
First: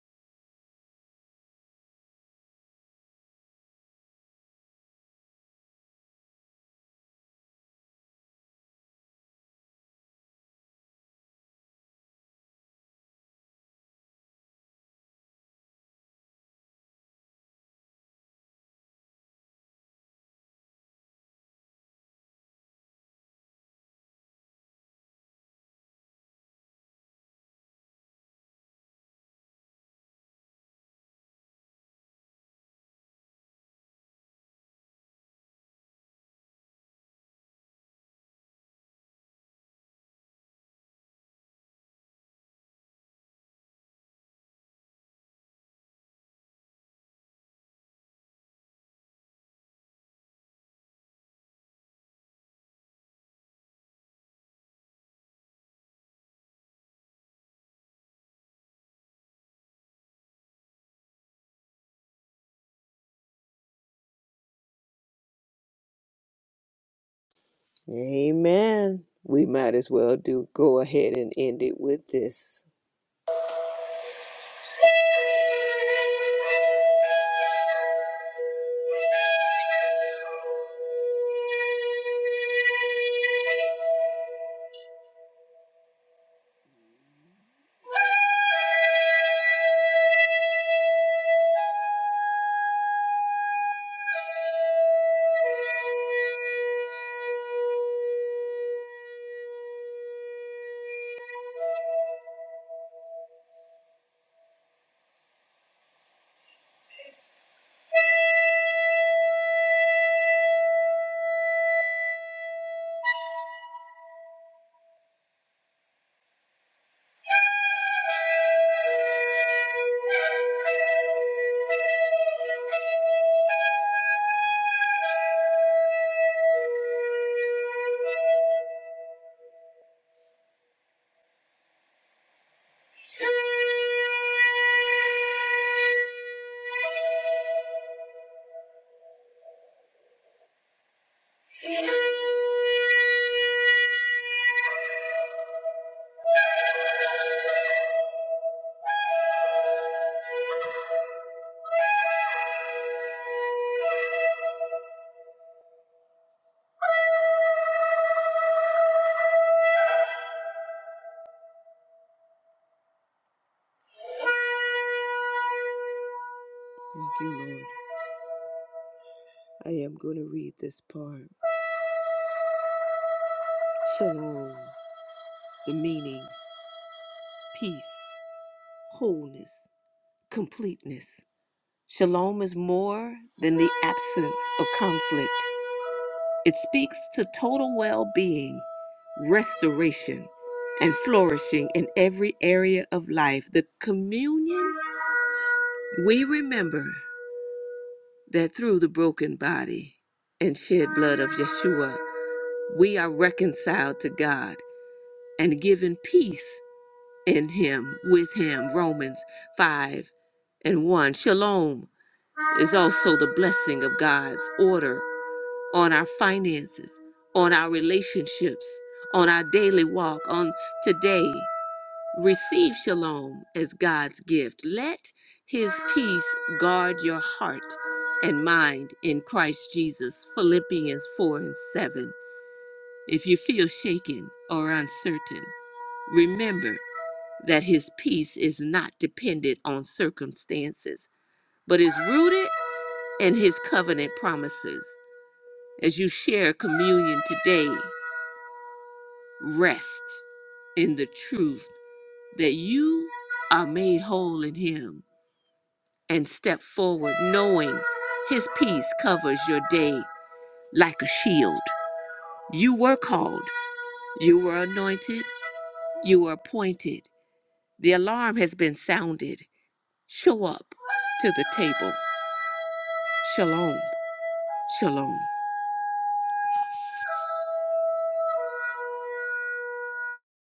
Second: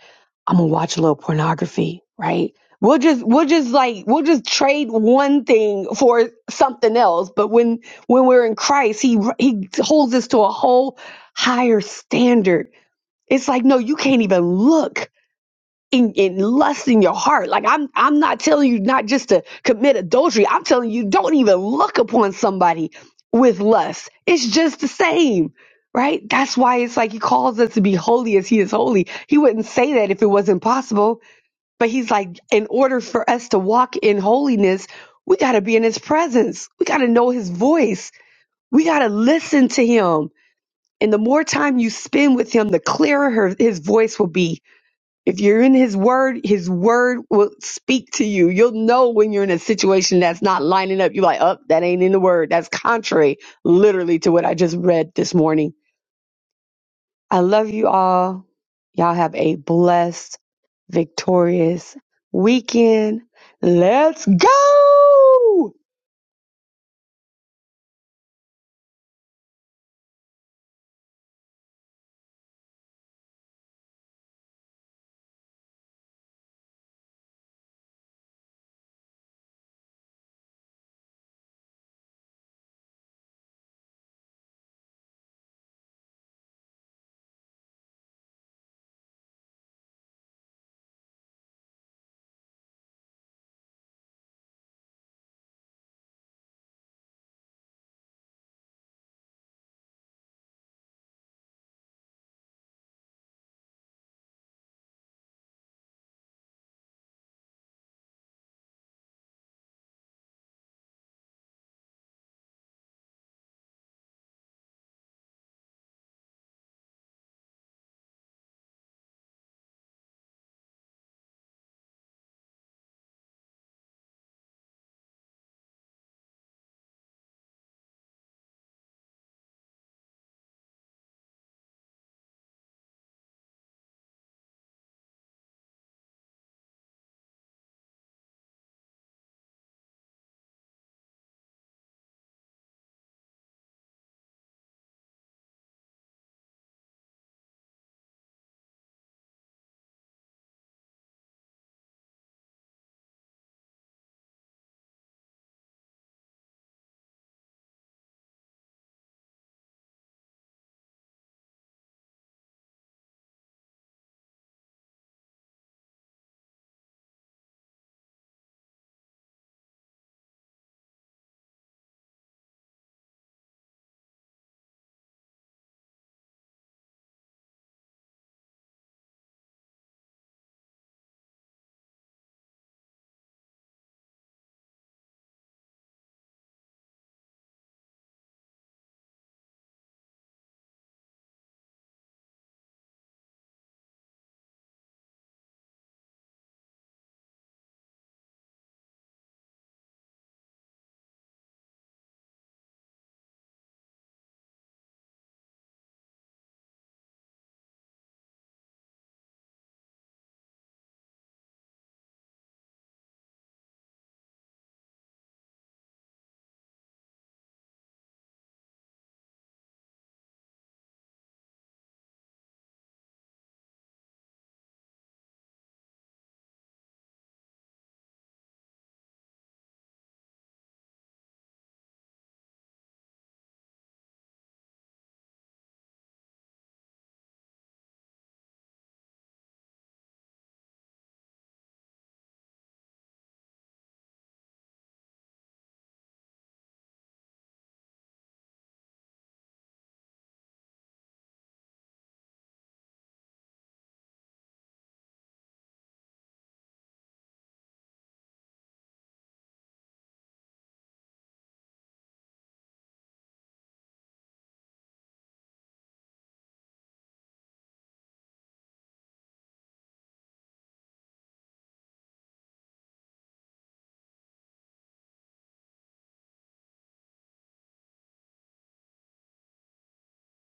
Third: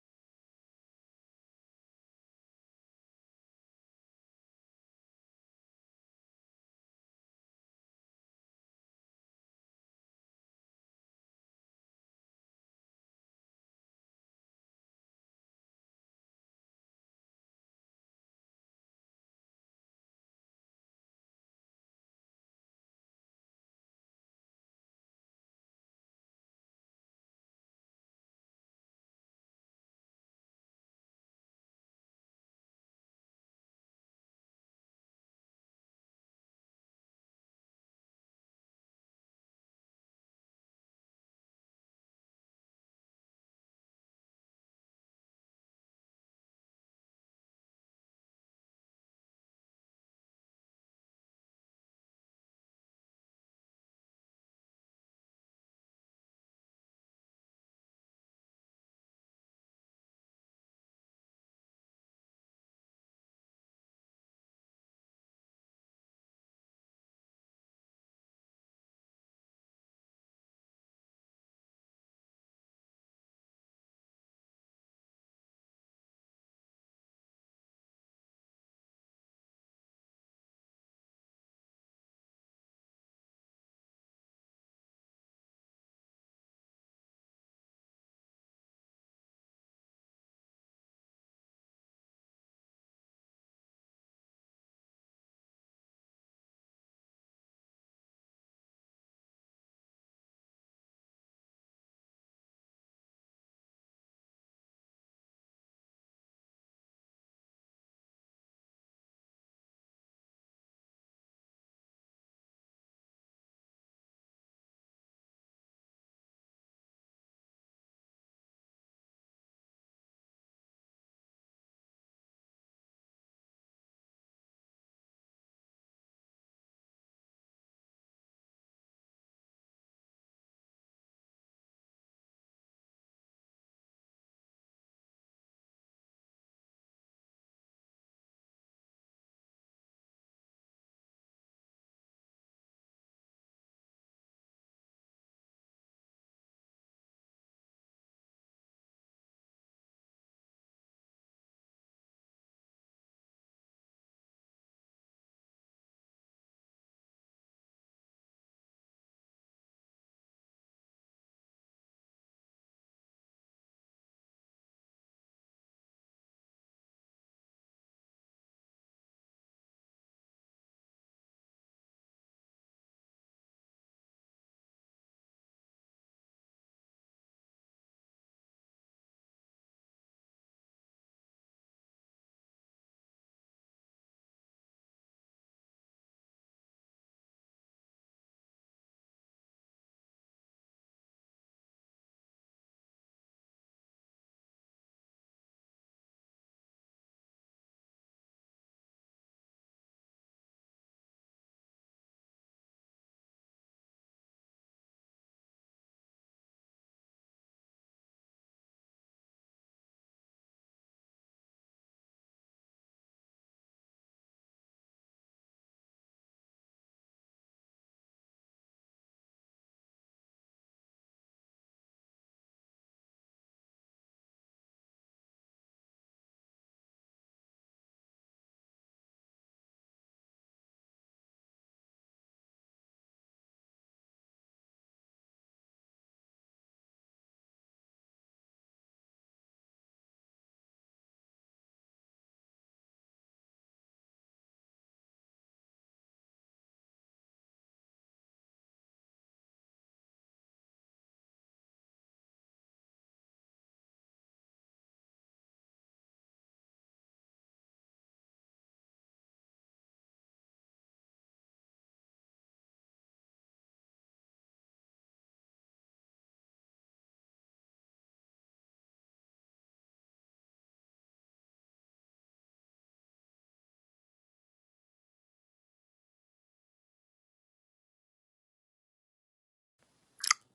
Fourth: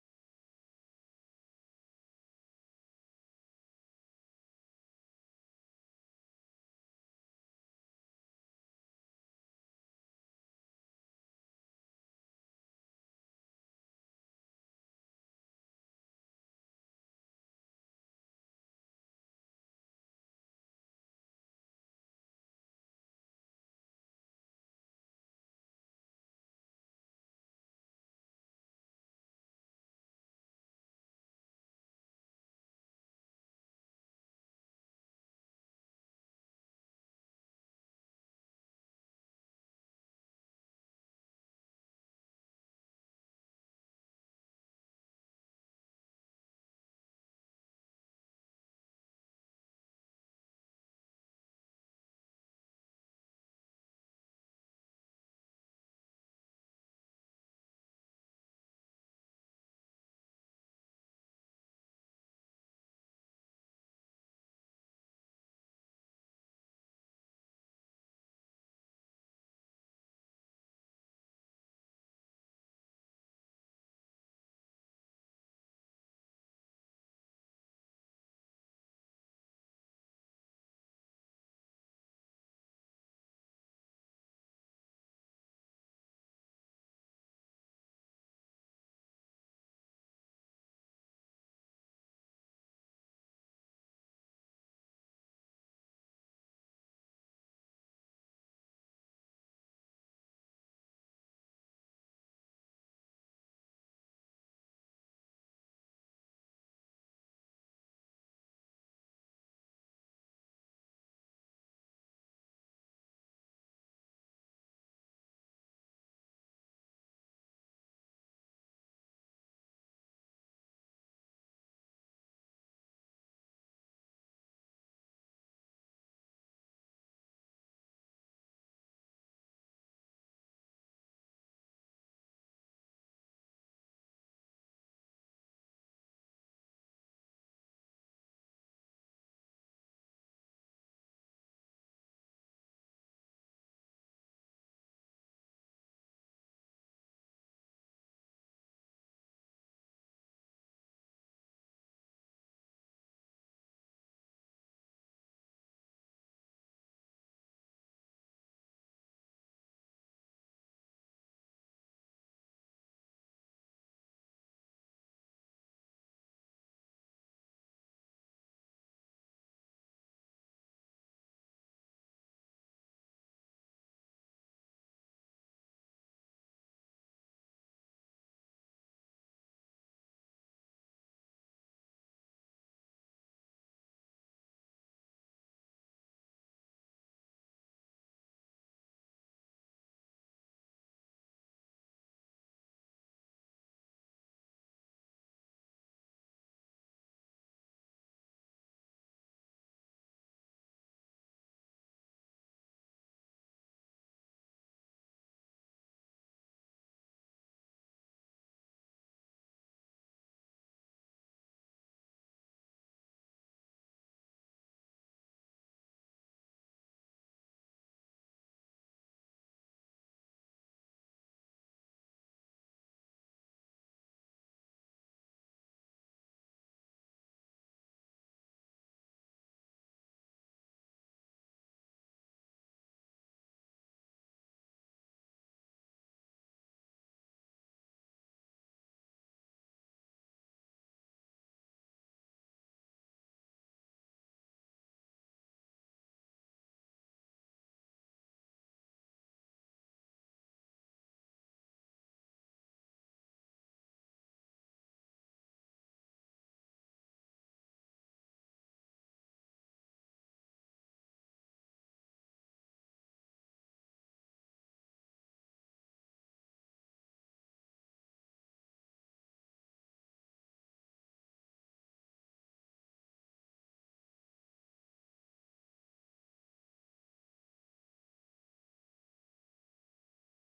Speaker 4: I'm gonna watch a little pornography, right? We'll just we'll just like we'll just trade one thing for something else. But when when we're in Christ, he he holds us to a whole higher standard. It's like no, you can't even look in, in lust in your heart. Like I'm I'm not telling you not just to commit adultery. I'm telling you don't even look upon somebody with lust. It's just the same. Right? That's why it's like he calls us to be holy as he is holy. He wouldn't say that if it wasn't possible. But he's like, in order for us to walk in holiness, we got to be in his presence. We got to know his voice. We got to listen to him. And the more time you spend with him, the clearer her, his voice will be if you're in his word, his word will speak to you. You'll know when you're in a situation that's not lining up. You're like, oh, that ain't in the word. That's contrary literally to what I just read this morning. I love you all. Y'all have a blessed, victorious weekend. Let's go.
Speaker 1: Amen. We might as well do go ahead and end it with this. Thank you, Lord. I am going to read this part. Shalom, the meaning, peace, wholeness, completeness. Shalom is more than the absence of conflict, it speaks to total well being, restoration, and flourishing in every area of life. The communion, we remember that through the broken body and shed blood of Yeshua, we are reconciled to God and given peace in Him, with Him. Romans 5 and 1. Shalom is also the blessing of God's order on our finances, on our relationships, on our daily walk, on today. Receive shalom as God's gift. Let his peace guard your heart and mind in Christ Jesus. Philippians 4 and 7. If you feel shaken or uncertain, remember that his peace is not dependent on circumstances, but is rooted in his covenant promises. As you share communion today, Rest in the truth that you are made whole in Him and step forward knowing His peace covers your day like a shield. You were called, you were anointed, you were appointed. The alarm has been sounded. Show up to the table. Shalom, shalom.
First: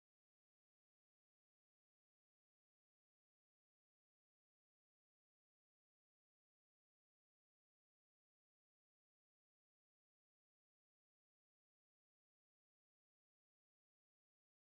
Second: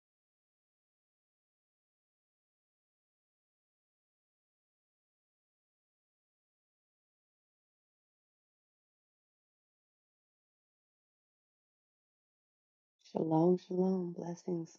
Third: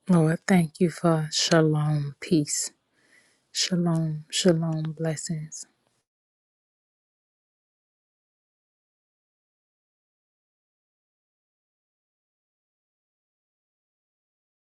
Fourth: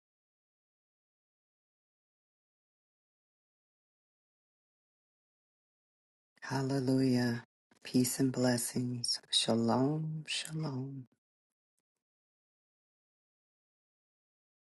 Speaker 2: Lord, thank you for shalom, peace Shalom, shalom, blessings.
Speaker 3: Hallelujah. Peace and blessings. Shalom. Shalom.
Speaker 4: Shalom, shalom. Blessings.